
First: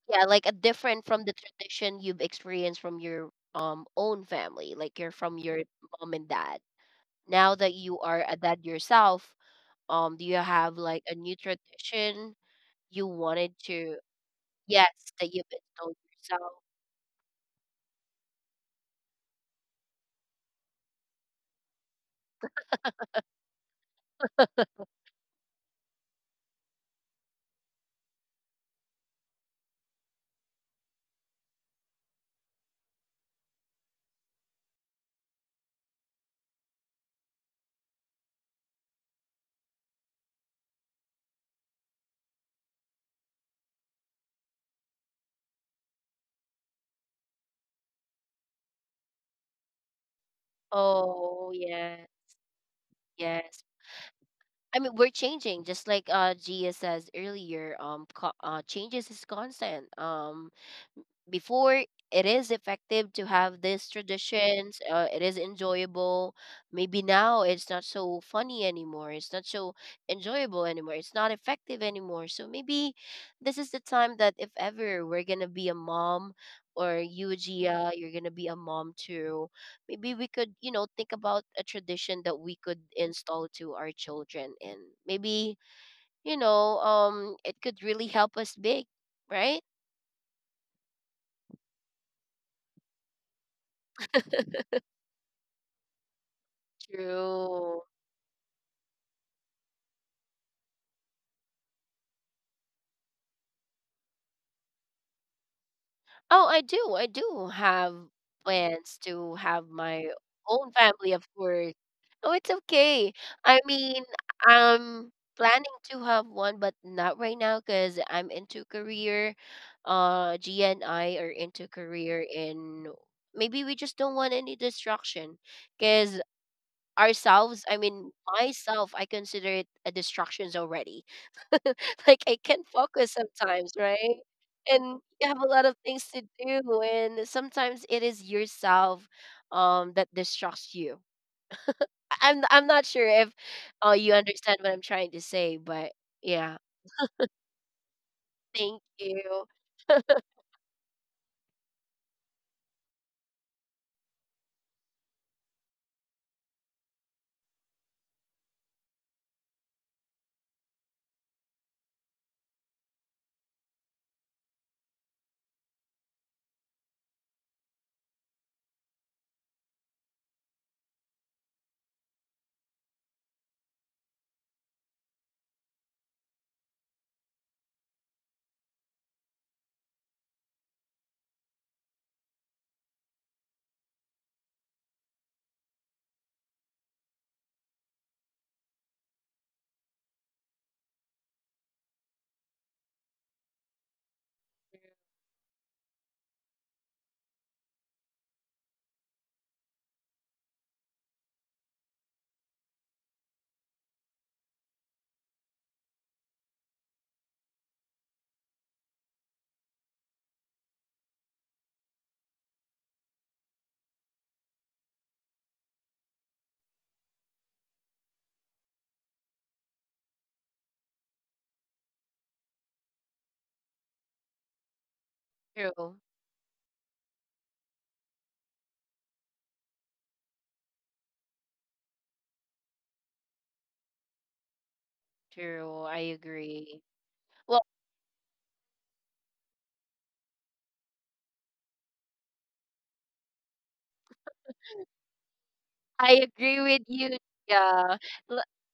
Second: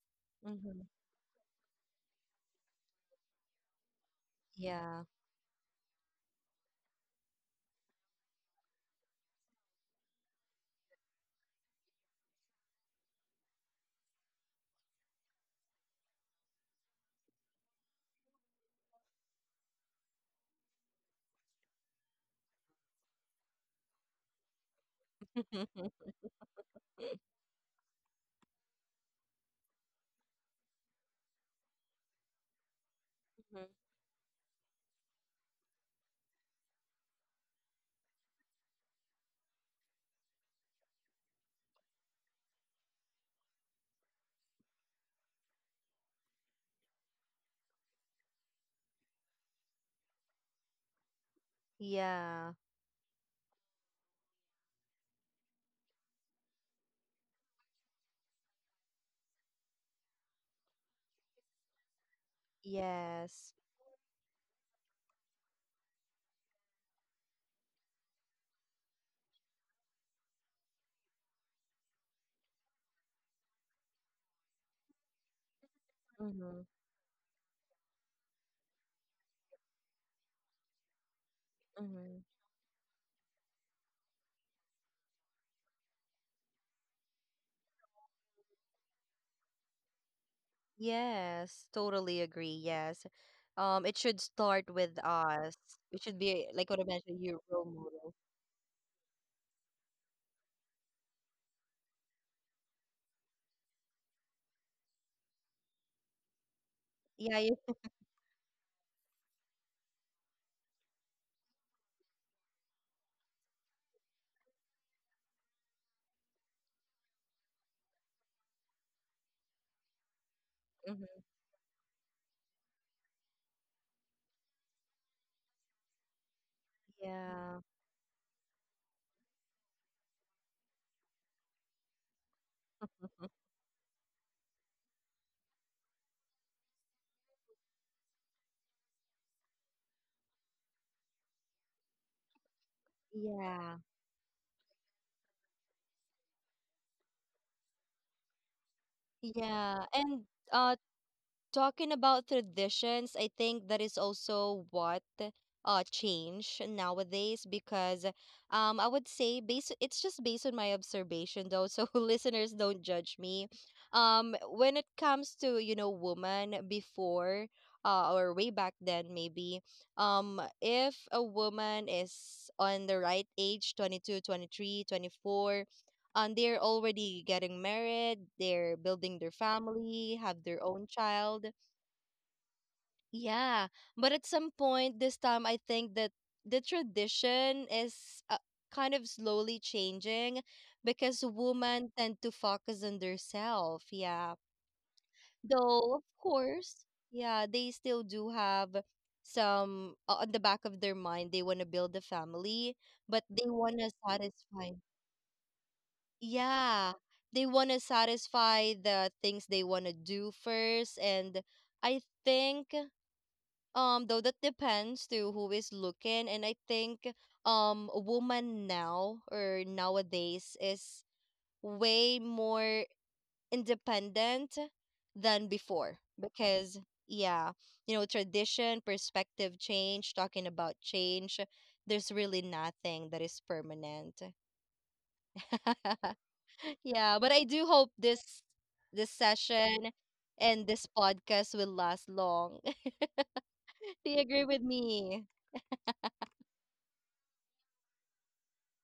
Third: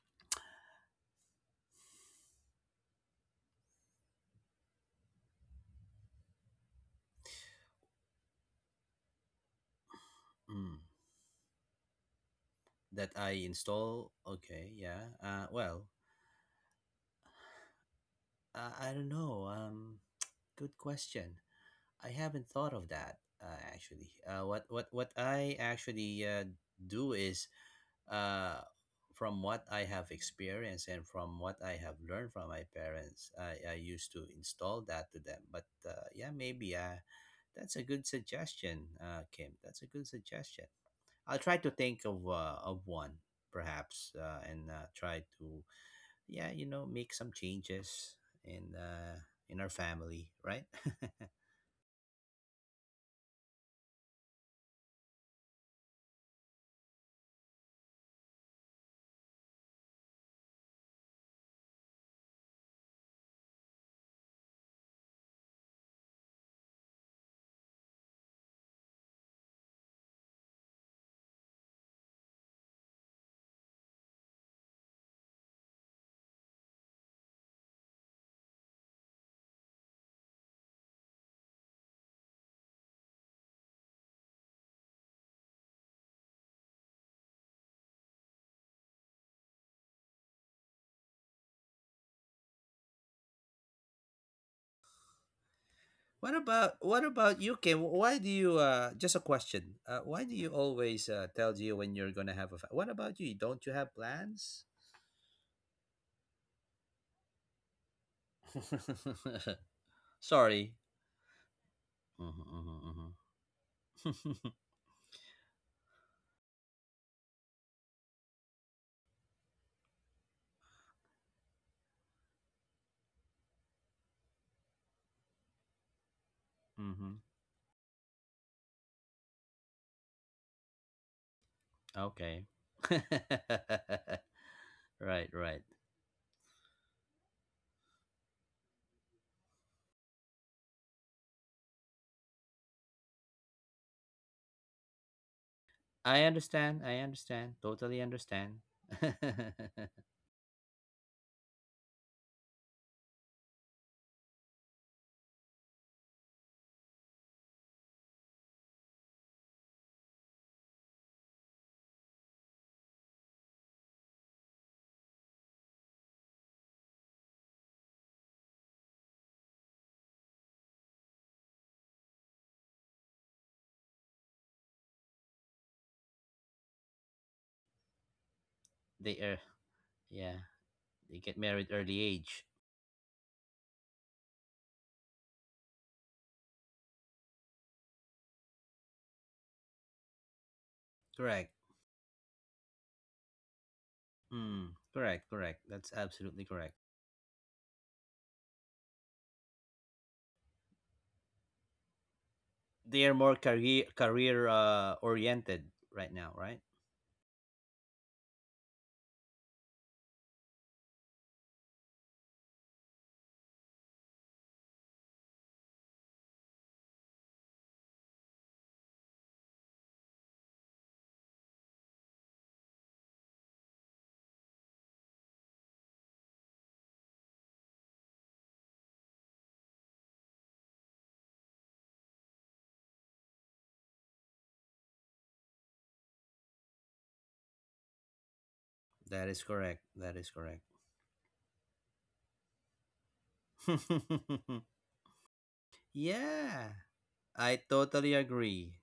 [SPEAKER 1] Yeah, like a
[SPEAKER 2] Mm-hmm.
[SPEAKER 1] different from the tradition you've experienced from your um own family, like
[SPEAKER 2] Yeah.
[SPEAKER 1] you're from your mom and dad. Now that you are a dad yourself, um, do you
[SPEAKER 3] Mm,
[SPEAKER 1] have like a new tradition
[SPEAKER 3] that
[SPEAKER 1] you
[SPEAKER 3] I
[SPEAKER 1] wanted to?
[SPEAKER 3] install. Okay,
[SPEAKER 1] Yes,
[SPEAKER 3] yeah.
[SPEAKER 1] that
[SPEAKER 3] Uh,
[SPEAKER 1] you've
[SPEAKER 3] well,
[SPEAKER 1] installed yourself.
[SPEAKER 3] uh, I don't know. Um, [tsk] good question. I haven't thought of that uh, actually. Uh, what what what I
[SPEAKER 2] [laughs] Mm-hmm.
[SPEAKER 3] actually uh, do is, uh, from what I have experienced and from what I have learned from my parents, I, I used to install that to them. But uh, yeah, maybe uh, that's a good suggestion, uh, Kim. That's a good suggestion. I'll try to think of uh, of one perhaps, uh, and uh, try to, yeah, you know make some changes in uh, in our family, right? [laughs]
[SPEAKER 1] Oh yeah,
[SPEAKER 2] Yeah.
[SPEAKER 1] yes. I mean, we're changing, just like uh Gia says earlier. Um, co- uh, changes is constant. Um, before it is effective
[SPEAKER 2] Yes.
[SPEAKER 1] to have these traditions, uh, it is enjoyable. Maybe now it's not so funny anymore, it's not so enjoyable anymore, it's not effective anymore. So maybe this is the time that if ever we're gonna be a
[SPEAKER 2] Mm-hmm.
[SPEAKER 1] mom, or you Gia, you're gonna be a mom too, maybe we could, you know, think about a
[SPEAKER 2] Mm-hmm.
[SPEAKER 1] tradition that we could install to our children, and maybe, you know, um it could really help us big, right?
[SPEAKER 2] Yes, totally agree. Yes. Um, it should start with us. It should
[SPEAKER 3] What
[SPEAKER 2] be like
[SPEAKER 3] about
[SPEAKER 2] what I
[SPEAKER 3] what
[SPEAKER 2] mentioned, your
[SPEAKER 3] about you,
[SPEAKER 2] role
[SPEAKER 3] Kim?
[SPEAKER 2] model.
[SPEAKER 3] Why
[SPEAKER 1] True.
[SPEAKER 3] do you, uh just a question, Uh, why do you always uh, tell you when you're gonna have a, Fa- what about you? Don't you have plans?
[SPEAKER 1] Oh, I
[SPEAKER 2] Yeah,
[SPEAKER 1] do. I
[SPEAKER 2] you,
[SPEAKER 1] do have
[SPEAKER 3] [laughs]
[SPEAKER 1] plans to have my
[SPEAKER 3] Sorry.
[SPEAKER 1] own family, of course.
[SPEAKER 3] Mm-hmm,
[SPEAKER 1] Oh, it's
[SPEAKER 3] mm-hmm,
[SPEAKER 1] okay. I mean, I'm planning to have one, but not right now because I'm into career. Uh, G
[SPEAKER 2] mhm,
[SPEAKER 1] and I are into career, and maybe we just don't want any distraction. Because
[SPEAKER 3] mm-hmm.
[SPEAKER 2] yeah,
[SPEAKER 1] ourselves, I mean, myself, I consider it a distractions already.
[SPEAKER 3] [laughs]
[SPEAKER 1] [laughs]
[SPEAKER 3] Okay.
[SPEAKER 1] Like I can't
[SPEAKER 2] [laughs]
[SPEAKER 1] focus
[SPEAKER 3] [laughs]
[SPEAKER 1] sometimes, right?
[SPEAKER 3] Right,
[SPEAKER 1] And you
[SPEAKER 3] right.
[SPEAKER 1] have a lot of things to do, and sometimes it is yourself um that distracts you. I- I'm I'm not sure if
[SPEAKER 2] yeah,
[SPEAKER 1] uh, you understand what I'm trying to say, but
[SPEAKER 3] I understand.
[SPEAKER 1] yeah,
[SPEAKER 3] I understand. Totally understand.
[SPEAKER 1] thank
[SPEAKER 3] [laughs]
[SPEAKER 1] you.
[SPEAKER 2] yeah. And
[SPEAKER 1] [laughs]
[SPEAKER 2] uh, talking about traditions, I think that is also what uh change nowadays, because, um, I would say based— it's just based on my observation though, so [laughs] listeners don't judge me. Um, when it comes to, you know, woman before, uh, or way back then, maybe, um, if a woman is on the right age, twenty two twenty three twenty four, and they're already getting married, they're
[SPEAKER 3] They
[SPEAKER 2] building their
[SPEAKER 3] are,
[SPEAKER 2] family,
[SPEAKER 3] yeah.
[SPEAKER 2] have their own
[SPEAKER 3] They get
[SPEAKER 2] child.
[SPEAKER 3] married early age.
[SPEAKER 2] Yeah, but at some point this time, I think that the tradition is, uh, kind of slowly changing because
[SPEAKER 3] Correct.
[SPEAKER 2] women tend to focus on themselves. Yeah,
[SPEAKER 3] Mm, correct. Correct. That's
[SPEAKER 2] though of
[SPEAKER 3] absolutely correct.
[SPEAKER 2] course, yeah, they still do have some, uh, on the back of their mind. They want to build a family,
[SPEAKER 3] They are
[SPEAKER 2] but
[SPEAKER 3] more
[SPEAKER 2] they want
[SPEAKER 3] career
[SPEAKER 2] to
[SPEAKER 3] career
[SPEAKER 2] satisfy.
[SPEAKER 3] uh, oriented right now, right?
[SPEAKER 2] Yeah, they want to satisfy the things they want to do first, and I think. Um, though that depends to who is looking, and I think, um, a woman now or nowadays is way more independent than before
[SPEAKER 1] True,
[SPEAKER 2] because, yeah, you know, tradition, perspective change, talking about change, there's really nothing that is permanent.
[SPEAKER 1] true. I
[SPEAKER 2] [laughs]
[SPEAKER 1] agree.
[SPEAKER 2] Yeah, but I do
[SPEAKER 1] Well,
[SPEAKER 2] hope this this
[SPEAKER 3] That is correct.
[SPEAKER 2] session
[SPEAKER 3] That is correct.
[SPEAKER 2] and this podcast will last long. [laughs] Do you
[SPEAKER 3] [laughs]
[SPEAKER 2] agree with me?
[SPEAKER 1] I agree
[SPEAKER 3] Yeah,
[SPEAKER 1] with you.
[SPEAKER 3] I
[SPEAKER 1] Yeah,
[SPEAKER 3] totally agree.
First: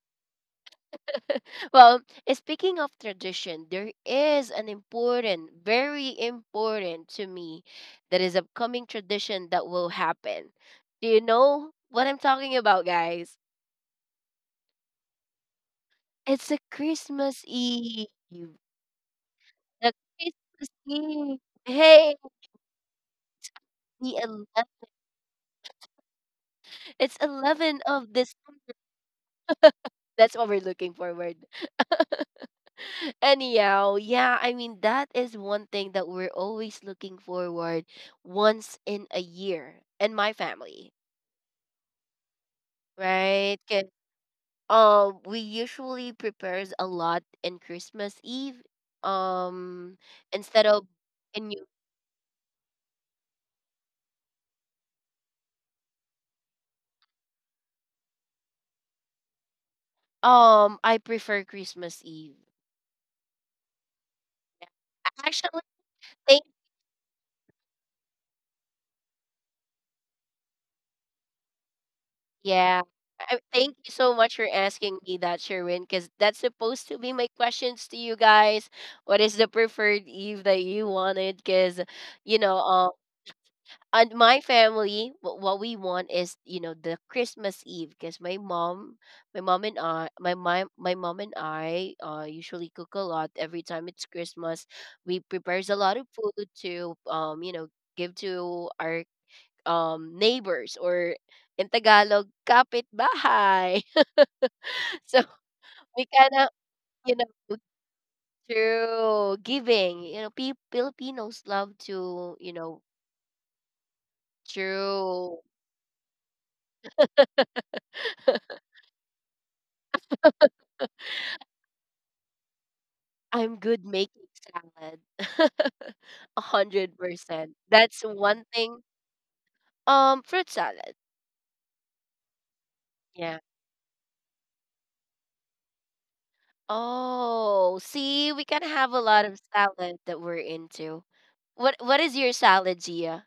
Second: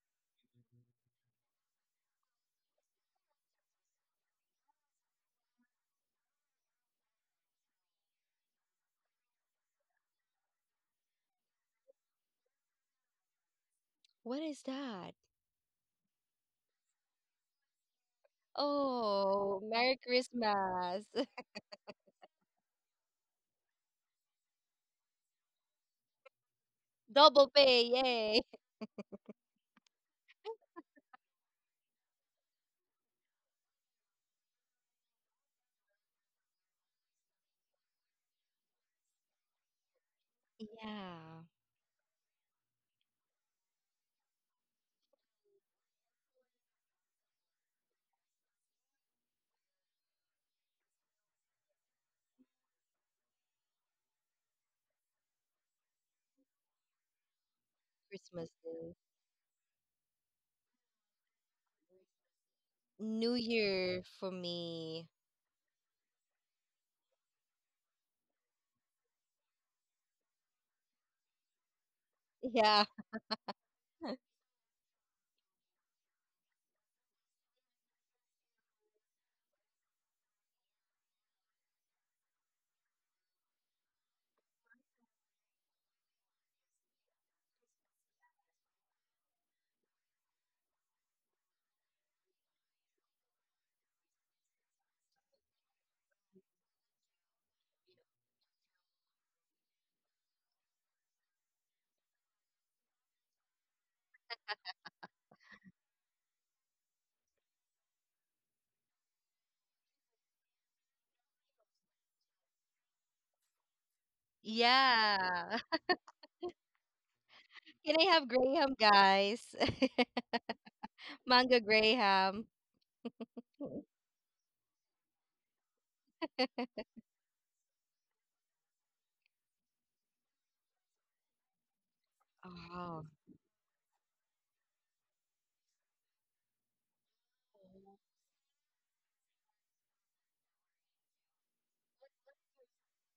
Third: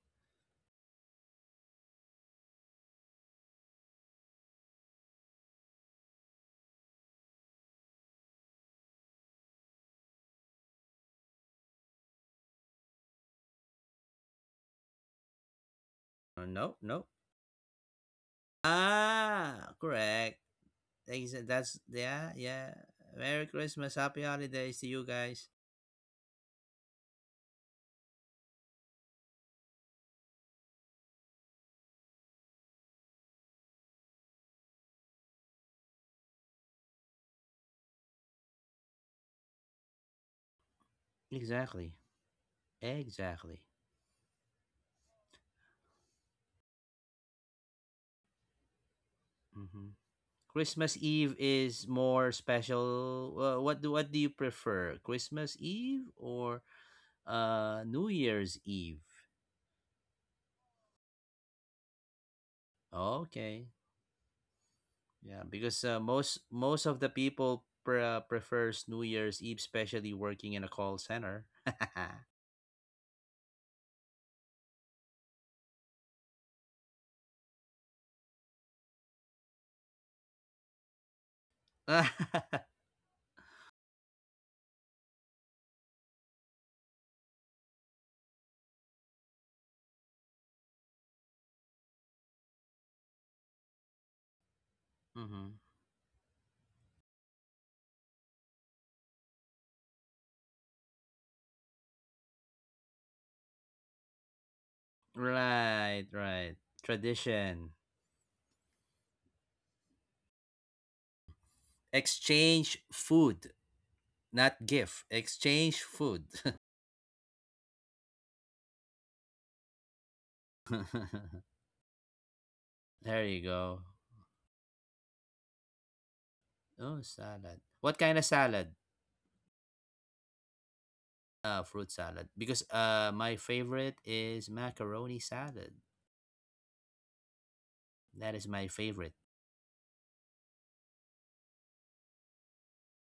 [SPEAKER 1] [laughs] well, speaking of tradition, there is an important, very important to me, that is upcoming tradition that will happen. Do you know what I'm talking about, guys?
[SPEAKER 2] What is that?
[SPEAKER 1] It's
[SPEAKER 3] Uh,
[SPEAKER 1] a
[SPEAKER 3] No, no.
[SPEAKER 1] Christmas Eve.
[SPEAKER 2] Oh,
[SPEAKER 3] Ah,
[SPEAKER 1] The
[SPEAKER 2] Merry
[SPEAKER 3] correct.
[SPEAKER 1] Christmas
[SPEAKER 2] Christmas. [laughs]
[SPEAKER 1] Eve.
[SPEAKER 3] Exa- That's
[SPEAKER 1] Hey,
[SPEAKER 3] yeah, yeah. Merry Christmas,
[SPEAKER 1] the
[SPEAKER 3] Happy
[SPEAKER 1] eleventh.
[SPEAKER 3] Holidays to you guys.
[SPEAKER 1] It's
[SPEAKER 2] Double
[SPEAKER 1] eleven
[SPEAKER 2] pay,
[SPEAKER 1] of this.
[SPEAKER 2] yay. [laughs]
[SPEAKER 1] That's what we're looking forward. [laughs] Anyhow, yeah, I mean, that is one thing that we're always looking forward once in a year and my family.
[SPEAKER 2] Yeah,
[SPEAKER 3] Exactly.
[SPEAKER 1] Right?
[SPEAKER 3] Exactly.
[SPEAKER 1] 'Kay. Um, we usually prepares a lot in Christmas Eve.
[SPEAKER 3] Hmm.
[SPEAKER 1] Um, Instead of
[SPEAKER 3] Christmas Eve
[SPEAKER 1] in New
[SPEAKER 3] is more special. Well, what do what do you prefer, Christmas Eve or uh New
[SPEAKER 2] Christmas
[SPEAKER 3] Year's
[SPEAKER 2] Day.
[SPEAKER 3] Eve?
[SPEAKER 1] um, I prefer Christmas Eve.
[SPEAKER 2] New
[SPEAKER 3] Okay,
[SPEAKER 2] Year for me.
[SPEAKER 3] yeah,
[SPEAKER 1] Actually,
[SPEAKER 3] because uh, most
[SPEAKER 1] thank
[SPEAKER 3] most of the people pre- uh, prefers New Year's Eve, especially working in a call center.
[SPEAKER 1] yeah.
[SPEAKER 2] Yeah,
[SPEAKER 1] I, thank you so much for asking me that, Sherwin, because that's supposed to be my questions to you guys. What is the preferred Eve that you wanted? Because
[SPEAKER 3] [laughs] hmm
[SPEAKER 1] you know, um, and my family, wh- what we want is, you know, the Christmas Eve, because my mom, my mom and I my my, my mom and I uh, usually cook a lot every time it's Christmas. We prepares a lot of food to, um you know, give to our um neighbors, or in Tagalog, kapitbahay. [laughs] So we
[SPEAKER 3] Right,
[SPEAKER 1] kind of,
[SPEAKER 3] right.
[SPEAKER 1] you know,
[SPEAKER 3] Tradition.
[SPEAKER 1] through giving, you know, pe- Filipinos love to, you know,
[SPEAKER 3] Exchange food, not gift.
[SPEAKER 1] through
[SPEAKER 2] yeah.
[SPEAKER 3] Exchange food.
[SPEAKER 2] [laughs] Can I have
[SPEAKER 1] [laughs]
[SPEAKER 2] graham, guys? [laughs]
[SPEAKER 3] [laughs]
[SPEAKER 2] Mango graham.
[SPEAKER 3] There you
[SPEAKER 1] I'm good
[SPEAKER 3] go.
[SPEAKER 2] [laughs]
[SPEAKER 1] making salad. [laughs]
[SPEAKER 3] Oh,
[SPEAKER 1] one hundred percent.
[SPEAKER 3] salad.
[SPEAKER 1] That's
[SPEAKER 3] What kind of
[SPEAKER 1] one thing.
[SPEAKER 3] salad?
[SPEAKER 1] Um, fruit salad.
[SPEAKER 3] Uh, fruit salad. Because
[SPEAKER 2] Oh,
[SPEAKER 3] uh,
[SPEAKER 1] Yeah.
[SPEAKER 3] my favorite is macaroni salad.
[SPEAKER 1] Oh, see,
[SPEAKER 3] That
[SPEAKER 1] we
[SPEAKER 3] is
[SPEAKER 1] can
[SPEAKER 3] my
[SPEAKER 1] have a
[SPEAKER 3] favorite
[SPEAKER 1] lot of salad that we're into. What What is your salad, Gia?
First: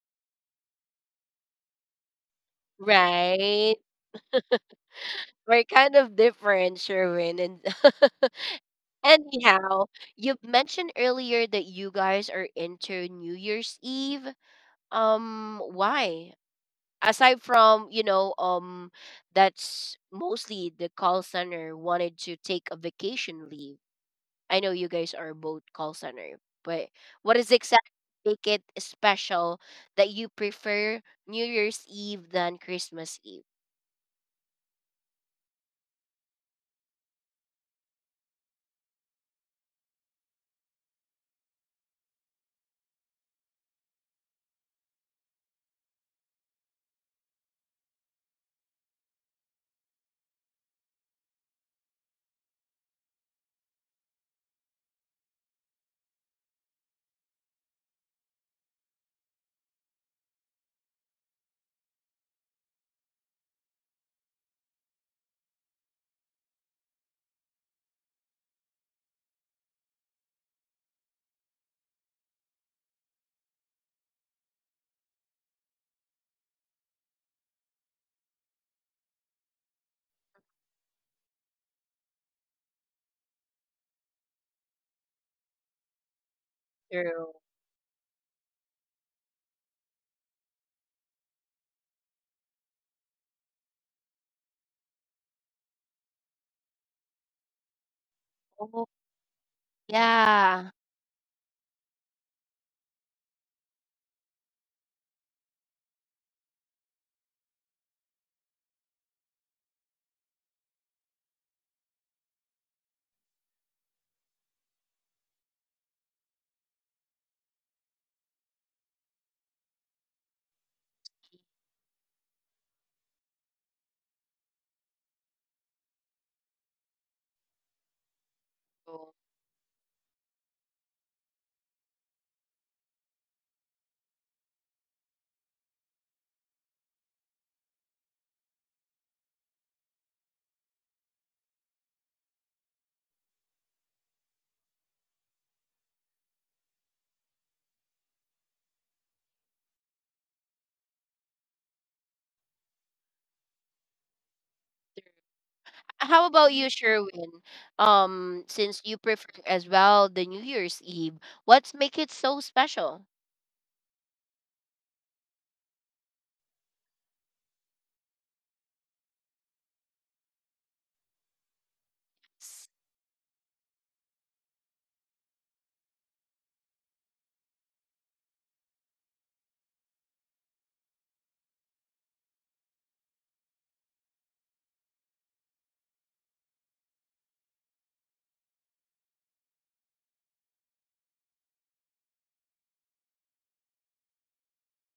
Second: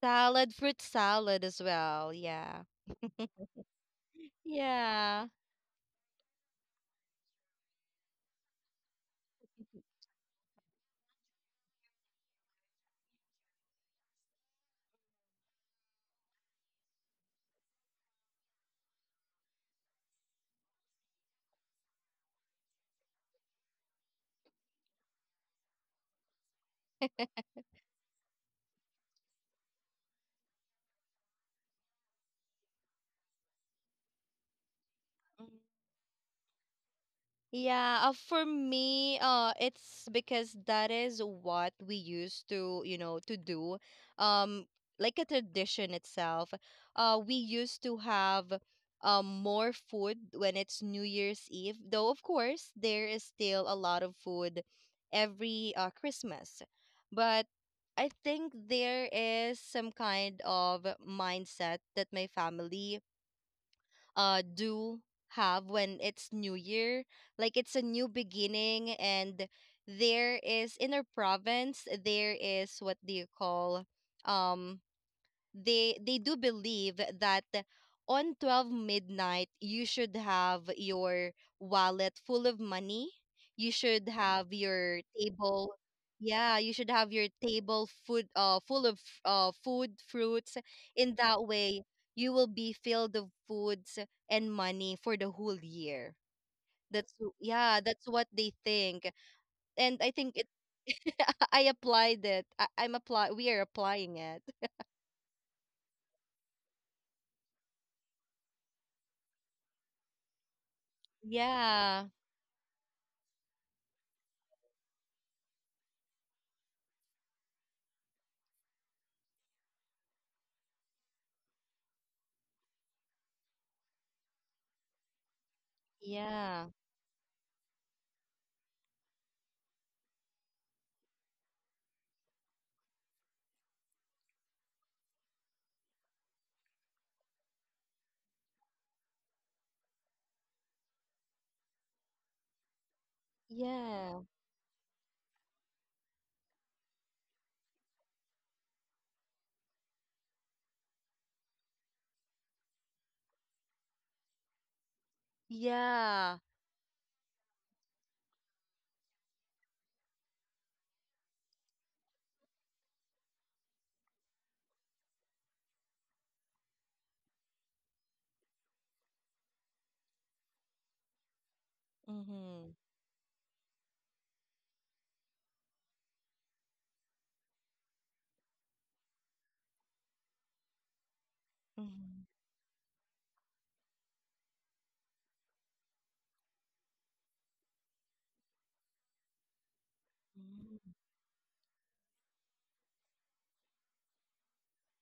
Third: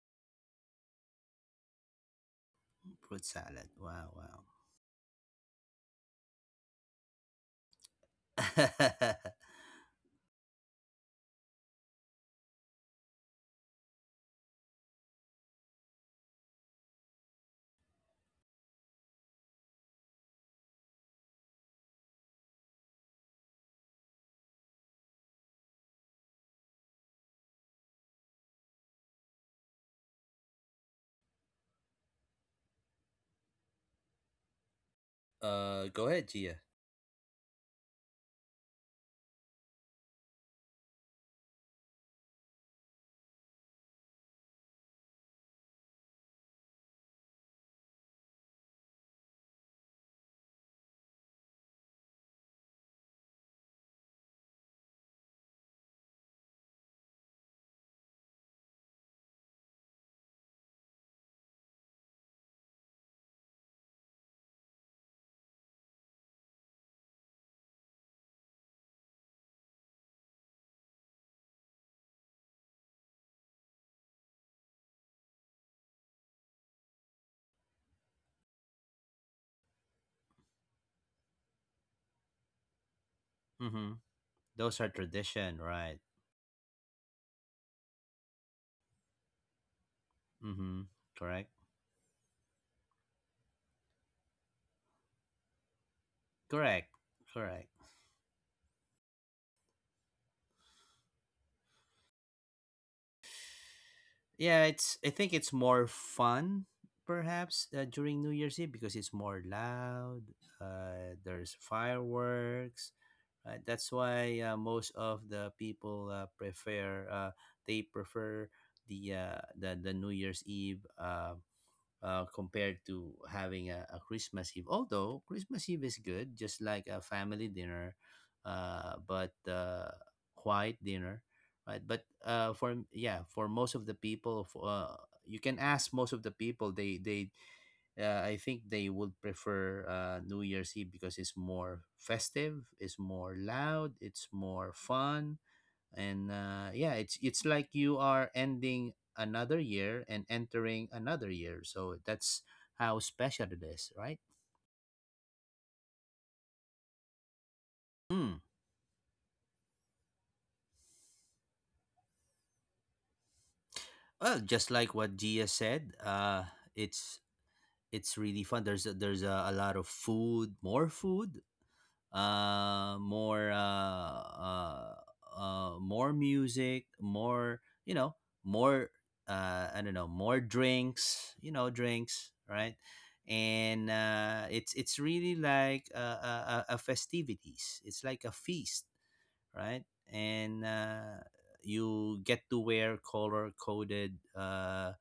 [SPEAKER 2] salad, fruit salad as well. Yeah,
[SPEAKER 3] fruit salad.
[SPEAKER 1] Right.
[SPEAKER 3] Wow, wow.
[SPEAKER 2] yeah.
[SPEAKER 1] We're kind of different, Sherwin. And [laughs]
[SPEAKER 3] [laughs]
[SPEAKER 1] anyhow, you mentioned earlier that you guys are into New Year's Eve. Um, why? Aside from, you know, um that's mostly the call center wanted to take a vacation leave, I know you guys are both call center, but what is exactly make it special that you prefer New Year's Eve than Christmas Eve?
[SPEAKER 3] Uh, go ahead, Gia.
[SPEAKER 2] Yeah, uh, for me, uh, it's because that is what we used to, you know, to do, um, like a tradition itself. Uh, we used to have, um, more food when it's New Year's Eve. Though, of course, there is still a lot of food every uh, Christmas, but I think there is some kind of mindset that my family uh do have when it's new year, like it's a new beginning. And there is— in our province, there is, what do you call, um, they they do believe that on twelve midnight, you should have your wallet full of money, you
[SPEAKER 3] Mm-hmm.
[SPEAKER 2] should have
[SPEAKER 3] Those are
[SPEAKER 2] your
[SPEAKER 3] tradition,
[SPEAKER 2] table—
[SPEAKER 3] right?
[SPEAKER 2] yeah, you should have your
[SPEAKER 1] True.
[SPEAKER 2] table food, uh full of, uh food, fruits,
[SPEAKER 3] Mm-hmm.
[SPEAKER 2] in that
[SPEAKER 3] Correct.
[SPEAKER 2] way you will be filled of foods and money for the whole year.
[SPEAKER 3] Correct.
[SPEAKER 2] That's w-
[SPEAKER 3] Correct.
[SPEAKER 2] yeah, that's what they
[SPEAKER 1] Oh
[SPEAKER 2] think. And I think it,
[SPEAKER 1] yeah,
[SPEAKER 2] [laughs] I applied it. I, I'm apply we are applying it.
[SPEAKER 3] Yeah, it's. I think it's more fun, perhaps, uh, during New Year's Eve because it's more loud. Uh, there's
[SPEAKER 2] Yeah.
[SPEAKER 3] fireworks. Right? That's why uh, most of the people uh, prefer. Uh, they prefer the uh, the the New Year's Eve, uh, uh, compared to having a, a Christmas Eve. Although Christmas Eve is good,
[SPEAKER 2] Yeah.
[SPEAKER 3] just like a family dinner, uh,
[SPEAKER 1] true.
[SPEAKER 3] but uh, quiet dinner, right? But uh, for yeah, for most of the people, f- uh, you can ask most of the people. They they uh, I think they would prefer uh, New Year's Eve because it's more festive, it's more loud,
[SPEAKER 2] Yeah.
[SPEAKER 3] it's more fun, and uh, yeah, it's it's like you are ending another year and entering another year, so that's how special it is, right?
[SPEAKER 1] How
[SPEAKER 2] Yeah.
[SPEAKER 1] about you Sherwin,
[SPEAKER 3] mm.
[SPEAKER 1] um since you prefer as well the New Year's Eve, what's make it so special?
[SPEAKER 3] Well, just like what Gia said, uh it's it's really fun. There's a, there's a, a lot of food, more food,
[SPEAKER 2] Mm-hmm.
[SPEAKER 1] S-
[SPEAKER 3] uh more uh uh, uh more music, more you know, more uh I don't know, more drinks, you know,
[SPEAKER 2] Mm-hmm.
[SPEAKER 3] drinks, right? And uh it's it's really like uh, a, a a festivities. It's like a feast, right? And uh, you get to wear color coded, uh,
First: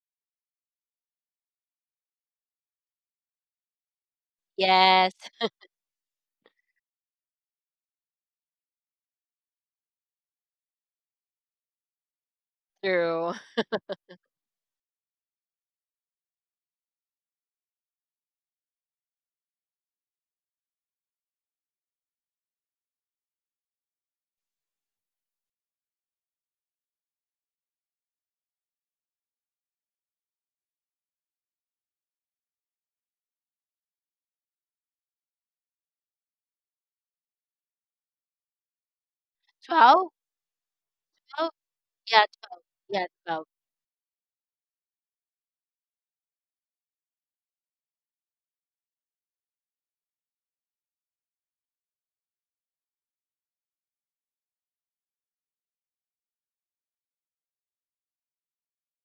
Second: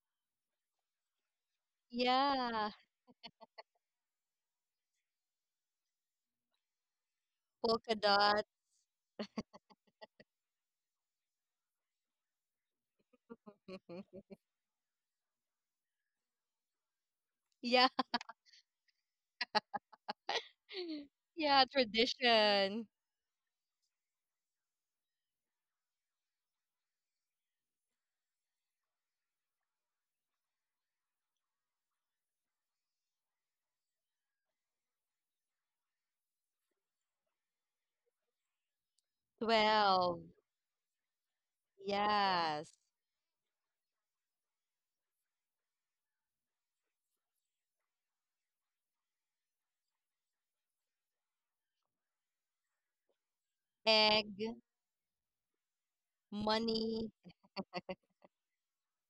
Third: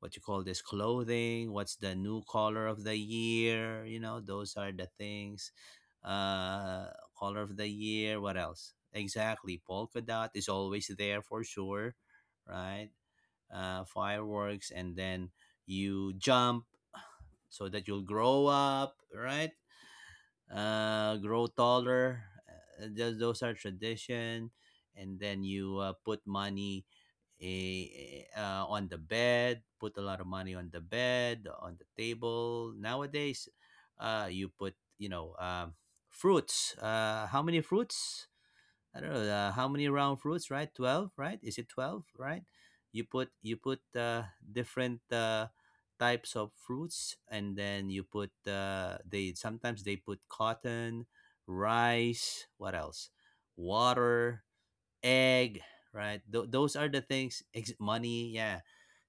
[SPEAKER 3] what you call this, clothing. What's the new color
[SPEAKER 2] Yeah.
[SPEAKER 3] of the year? You know, those are the
[SPEAKER 1] yes,
[SPEAKER 3] things. Uh, Color of the
[SPEAKER 2] Polka
[SPEAKER 3] year. What
[SPEAKER 2] dot.
[SPEAKER 3] else? Exactly. Polka dot is always there for sure, right?
[SPEAKER 1] true.
[SPEAKER 3] Uh,
[SPEAKER 2] [laughs]
[SPEAKER 3] fireworks, and then you jump so that
[SPEAKER 2] Yeah.
[SPEAKER 3] you'll grow up, right?
[SPEAKER 2] [laughs]
[SPEAKER 3] Uh, grow
[SPEAKER 2] Yeah,
[SPEAKER 3] taller. Uh,
[SPEAKER 2] tradition.
[SPEAKER 3] those, those are tradition, and then you uh, put money, eh, eh, uh, on the bed. Put a lot of money on the bed, on the table. Nowadays, uh, you put you know um, fruits. Uh, how many fruits? I don't know uh,
[SPEAKER 1] [laughs]
[SPEAKER 3] how
[SPEAKER 1] So
[SPEAKER 3] many
[SPEAKER 1] how
[SPEAKER 3] round
[SPEAKER 2] twelve.
[SPEAKER 3] fruits, right? Twelve, right? Is it twelve,
[SPEAKER 1] yeah,
[SPEAKER 3] right?
[SPEAKER 1] tw
[SPEAKER 2] Yes.
[SPEAKER 3] You
[SPEAKER 1] yeah,
[SPEAKER 3] put
[SPEAKER 1] twelve.
[SPEAKER 3] you put uh, Different uh, types of fruits, and then you put uh, they sometimes they put cotton, rice, what else,
[SPEAKER 2] Egg,
[SPEAKER 3] water, egg, right? Th- those are the
[SPEAKER 2] money.
[SPEAKER 3] things. Ex- money, yeah,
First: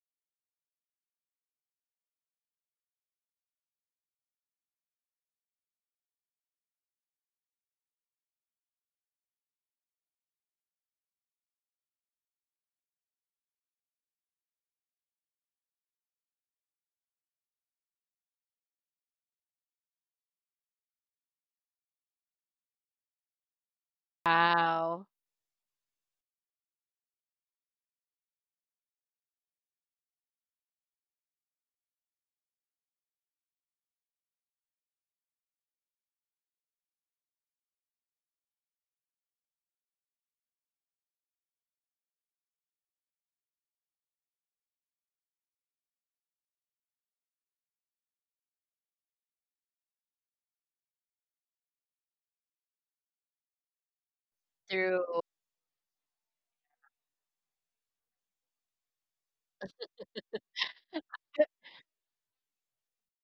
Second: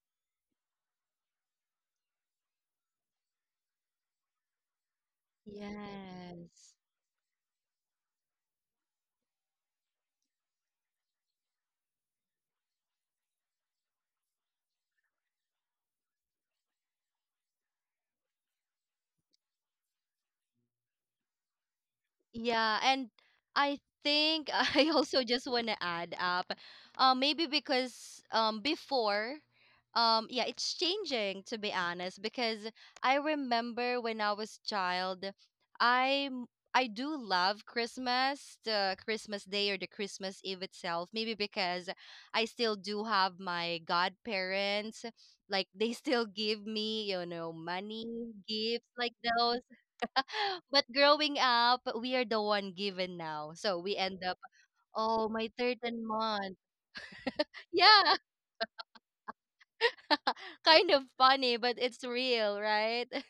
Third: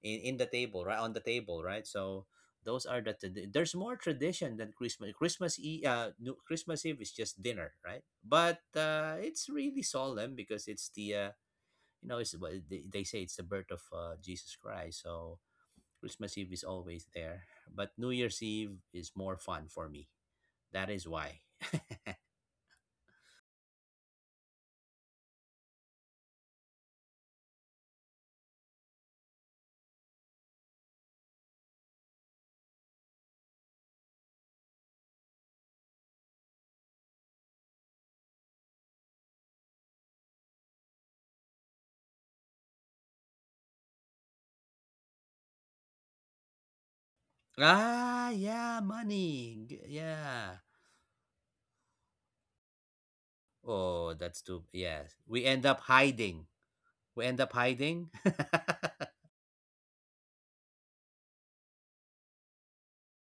[SPEAKER 3] in in the table, right, on the table, right. So those are the trad- there's more tradition than Christmas. Christmas e- uh, no,
[SPEAKER 2] Yes.
[SPEAKER 3] Christmas Eve is just dinner, right? But uh, it's really solemn because it's the uh, you know, it's what they, they say it's the birth of uh, Jesus Christ. So Christmas Eve is always there, but New Year's Eve is more fun for me. That is why. [laughs]
[SPEAKER 2] Yeah, and I think [laughs] I
[SPEAKER 1] Wow.
[SPEAKER 2] also just want to add up, uh, maybe because, um, before, um, yeah, it's changing, to be honest. Because I remember when I was child, I m- I do love Christmas, the Christmas day or the Christmas Eve itself. Maybe because I still do have my godparents, like they still give me, you know, money,
[SPEAKER 3] Ah, yeah,
[SPEAKER 2] gifts, like those.
[SPEAKER 3] money. G- Yeah.
[SPEAKER 2] But growing up, we are the one given now. So we
[SPEAKER 3] Oh,
[SPEAKER 2] end up,
[SPEAKER 3] that's too,
[SPEAKER 1] True.
[SPEAKER 3] yes.
[SPEAKER 2] oh,
[SPEAKER 3] We
[SPEAKER 2] my
[SPEAKER 3] end
[SPEAKER 2] third
[SPEAKER 3] up
[SPEAKER 2] and
[SPEAKER 3] hiding.
[SPEAKER 2] month.
[SPEAKER 3] We end up hiding.
[SPEAKER 2] Yeah,
[SPEAKER 3] [laughs]
[SPEAKER 2] [laughs] kind of funny, but it's real, right? [laughs]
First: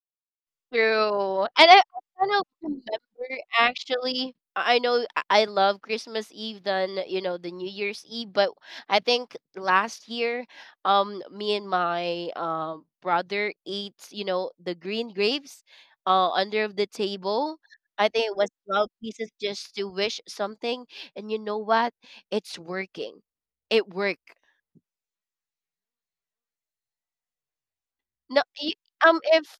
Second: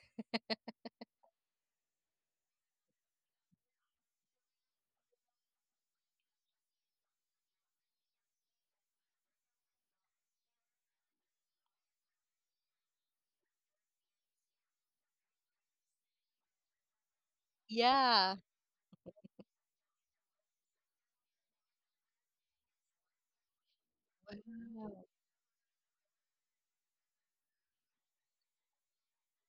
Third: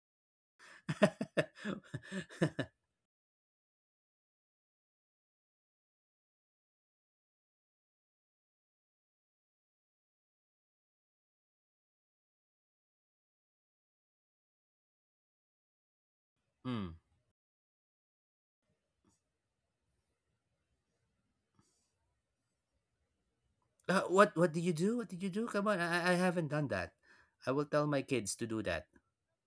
[SPEAKER 1] True. And I I kind of remember actually, I I know I I love Christmas Eve than, you know, the New Year's Eve, but I think last year, um, me and my um brother ate, you know, the green grapes uh under the
[SPEAKER 3] Hmm.
[SPEAKER 1] table. I think it
[SPEAKER 2] Yeah.
[SPEAKER 1] was twelve pieces just to wish something. And you know what? It's working. It
[SPEAKER 3] Uh,
[SPEAKER 1] worked.
[SPEAKER 3] what what did you do?
[SPEAKER 2] Wow.
[SPEAKER 3] What did you do? Come on, I I haven't done that. I will tell my
[SPEAKER 1] No,
[SPEAKER 3] kids to
[SPEAKER 1] y-
[SPEAKER 3] do that.
[SPEAKER 1] um, if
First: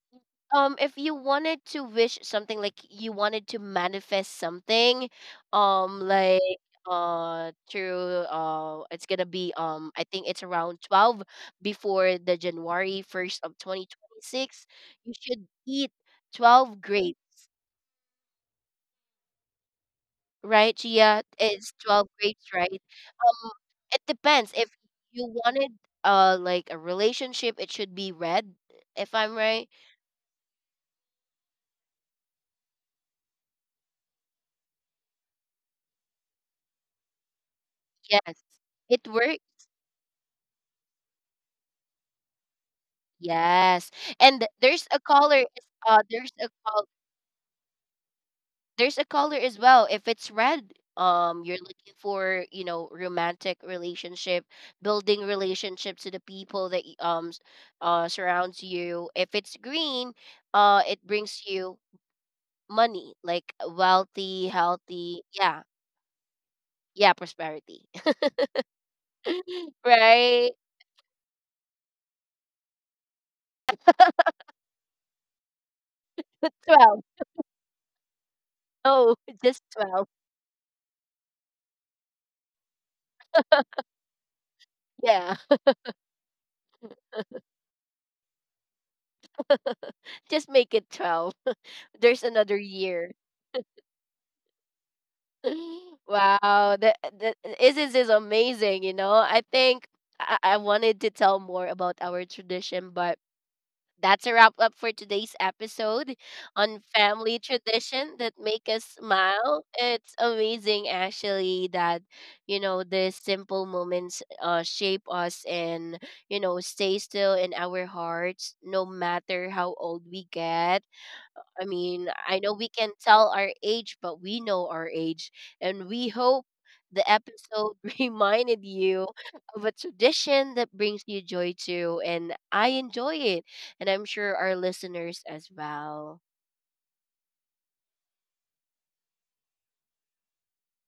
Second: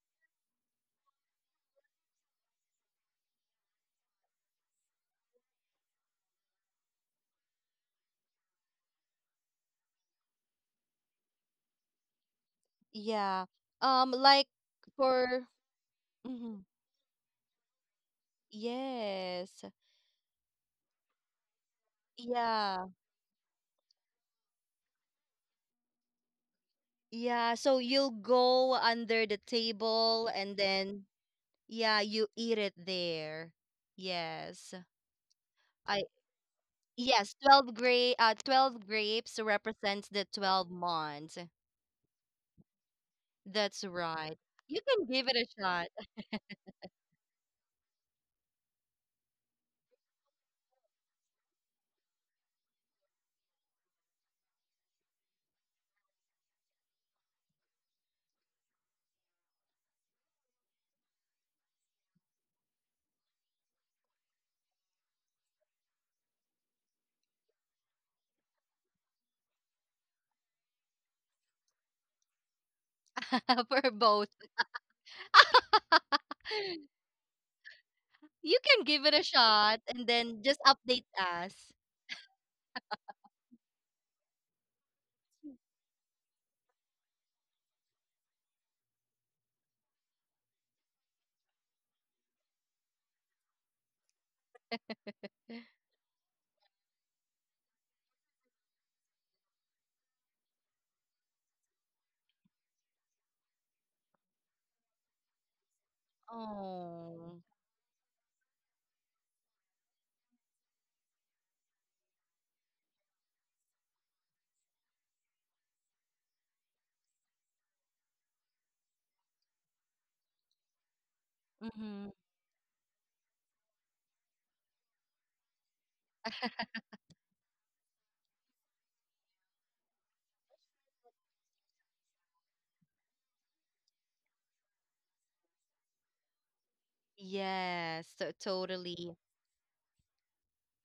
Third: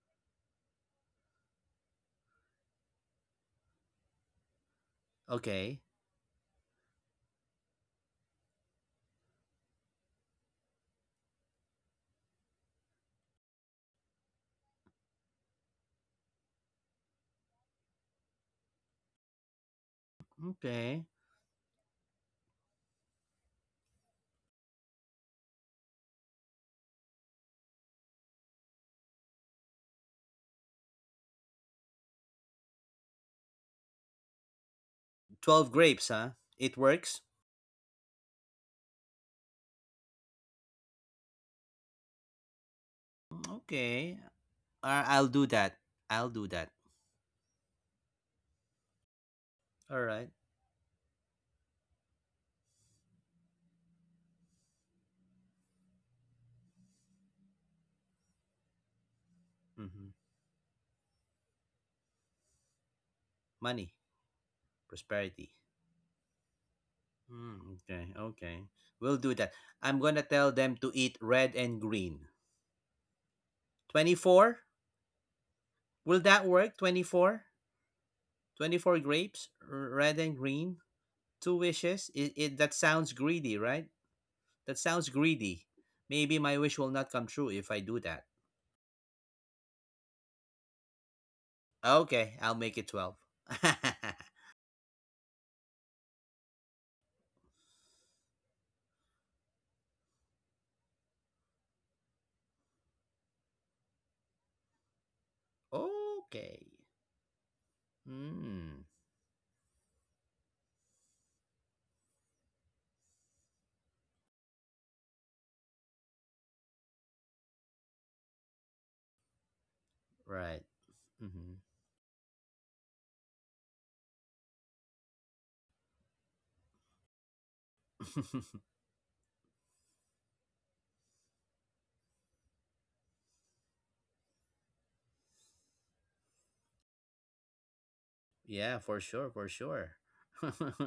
[SPEAKER 1] um if you wanted to wish something, like you wanted to manifest something,
[SPEAKER 3] Okay.
[SPEAKER 1] um like uh through uh it's gonna be, um I think it's around twelve before the
[SPEAKER 2] Yeah.
[SPEAKER 1] January first
[SPEAKER 2] Um,
[SPEAKER 1] of
[SPEAKER 2] like
[SPEAKER 1] twenty twenty-six,
[SPEAKER 2] for—
[SPEAKER 1] you should eat
[SPEAKER 2] Mhm.
[SPEAKER 1] twelve grapes,
[SPEAKER 2] Yes.
[SPEAKER 3] Okay.
[SPEAKER 1] right Gia? It's twelve
[SPEAKER 2] Yeah.
[SPEAKER 1] grapes, right? um it depends, if you wanted uh like a
[SPEAKER 2] Yeah. So you'll
[SPEAKER 1] relationship, it should
[SPEAKER 2] go
[SPEAKER 1] be red,
[SPEAKER 2] under the
[SPEAKER 1] if I'm
[SPEAKER 2] table
[SPEAKER 1] right.
[SPEAKER 2] and then yeah, you eat it there. Yes.
[SPEAKER 3] twelve
[SPEAKER 2] I
[SPEAKER 3] grapes, huh? It works?
[SPEAKER 2] yes, twelve gra- uh twelve
[SPEAKER 1] Yes,
[SPEAKER 2] grapes
[SPEAKER 1] it
[SPEAKER 2] represents
[SPEAKER 1] works.
[SPEAKER 2] the twelve months.
[SPEAKER 3] Mm,
[SPEAKER 2] That's
[SPEAKER 3] okay.
[SPEAKER 2] right.
[SPEAKER 1] Yes.
[SPEAKER 2] You
[SPEAKER 1] And
[SPEAKER 2] can
[SPEAKER 3] I- I'll
[SPEAKER 2] give it
[SPEAKER 1] there's
[SPEAKER 3] do
[SPEAKER 2] a
[SPEAKER 1] a
[SPEAKER 3] that.
[SPEAKER 2] shot.
[SPEAKER 1] color is-
[SPEAKER 3] I'll do
[SPEAKER 1] uh
[SPEAKER 3] that.
[SPEAKER 1] there's a col there's a color
[SPEAKER 3] All
[SPEAKER 1] as
[SPEAKER 3] right.
[SPEAKER 1] well. If it's red, um you're looking for, you know, romantic relationship, building relationship to the people that y- um s- uh surrounds you. If it's
[SPEAKER 3] Mm-hmm.
[SPEAKER 1] green, uh it brings you money, like
[SPEAKER 3] Money,
[SPEAKER 1] wealthy, healthy,
[SPEAKER 3] prosperity.
[SPEAKER 1] yeah. Yeah,
[SPEAKER 3] Mm,
[SPEAKER 1] prosperity.
[SPEAKER 3] okay.
[SPEAKER 1] [laughs]
[SPEAKER 3] Okay. We'll do that. I'm going to tell
[SPEAKER 1] Right?
[SPEAKER 3] them to eat red and green.
[SPEAKER 2] [laughs] For both.
[SPEAKER 3] twenty-four? Will that work?
[SPEAKER 1] twelve.
[SPEAKER 3] twenty-four
[SPEAKER 2] You can give
[SPEAKER 1] Oh,
[SPEAKER 2] it a
[SPEAKER 1] [laughs]
[SPEAKER 3] grapes,
[SPEAKER 1] just
[SPEAKER 2] shot
[SPEAKER 1] twelve.
[SPEAKER 2] and
[SPEAKER 3] red
[SPEAKER 2] then
[SPEAKER 3] and
[SPEAKER 2] just
[SPEAKER 3] green,
[SPEAKER 2] update
[SPEAKER 3] two
[SPEAKER 2] us.
[SPEAKER 3] wishes. It, it That sounds greedy, right? That sounds
[SPEAKER 1] Yeah.
[SPEAKER 3] greedy. Maybe my wish will not come true if I do that.
[SPEAKER 1] [laughs] Just make it twelve. [laughs] There's
[SPEAKER 3] Okay,
[SPEAKER 1] another
[SPEAKER 3] I'll make it
[SPEAKER 1] year.
[SPEAKER 3] twelve. [laughs]
[SPEAKER 1] [laughs] Wow, that, that is is is amazing, you know. I think I, I wanted to tell more about our tradition, but that's a wrap up for today's episode
[SPEAKER 3] Okay.
[SPEAKER 1] on family
[SPEAKER 2] Oh,
[SPEAKER 1] tradition that make us
[SPEAKER 3] Hmm.
[SPEAKER 1] smile. It's amazing actually that, you know, the simple moments uh shape us and, you know, stay still in our hearts no matter how old we
[SPEAKER 3] Right.
[SPEAKER 1] get.
[SPEAKER 3] Hmm.
[SPEAKER 1] I mean,
[SPEAKER 2] mm-hmm.
[SPEAKER 1] I know we can tell our age, but we know our age. And we hope the episode [laughs] reminded you of a tradition that brings you joy too. And I enjoy it. And I'm sure our listeners as well.
[SPEAKER 2] Yes, so
[SPEAKER 3] [laughs] Yeah, for
[SPEAKER 2] totally.
[SPEAKER 3] sure, for sure.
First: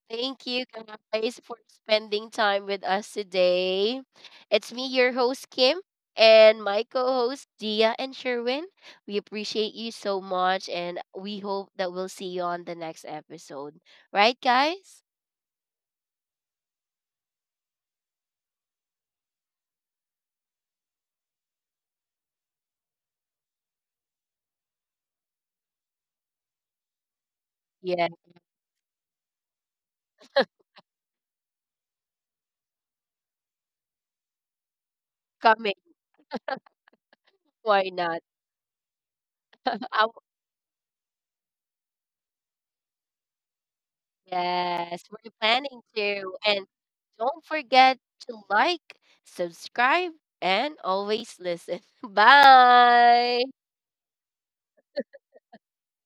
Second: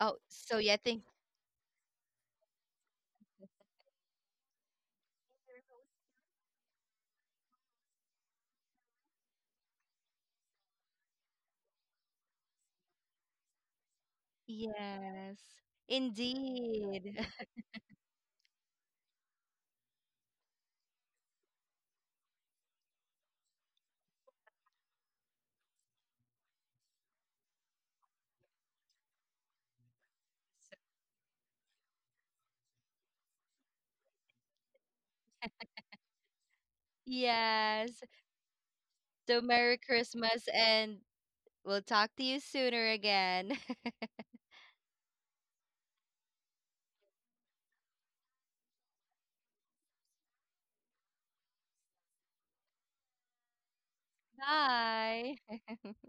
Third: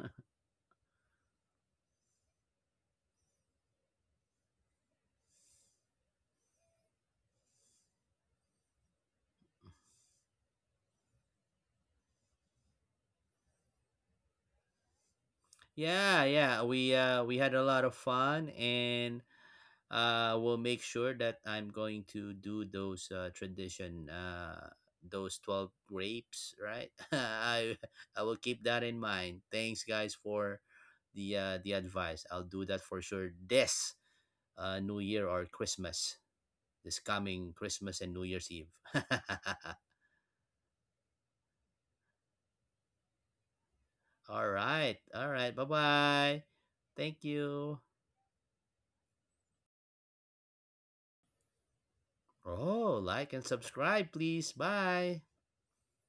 [SPEAKER 2] Oh,
[SPEAKER 1] Thank
[SPEAKER 2] so
[SPEAKER 1] you
[SPEAKER 2] yeah, I think,
[SPEAKER 1] guys for spending time with us today. It's me, your host, Kim, and my co host, Dia and Sherwin. We appreciate you so much, and we hope that we'll see you on the next episode. Right, guys?
[SPEAKER 2] yes,
[SPEAKER 3] Yeah, yeah. We
[SPEAKER 2] indeed.
[SPEAKER 3] uh we had
[SPEAKER 2] [laughs]
[SPEAKER 3] a lot of fun, and uh will make sure that I'm going to do those uh tradition, uh those twelve grapes, right? [laughs] i
[SPEAKER 1] Yes,
[SPEAKER 3] I will keep that in mind. Thanks guys for the uh the advice. I'll do that for sure. this uh new year or
[SPEAKER 1] coming.
[SPEAKER 3] christmas this coming
[SPEAKER 1] Why
[SPEAKER 3] Christmas
[SPEAKER 2] Yes.
[SPEAKER 3] and New
[SPEAKER 1] not?
[SPEAKER 3] Year's Eve.
[SPEAKER 2] So
[SPEAKER 1] [laughs]
[SPEAKER 3] [laughs]
[SPEAKER 2] Merry
[SPEAKER 1] I w-
[SPEAKER 2] Christmas, and we'll talk to you sooner again.
[SPEAKER 3] All right,
[SPEAKER 1] Yes,
[SPEAKER 3] all
[SPEAKER 1] we're
[SPEAKER 3] right, bye
[SPEAKER 1] planning to.
[SPEAKER 3] bye.
[SPEAKER 1] And
[SPEAKER 3] Thank
[SPEAKER 1] don't
[SPEAKER 3] you.
[SPEAKER 1] forget to like, subscribe, and always listen. [laughs]
[SPEAKER 3] Oh, like and
[SPEAKER 1] Bye.
[SPEAKER 3] subscribe
[SPEAKER 2] [laughs]
[SPEAKER 3] please. Bye.
[SPEAKER 2] Bye.